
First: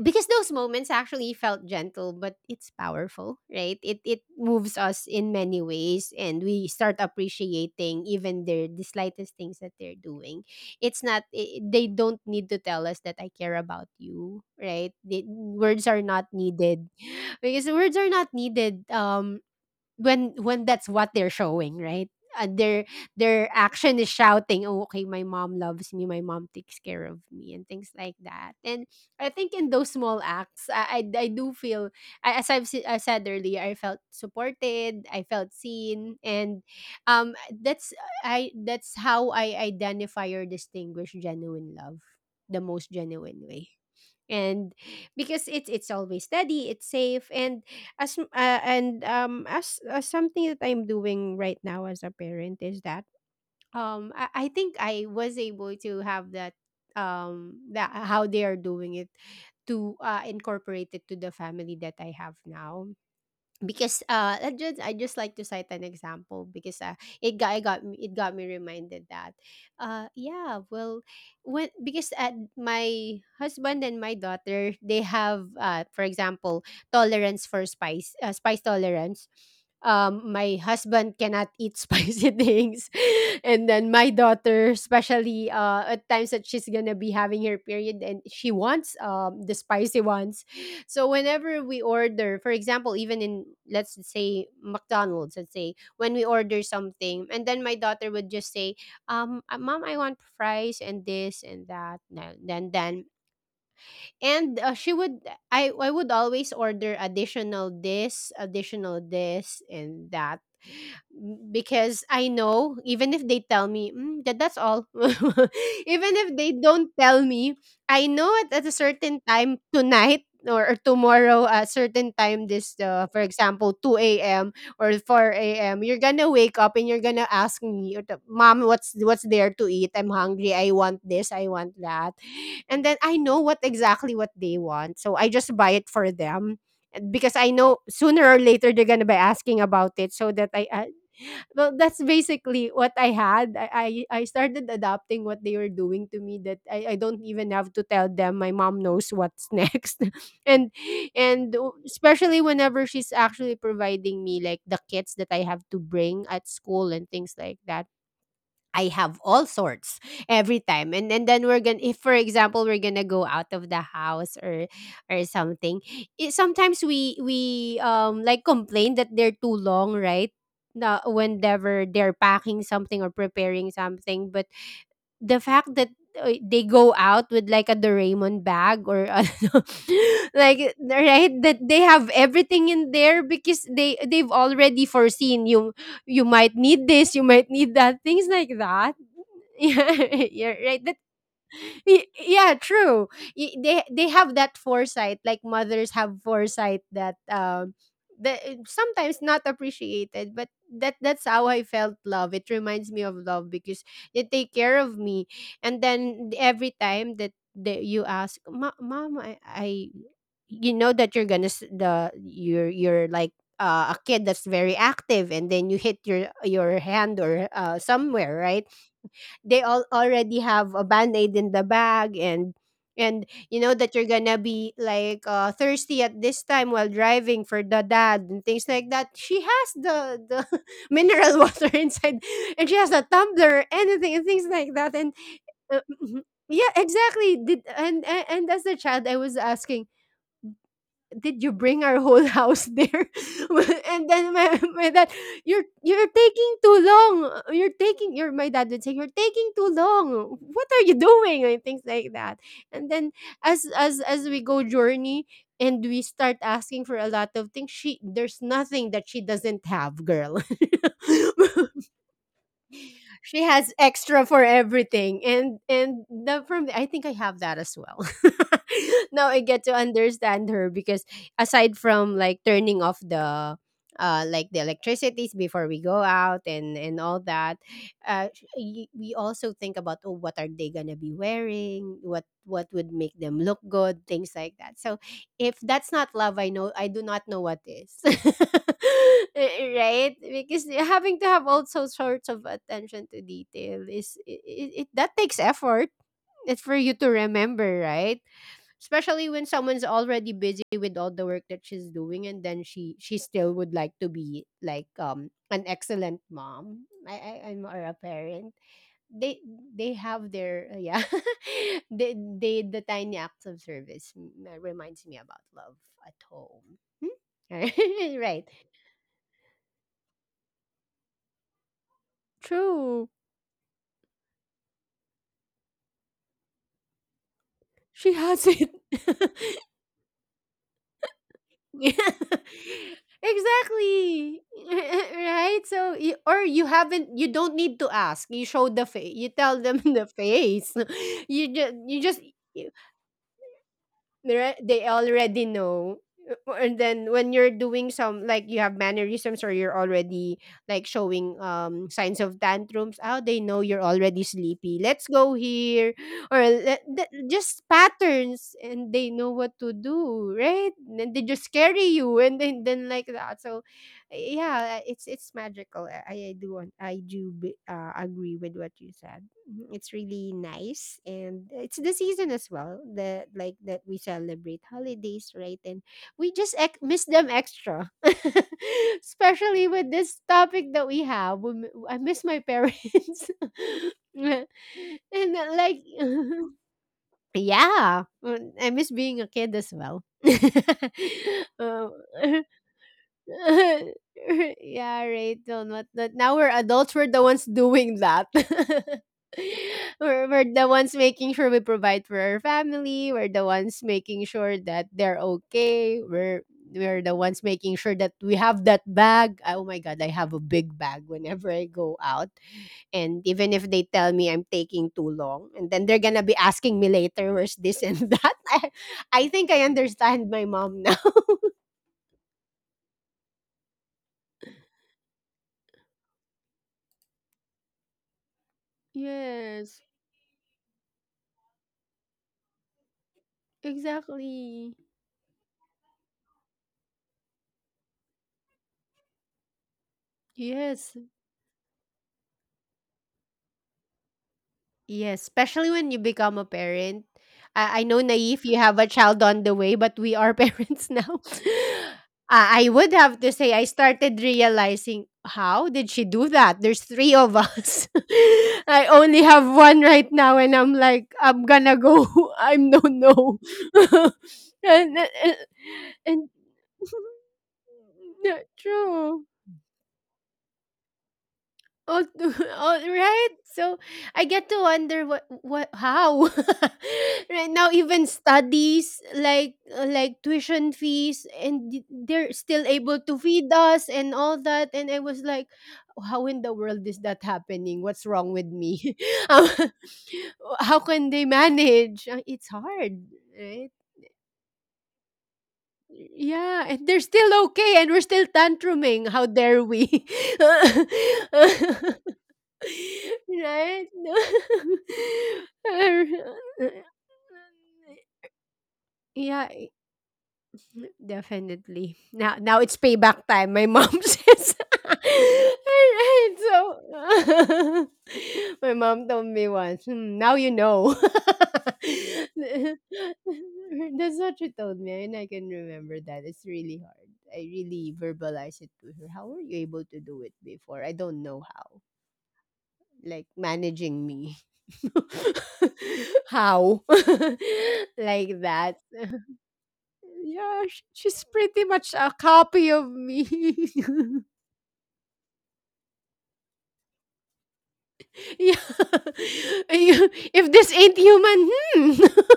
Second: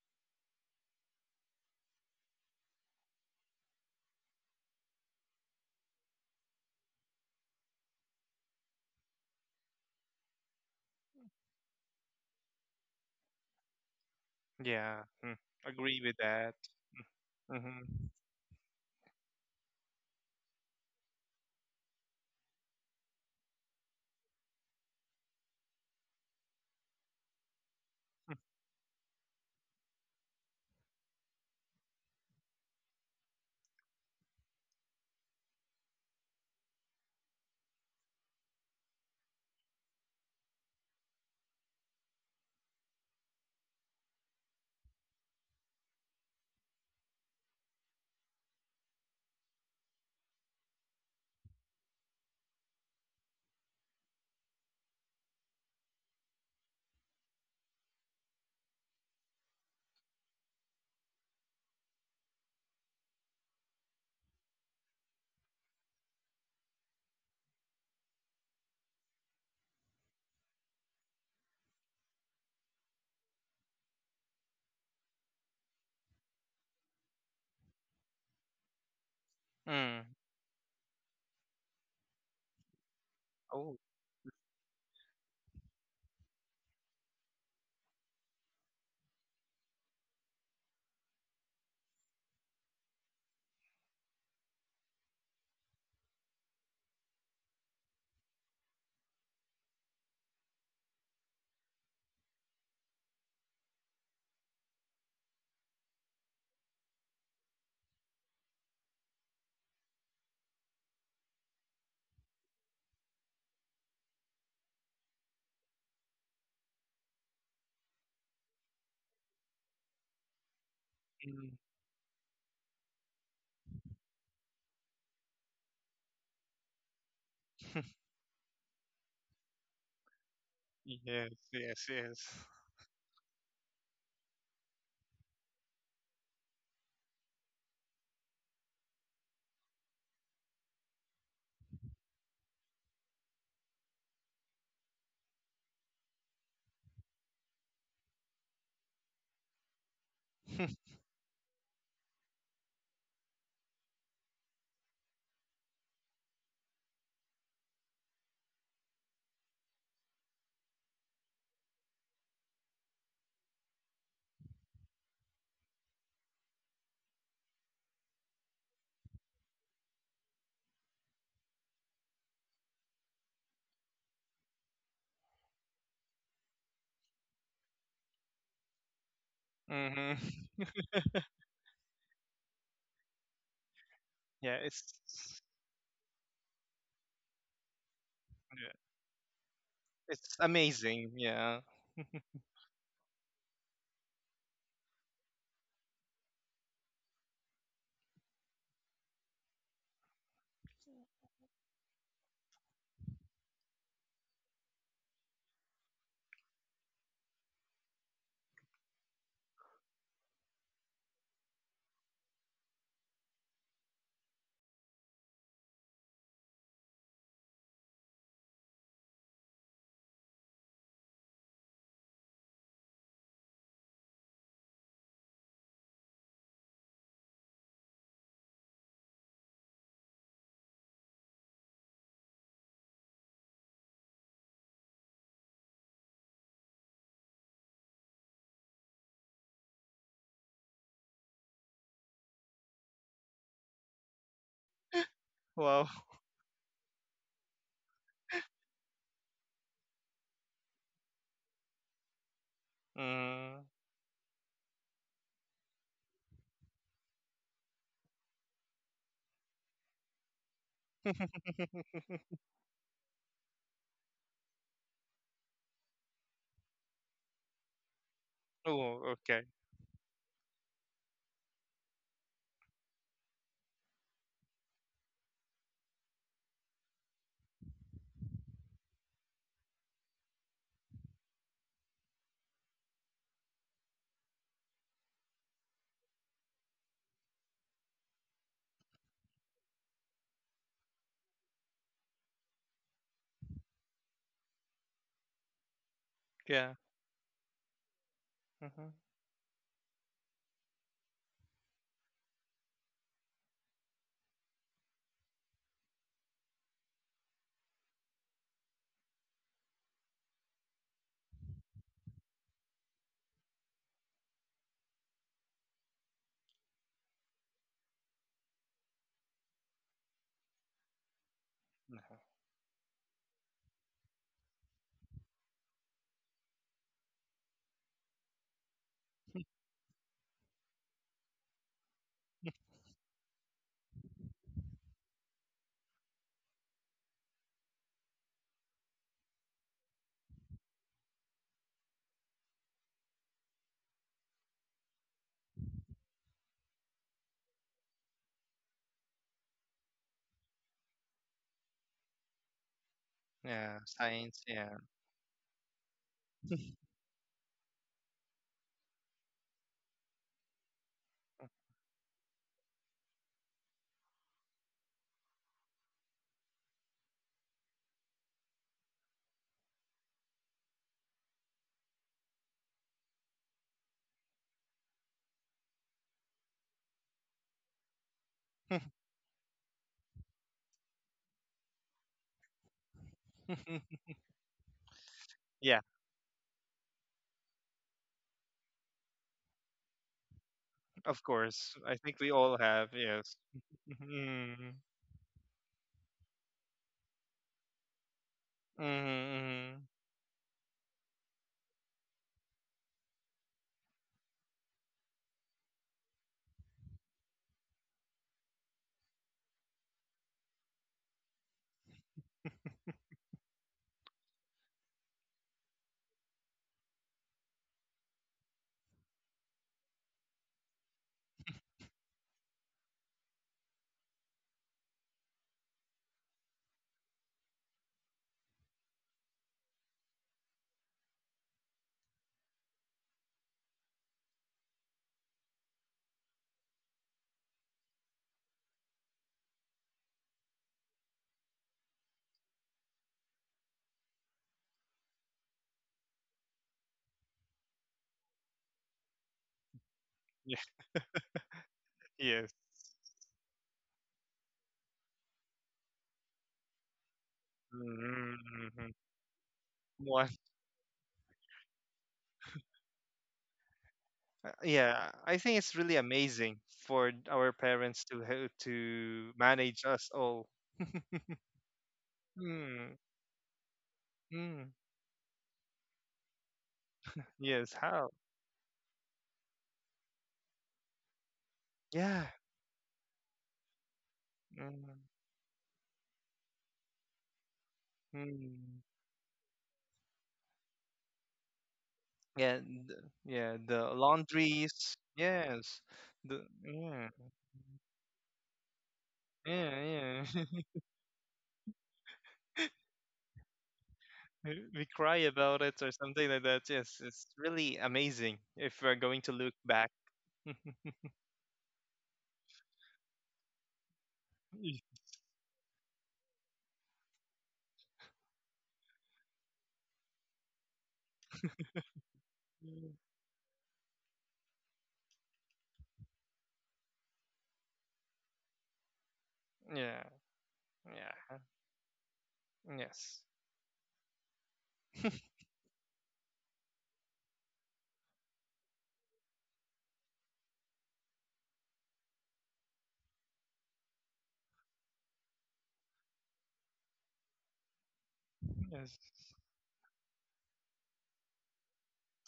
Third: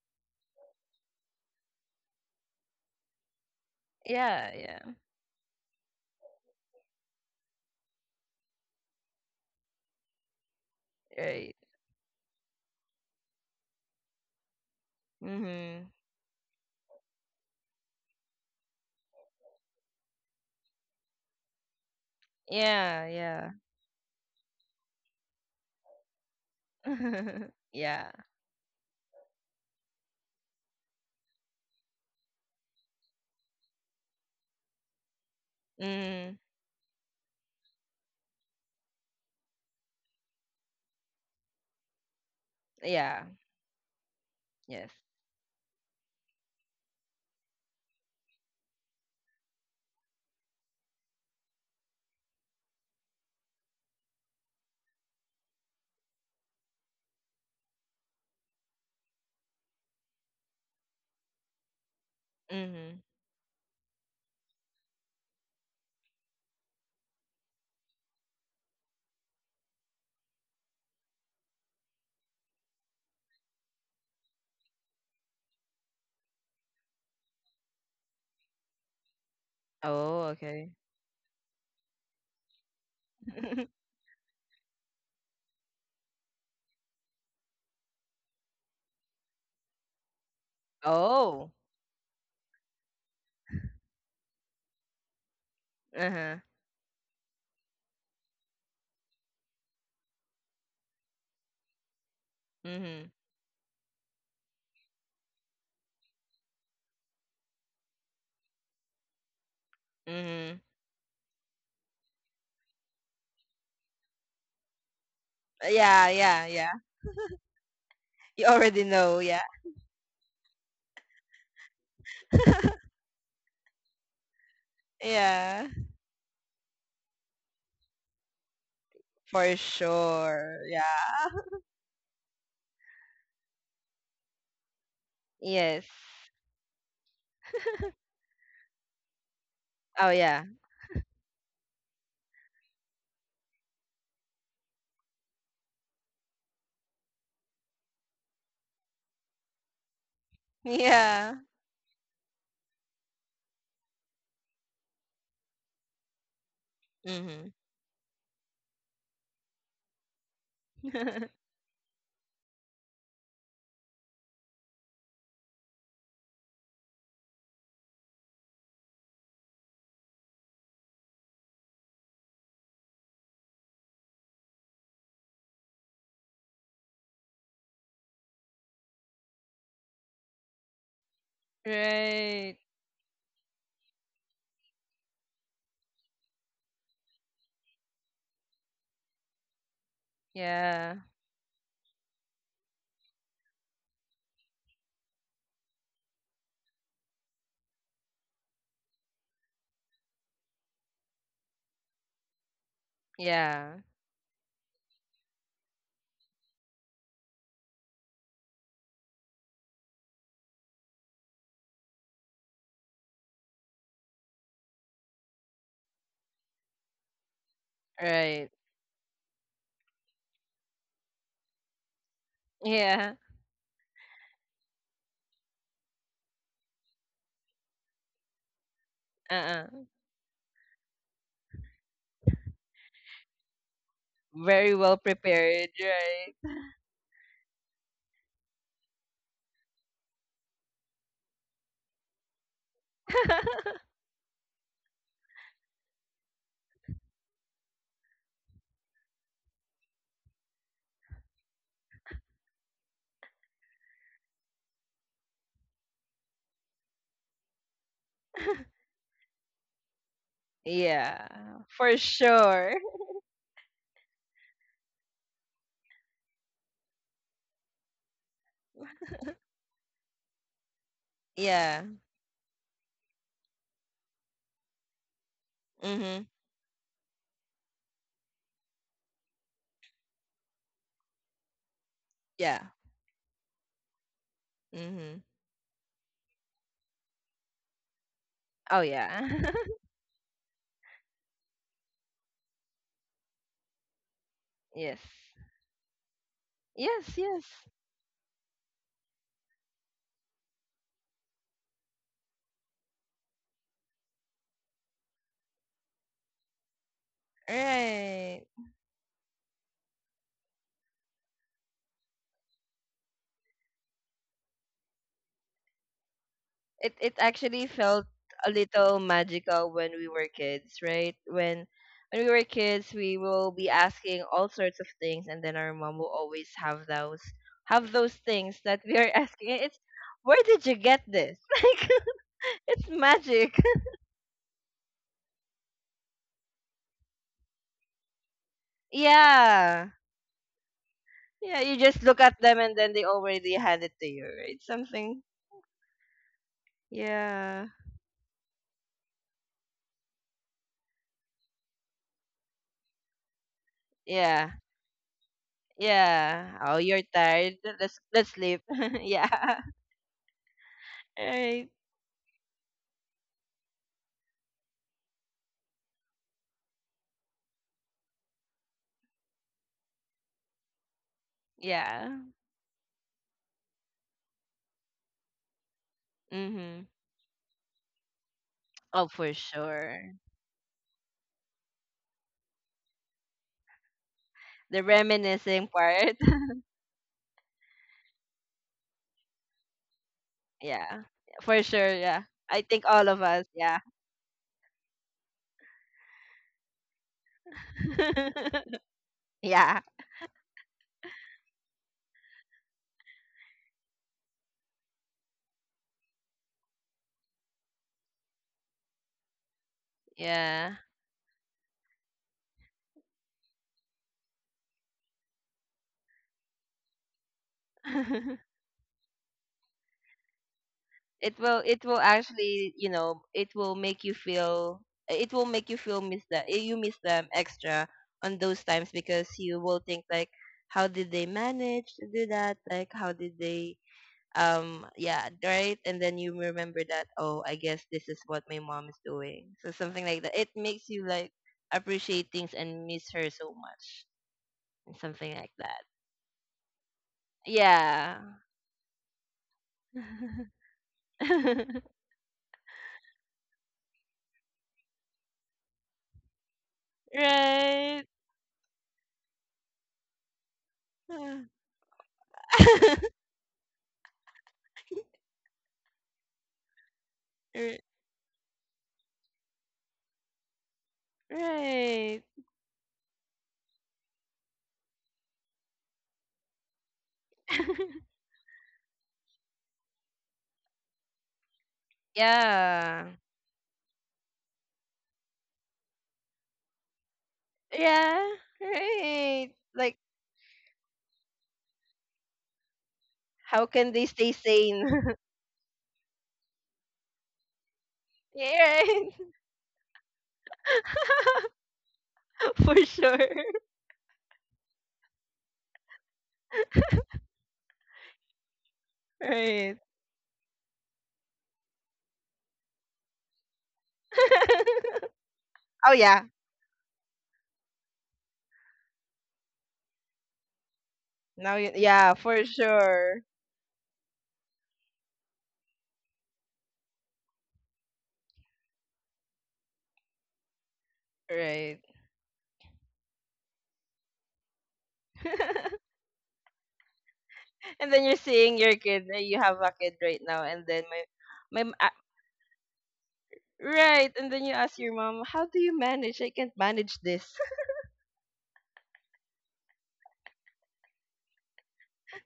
A: because those moments actually felt gentle, but it's powerful, right? It
C: Yeah. Yeah.
A: moves us in many ways, and we start appreciating even the slightest things that they're doing. It's not,
C: Right.
A: I they don't need to tell us that I care about you, right?
B: Yeah.
A: The,
B: Mm.
A: words
C: Mhm.
A: are
B: Agree with
A: not
B: that.
A: needed, because
B: Mm-hmm.
A: words are not needed, when that's what they're showing, right?
C: Yeah.
A: Their
C: Yeah.
A: action is shouting, "Oh, okay, my mom loves me. My mom takes care of me,"
C: (laughs)
A: and things like
C: Yeah.
A: that. And I think in those small acts, I do feel, I said earlier, I felt supported, I felt seen,
C: Mm.
A: and um, that's, I that's how I identify or distinguish genuine love, the most
C: Yeah.
A: genuine way. And
C: Yes.
A: because it's always steady, it's safe. And as m- and as something that I'm doing right now as a parent is that, I think I was able to have that, that how they are doing it, to incorporate it to the family that I have now.
C: Mm-hmm.
A: Because I just like to cite an example, because it got me reminded that, yeah, well, when because at my husband and my daughter, they have, for example, tolerance for spice, spice tolerance.
B: Mm.
C: Oh,
A: My
C: okay.
A: husband cannot eat (laughs) spicy things, and
B: Oh.
C: (laughs)
A: then my daughter, especially at times that she's gonna be having her period and she wants the spicy ones. So
C: Oh.
A: whenever we order, for example, even in, let's say, McDonald's, let's say when we
C: Uh-huh.
A: order something, and then my daughter would just say, Mom, I want fries and this and that." No, then
C: Mm-hmm.
A: and she would I would always order additional this and that,
C: Mm-hmm.
A: because I know, even if they tell me mm, that that's all. (laughs) Even
C: Yeah,
A: if they
C: yeah, yeah.
A: don't tell me, I know
C: You
A: at a
C: already
A: certain
C: know, yeah.
A: time tonight or tomorrow a
B: Mm.
A: certain time, this,
C: (laughs)
A: for example 2 a.m. or
C: Yeah.
A: 4 a.m., you're gonna wake up and you're gonna ask me, or
B: (laughs)
A: "Mom, what's there to
C: For
A: eat? I'm hungry, I
C: sure.
A: want this, I
B: Yes,
C: Yeah.
A: want
C: (laughs)
B: yes,
A: that."
B: yes.
A: And then I know what exactly what they want, so I just buy it
C: Yes.
A: for them. And because I know sooner or later they're going to be asking about it,
C: Oh,
A: so that
C: yeah.
A: I well, that's basically what I had. I started adopting what they were doing to me, that I don't even have to tell them, my mom knows what's (laughs) next. And
B: (laughs)
C: Yeah.
A: and especially whenever she's actually providing me, like the kits that I have to bring at school and things
C: Mm-hmm.
A: like that, I have all sorts, every time. And then
C: (laughs)
A: we're gonna, if for example we're gonna go out of the house, or something. It, sometimes we like complain that they're too long, right? Na, whenever they're packing something or preparing something, but the fact that they go out with like a Doraemon bag or ano,
B: Hmm.
A: (laughs) like, right, that they have
C: Right.
A: everything in there, because they've
B: Yeah,
A: already
B: it's
A: foreseen, you might need this, you might need that, things like
B: yeah,
A: that. (laughs) Yeah,
B: it's
A: yeah, right.
C: Yeah.
B: amazing. Yeah.
A: Yeah, true. They have that foresight, like mothers have foresight that that sometimes not appreciated. But that, that's how I felt love. It reminds me of love
C: Yeah.
A: because they take care of me, and then every time that you ask, Mom, I." You know that you're gonna s- the you're like, a kid that's very active, and then you hit your hand, or somewhere,
C: Right.
A: right? They all already have a band-aid in the bag. and
C: Yeah.
A: and you know that you're gonna be like, thirsty at this time, while driving, for the dad and things like that, she
C: Uh-uh.
A: has the (laughs) mineral water inside, and she has a tumbler, anything, and things
C: Very
A: like
C: well
A: that. And
C: prepared,
A: uh, (laughs) yeah, exactly. Did, And as a child, I was asking, did you bring our whole house there?
C: right?
A: (laughs) Well,
C: (laughs)
A: and then my dad,
B: Wow.
A: you're taking too long. You're taking your My dad would say, "You're taking too long. What are you doing?" And things like that. And then,
B: Mm.
A: as we go journey and we start asking for a lot of things, she there's nothing that she doesn't have, girl.
C: Yeah,
A: (laughs)
C: for
B: (laughs)
C: sure.
A: She has extra for everything and the, from I think I have that as well.
B: Oh,
A: (laughs)
C: (laughs)
A: Now I
B: okay.
A: get to understand her because aside
C: Yeah.
A: from like turning off the like the electricities before we go
C: Mhm.
A: out and all that. We also think about, oh, what are they gonna be wearing,
C: Yeah.
A: what would make them look good, things like that, so
C: Mhm.
A: if that's not love, I know I do not know what is. (laughs)
C: Oh yeah. (laughs)
A: Right? Because having to have also sorts of attention to detail is it
C: Yes.
A: that takes effort. It's for
B: Yeah.
A: you to
C: Yes, yes.
A: remember, right?
B: Hmm.
A: Especially when someone's already busy with all the work that she's doing, and then she still would like to be like an excellent mom, I, I'm or a
C: Right.
A: parent. they they have their (laughs) they, the tiny acts of service reminds me about love at home.
C: It actually felt
A: Hmm? (laughs) Right.
C: a little magical when we were kids, right? When we were kids,
A: True.
C: we will be asking all sorts of things and then our mom will always have
A: She
C: those
A: has
C: things
A: it.
C: that we are (laughs) asking.
A: (laughs)
C: It's where did you get this? (laughs) Like
A: Yeah. (laughs)
C: (laughs) it's magic. (laughs)
A: Exactly. (laughs) Right. So or you haven't, you don't need to ask, you show the face, you tell them, (laughs)
C: Yeah.
A: the face. (laughs) you
C: Yeah,
A: just
C: you
A: you
C: just
A: just
C: look at them and then they already hand it to you,
A: They're-
C: right?
A: they
C: Something.
A: already know. And then when you're
C: Yeah.
A: doing some, like you have mannerisms, or you're already like showing signs of tantrums. Oh, they know you're
B: Yeah,
A: already
B: science.
C: Yeah.
B: Yeah.
A: sleepy, let's go here, or
C: Yeah. Oh, you're tired.
A: just
C: Let's
A: patterns,
C: sleep.
A: and they
C: (laughs)
A: know what
C: Yeah.
A: to do, right? And they just
C: Right.
A: carry you, and then like that, so yeah, it's magical. I do want, I do agree with what you said. Mhm. It's really nice, and it's the
C: Yeah.
A: season as well, that like that we celebrate holidays, right? And we just
C: Mhm.
A: miss them extra, (laughs)
C: Oh, for
A: especially with
C: sure.
A: this topic that we have. I miss my parents, (laughs)
B: (laughs)
C: The
A: and
C: reminiscing
A: like
B: Yeah,
C: part. (laughs)
A: (laughs) yeah, I miss being a kid as well. (laughs)
C: Yeah.
B: of
C: For
A: Uh,
B: course.
C: sure,
B: I think
C: yeah.
A: (laughs)
B: we all
C: I think
B: have.
C: all of
B: Yes.
C: us,
A: (laughs)
C: yeah.
B: Mm-hmm.
A: yeah, right. No, not now we're adults. We're the ones doing that.
C: (laughs)
B: Mm-hmm.
A: (laughs)
C: Yeah.
A: We're the ones making sure we provide for our family. We're the ones making sure that they're okay. We're the ones making sure that we have that bag. Oh my god, I have a big
C: Yeah.
A: bag whenever I go out. And even if they tell me I'm taking too long, and then they're gonna be asking me later, where's this and (laughs) that.
C: (laughs)
A: I think I understand my mom now. (laughs)
C: It will actually, it will make you feel it will make you feel miss that you miss them extra on those times because you
A: Yes.
C: will think like how did they manage to do that, like how did they
A: Exactly.
C: yeah, right. And then you remember that, oh, I guess this is what my mom is doing, so something like that. It
A: Yes.
C: makes you like appreciate things and miss her so much and
A: Yes.
C: something like
A: Especially when
C: that.
A: you become a parent. I know,
C: Yeah.
A: Naif, you (laughs) have a child on the way, but we are (laughs)
B: Yeah.
C: (laughs)
A: parents
B: (laughs)
A: now.
B: Yes.
A: I would have to say, I started realizing, how did she do that? There's three of us. (laughs)
C: Right.
A: I
B: Mm-hmm.
A: only have one right now,
B: One.
A: and I'm like, I'm
C: (laughs) (laughs)
A: gonna go. (laughs) I'm no, no. (laughs) and,
B: Yeah,
A: and,
B: I think it's really
A: and,
B: amazing for our
C: R-
B: parents
A: (laughs)
B: to
A: yeah, true.
B: to manage us all. (laughs)
A: Oh, (laughs)
C: Right.
A: oh,
B: Hmm.
A: right. So I get to
B: Mm.
A: wonder what how (laughs) right now,
B: Yes.
C: (laughs)
A: even
B: How?
A: studies like tuition fees, and they're
B: Yeah.
A: still able to
C: Yeah.
A: feed us and all that, and I
B: Mm.
A: was like, how in the world is that happening? What's wrong
C: Yeah.
A: with
B: Mm.
A: me? (laughs) Um,
C: Right. Like
A: how can they manage? It's
B: Yeah.
A: hard,
B: Yeah.
A: right?
C: how
B: The
C: can they stay
B: laundries.
C: sane?
B: Yes. The
A: Yeah, and they're
B: yeah.
A: still okay, and we're still
C: (laughs) Yeah,
A: tantruming.
C: right.
A: How dare we? (laughs) (laughs)
B: Yeah. Yeah.
C: (laughs) For
B: (laughs)
C: sure.
A: Right?
B: (laughs) We cry about it or something like that. Yes, it's really
A: (laughs)
B: amazing if we're going to
A: Yeah,
B: look
C: Right.
B: back. (laughs)
A: definitely. Now, now it's payback time, my mom (laughs) says.
B: Yeah.
C: (laughs) Oh
A: Alright,
C: yeah.
A: so (laughs) my mom told me once, "Hmm, now you know." (laughs)
C: Now
A: That's
C: you, yeah, for sure.
A: what she told me, and I can remember that. It's really hard. I really verbalize it to her, how were you able to
B: Yeah.
A: do it before? I don't know
B: Yeah.
A: how,
C: Right.
A: like,
B: Yes.
A: managing me. (laughs)
B: (laughs)
C: (laughs)
A: How? (laughs)
C: And then you're
A: Like
C: seeing
A: that.
C: your kid,
A: (laughs)
C: you have a kid right now,
A: Yeah,
C: and then
A: she's pretty
C: my, m-
A: much
C: a-
A: a copy of me. (laughs)
C: right, and then you ask your mom, how do you manage? I can't manage this.
A: Yeah.
B: Yes.
A: (laughs) If this ain't human, hmm,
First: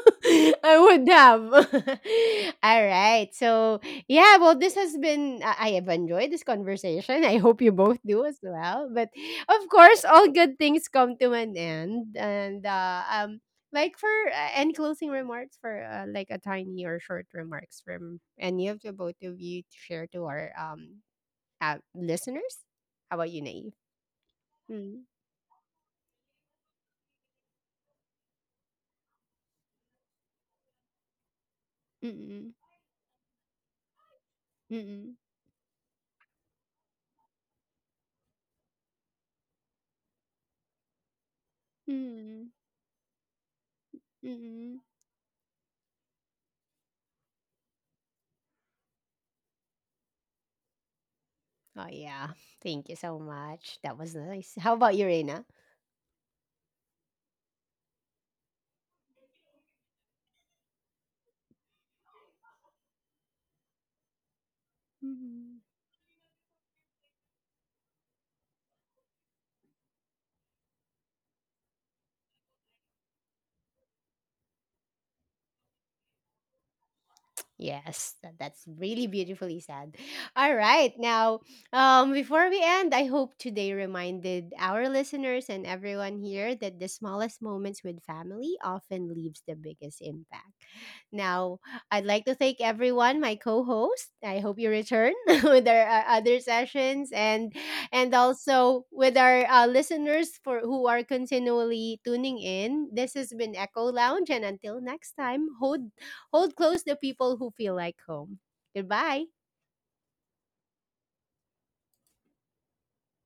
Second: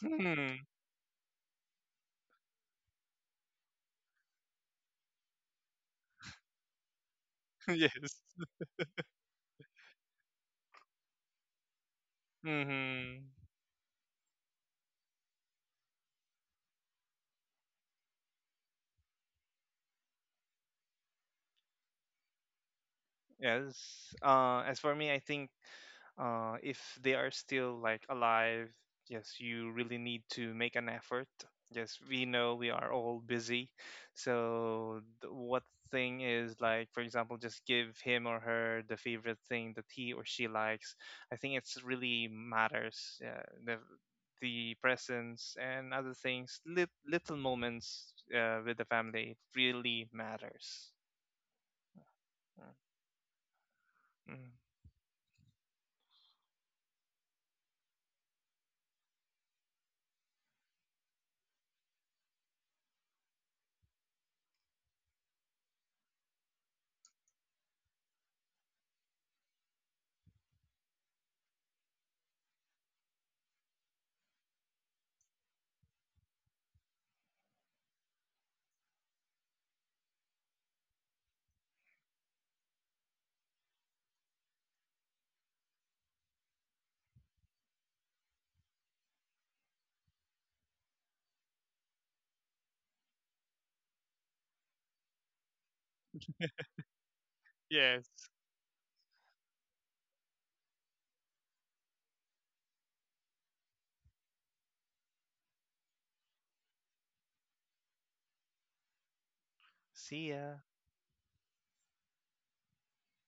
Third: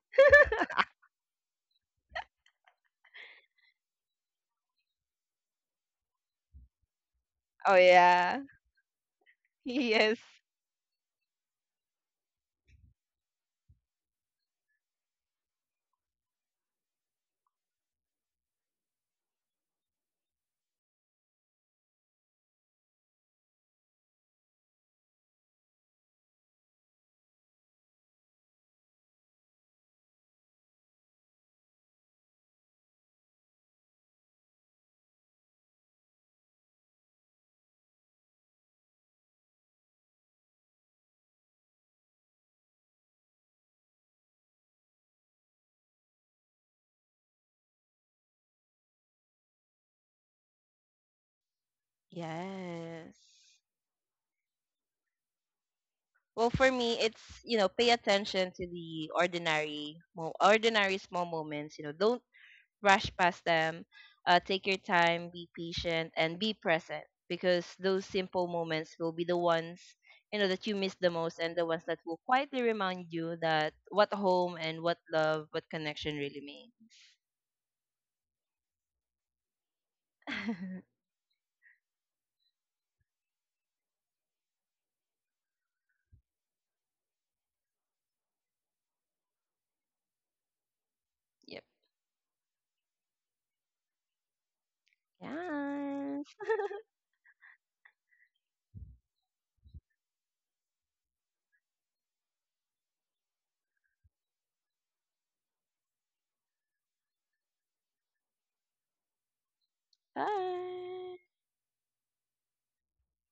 B: Hmm. (laughs)
A: I would have. (laughs) All right. So, yeah, well, this has been, I have enjoyed this conversation. I hope you
C: Oh
A: both
B: Yes.
A: do as
C: yeah.
A: well. But of course,
C: Yes.
A: all good things come to an end. And,
B: Hmm.
A: like, for any closing remarks, for like a tiny or short remarks from any of the both of you to share to our listeners. How about you, Naive?
B: Yes. As for
A: Mm.
B: me, I think if they are still like alive, yes, you really need to make an effort. Yes, we know
A: Mm.
B: we are all busy. So
A: Mm.
B: what thing is like, for example, just give him or her the favorite thing that he or she likes. I think it's really
A: Mm,
B: matters. Yeah, the
A: mm.
B: presence and other things, little moments with the family really matters.
A: Oh, yeah.
B: Mm.
A: Thank you
C: Yes.
A: so much. That was
B: Mm.
A: nice. How about you, Reina?
C: Well, for me, it's, pay attention to the ordinary, ordinary small moments. You know, don't rush past them. Take your time, be patient, and be present because those simple moments will be the ones, you know, that you miss the most, and the ones that will quietly remind you that what home and what love, what connection really means.
A: Yes, that's really beautifully said. (laughs) All right.
C: (laughs)
A: Now, before we end, I hope today reminded our listeners and everyone here that the smallest moments with family often leaves the biggest impact.
C: Yep.
A: Now, I'd like to thank everyone, my co-host. I hope you return (laughs) with our
C: Yes.
A: other sessions,
B: Yes.
A: and also with our listeners for who are continually tuning in. This has been Echo Lounge, and until next time, hold, hold close the people who feel like home. Goodbye.
B: See ya.
C: Bye.